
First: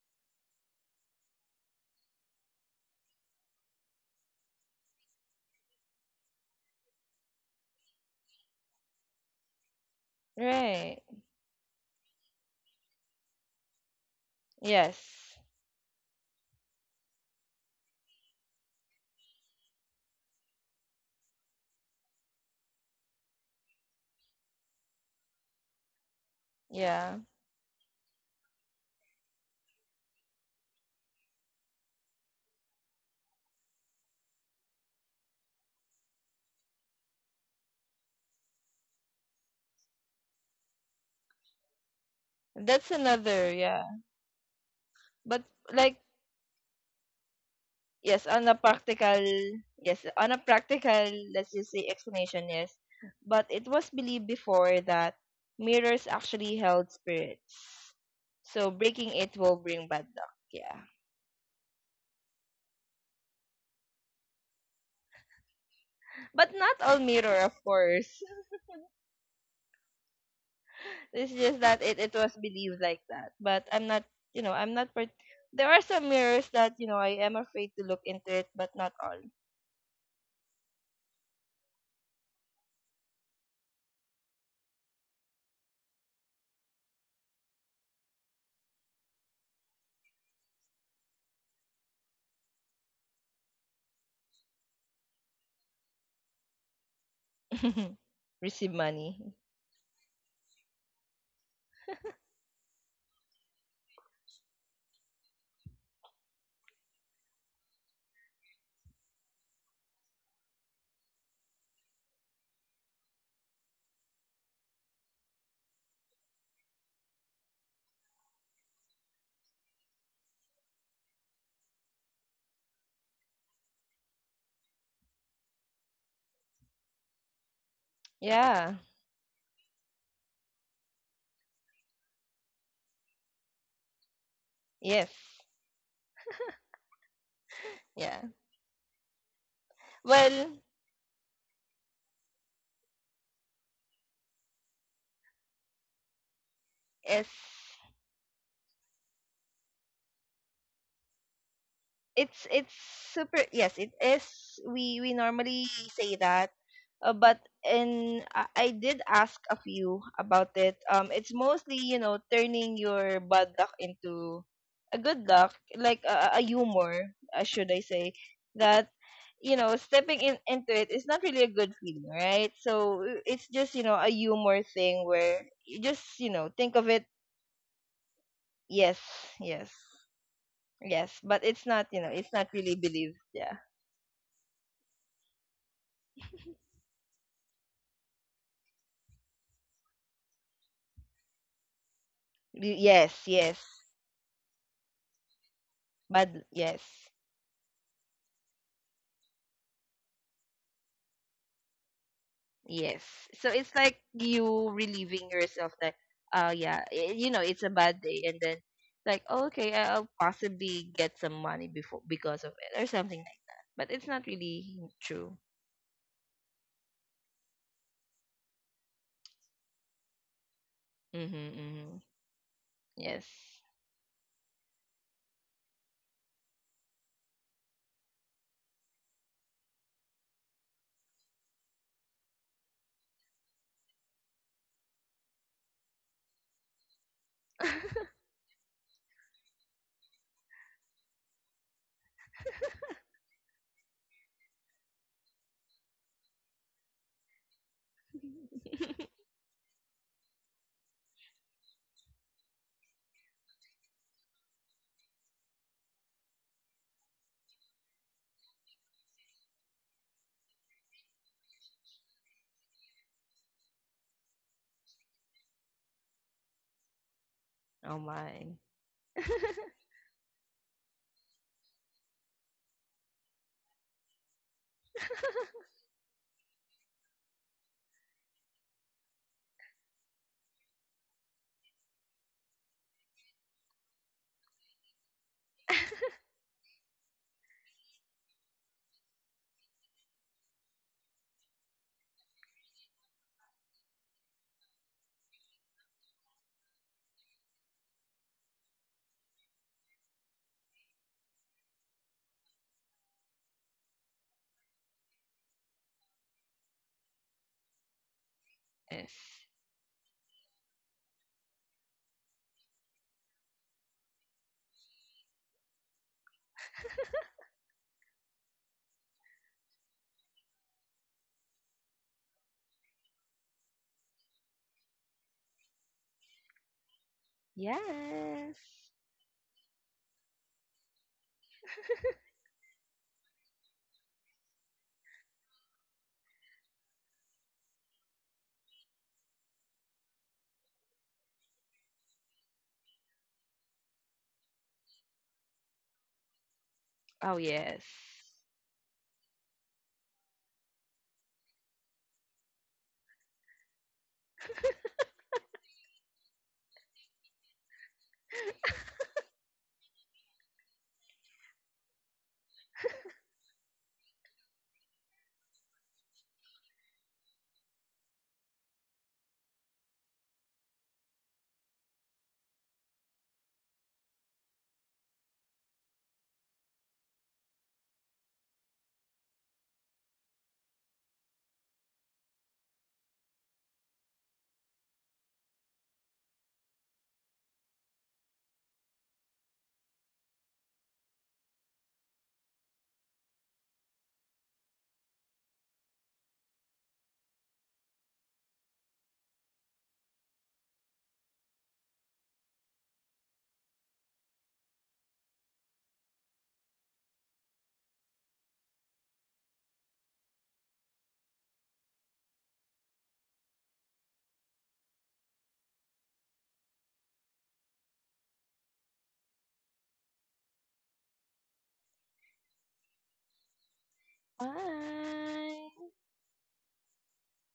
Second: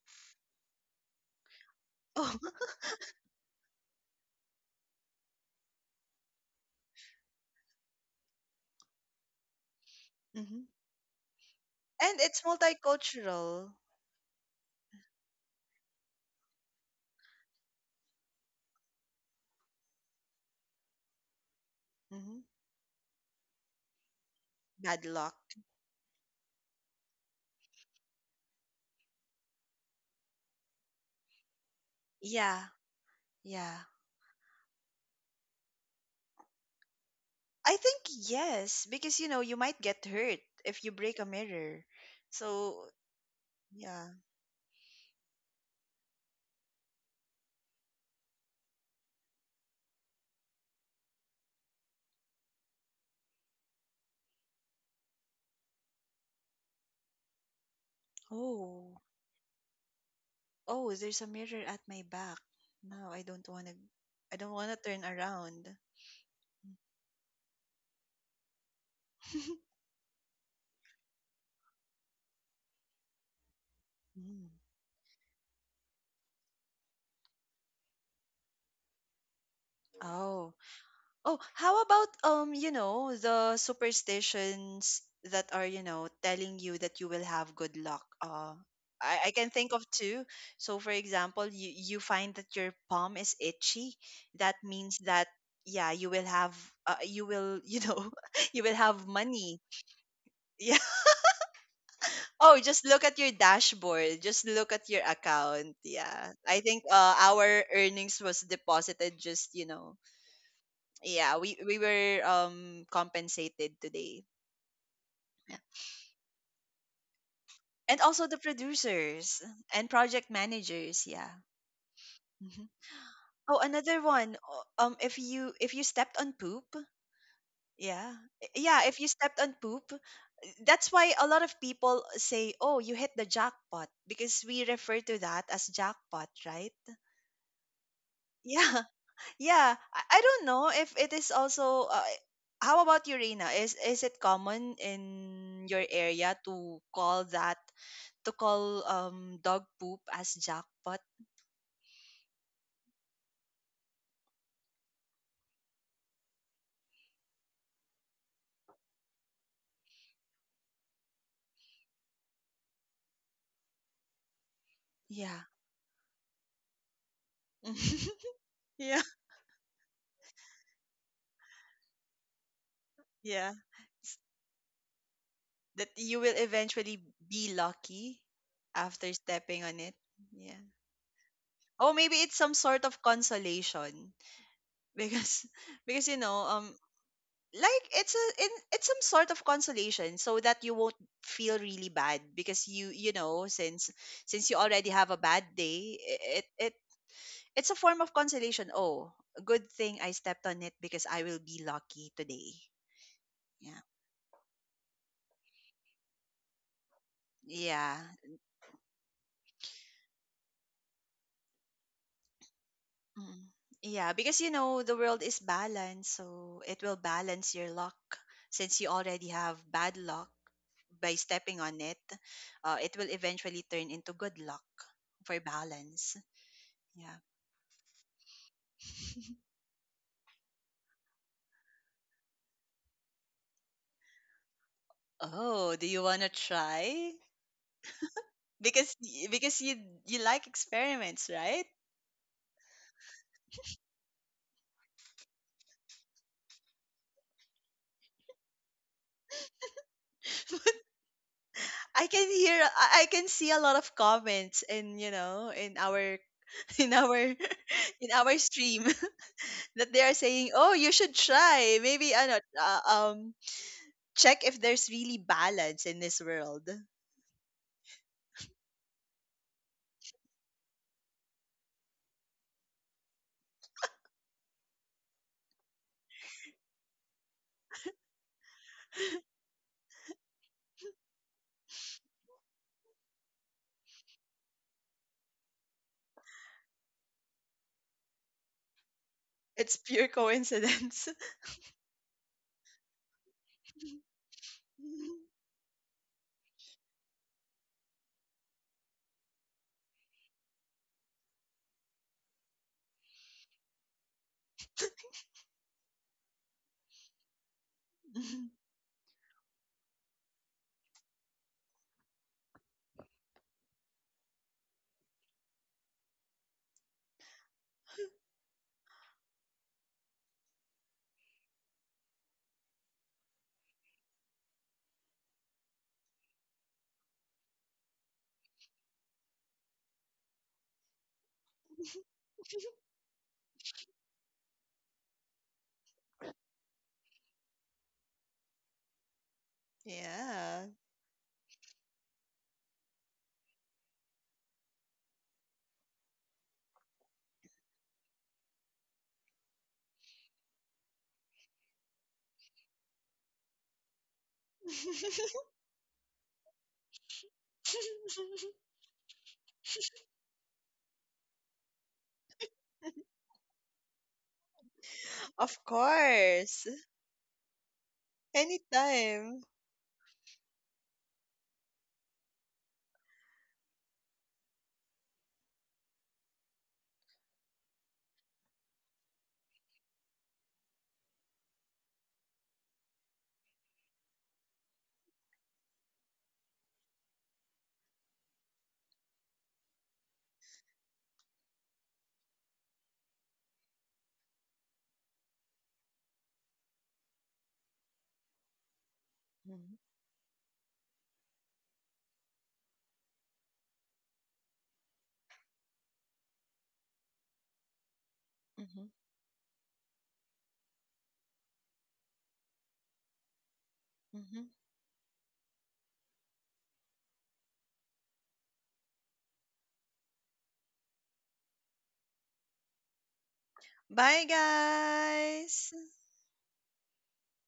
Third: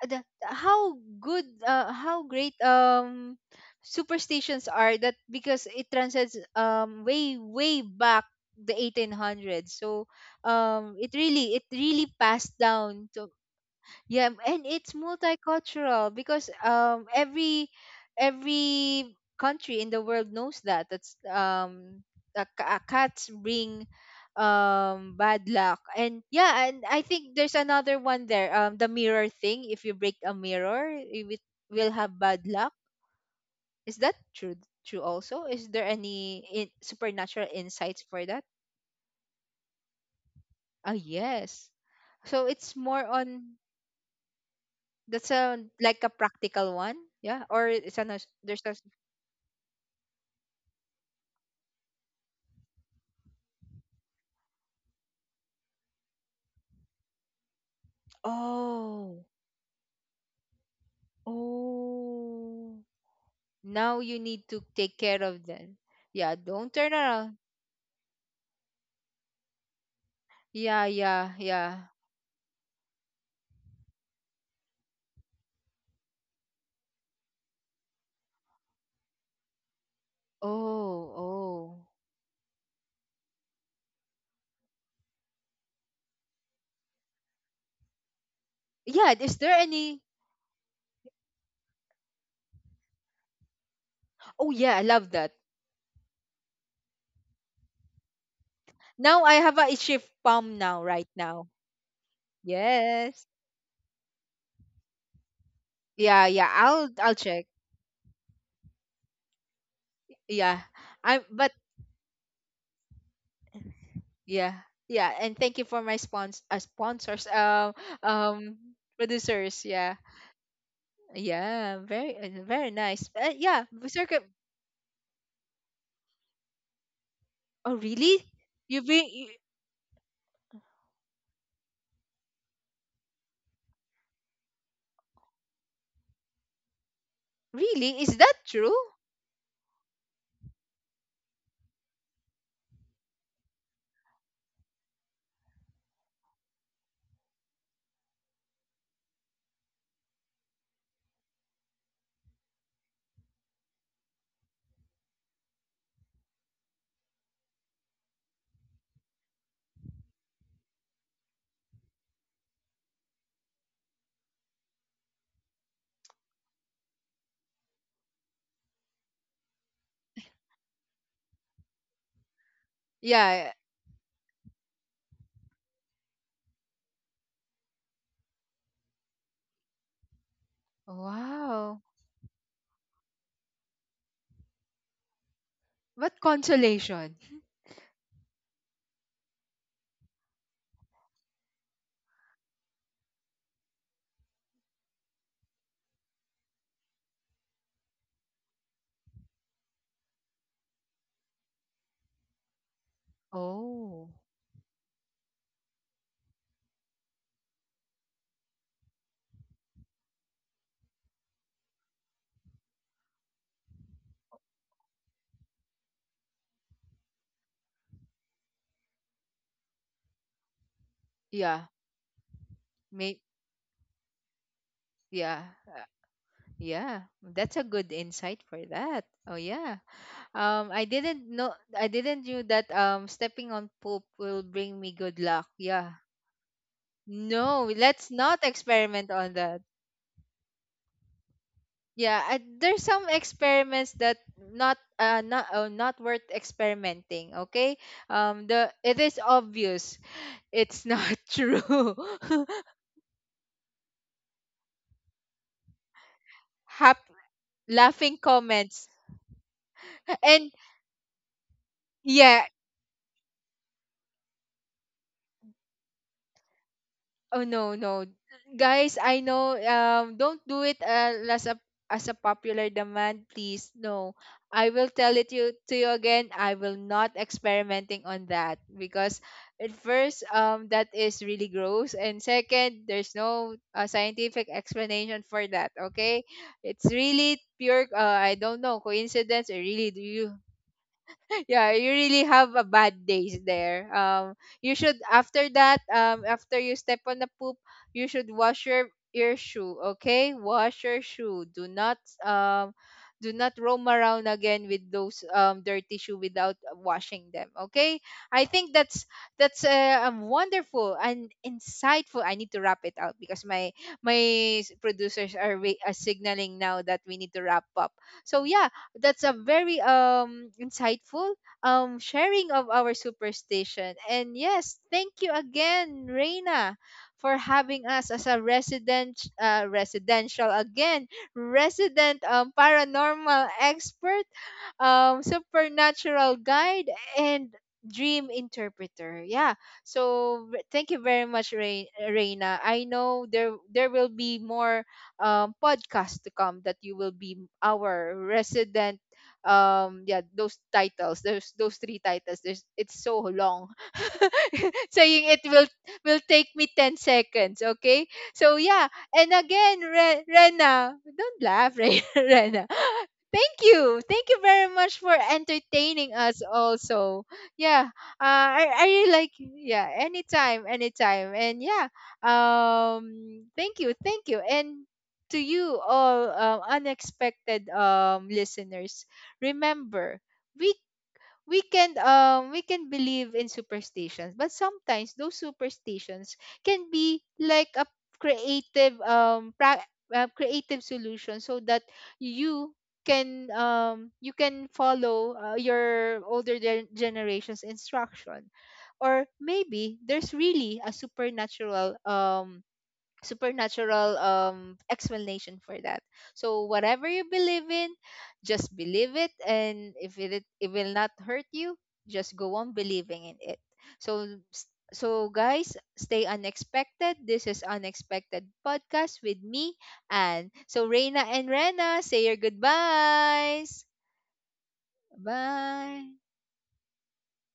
the, how good, uh, how Oh. great um superstitions are, that because it transcends, um way way back, the eighteen hundreds. So Mhm. um Right. it really, it really And it's passed down to. multicultural. Yeah, and it's Yes. multicultural, because um every every country in the world knows that. That's, um Mhm. uh, ca- uh, cats bring Bad um luck. bad luck. And yeah, and I Yeah. think there's another one there. Um the mirror thing, if you break a mirror, you, wi- will have bad Yeah. luck. Yeah. Is that true, true also? Is there any in- supernatural I insights think for that? yes, because you know, you might get hurt if you Ah, break a yes. mirror. So it's So, That's more another, on. yeah. yeah. That's But a like, like a practical one, yeah? Or it's an. yes, on a There's a. practical, yes, on a practical, let's just say, explanation, yes. But it was believed before that mirrors actually held spirits. So Oh. breaking Oh. it will bring bad luck, yeah. Oh, there's a mirror at my back. Oh, No, I don't want to now you I need don't to want to take turn care of around. them. Yeah, But don't not turn all mirror, around. of course. Yeah, It's yeah, just yeah. that it, it was believed like that. But I'm not, you Mm. know, I'm not part. There are some mirrors that, you know, I am afraid to look into it, but not all. Oh, Oh. Oh, how oh. about um, you know, the superstitions that are, you know, telling you that you will have good luck. Uh, Yeah, I, I is can there think of any? two. So, for example, you you find that your palm is itchy. Oh That yeah, I means love that that. yeah, you will have uh, you will you know you Receive will have money. Now I have money. a shift palm now Yeah. right now. Oh, just look at Yes. your dashboard. Just look at your account. Yeah, Yeah. yeah. I think I'll I'll uh, check. our earnings was deposited just you know, Yeah. I'm yeah, but we we were um compensated today. yeah. Yeah, and thank Yeah. you for my spons uh, sponsors, um And also the um producers producers. and Yeah. project managers, yeah. Yeah, very, uh, Mhm. very nice. Uh, oh, Yeah, we. another one. O- um if you if you stepped on poop, Oh, yeah. really? I- Yeah. You Yeah, if bring you you- stepped on poop, that's why a lot of people say, oh, you hit the jackpot, because we refer Yes. to that as jackpot, right? Really? Yeah. Is that true? Yeah. Yeah, i, I don't Well, know if it is also uh, how about you, Reina? is is it common in your area to call yes. that, to call um dog poop as jackpot. it's it's super, yes, it is. we we normally say that, uh, but in, I, I did ask a few about it. Um it's mostly, you know, turning your bad luck into a good Yeah. luck, like a, a humor, uh, should I say, that, Yeah. you know, stepping in into it is not really a good feeling, right? So, uh, it's Yeah. Yeah. just, you know, a S- humor thing, where you That just, you you will know, think of eventually it. be lucky after Yes, stepping yes. on it. Yeah. Yes, but it's Wow. not, Oh, you know, maybe it's it's not some really sort of believed, yeah. consolation because because you What know, um consolation. like it's a in, it's some sort of consolation so that you won't feel really bad because Y- you you Yes, know yes. since since you already have a bad day i- Mad, it it. yes. It's a form of consolation. Oh, good thing I stepped on it because I will be lucky today. Yes. So it's Yeah. like Oh. you relieving yourself that, uh yeah, y- you know, it's a Yeah. bad day, and then like, oh, okay, I- I'll possibly get some money before because of it, or something like Mm. that. But it's Yeah, not because you really know the world true. is balanced, so it will balance your luck since you already have bad luck by Mhm. Yeah. stepping on Mhm. it. Uh, it will May Yes. eventually turn into good luck for yeah. uh, balance. Yeah. Yeah. That's a good insight for that. Oh yeah. Um I didn't know, I didn't knew that, um stepping on poop will bring me good luck. Oh, do Yeah. you want to try? No, let's not Because experiment y- on that. because you you like experiments, right? Yeah, I, there's some experiments that not uh not uh, not worth experimenting. Okay, um, the, it is obvious it's not true. I can hear I I can see a lot of comments in, you know, in our in Hap-. our in Laughing our comments. stream that they are And saying, oh, you should try, maybe I yeah. don't uh, um check if there's really balance in this world. Oh no, Oh no. my. Guys, I know, um don't do it, uh, as a, as a popular demand, please. No. I will tell it you to you again. I will not experimenting on that, because at first, um that is really gross, and second, there's no, uh, scientific explanation for that, okay? It's really pure, uh, I don't know, coincidence or It's really, do pure you. coincidence. Yeah, you really have a bad days there. Um, you should after that, um, after you step on the poop, you should wash your your shoe. Okay, wash your shoe. Do not, um, do not roam around again with those um dirty shoe without washing them. Okay, I think that's Yes. that's uh, um, wonderful and insightful. I need to wrap it out, because my my s- producers are, re- are signaling now that we need to wrap up. So yeah, that's a very um insightful, um, sharing of our superstition. And yes, thank you again, Reina, for having us as a Yes. resident, uh, residential again, resident, um, paranormal expert, um, supernatural guide, and dream interpreter. Yeah. So re- Yeah. thank you very much, Re- Reina. I know there there will be more, um, podcasts to come that you will Oh be yes. our resident, um yeah, those titles, there's those three titles, there's, it's so long saying it will will take me ten seconds, okay? So yeah, and again, Re- Rena, don't laugh. Re- Rena, thank you thank you very much for Of entertaining us course. also. Yeah. Uh, I, I really like. Anytime. Yeah, anytime, anytime. And yeah, um thank you thank you and to you all, um, unexpected, um listeners, remember, we we can, um we can believe in superstitions, but sometimes those superstitions can be like a creative, um pra- uh, creative solution, so that you can, um you can follow, uh, your older gen- generation's instruction, or Mhm, maybe there's really a supernatural, um supernatural um explanation for that. So whatever you believe in, just mhm, believe it, and if it, it will not hurt you, just go on believing in it. So, mhm. so guys, stay unexpected. This is Unexpected Podcast with me, and so Reina and Rena, say your goodbyes. Bye, guys. Bye. Bye.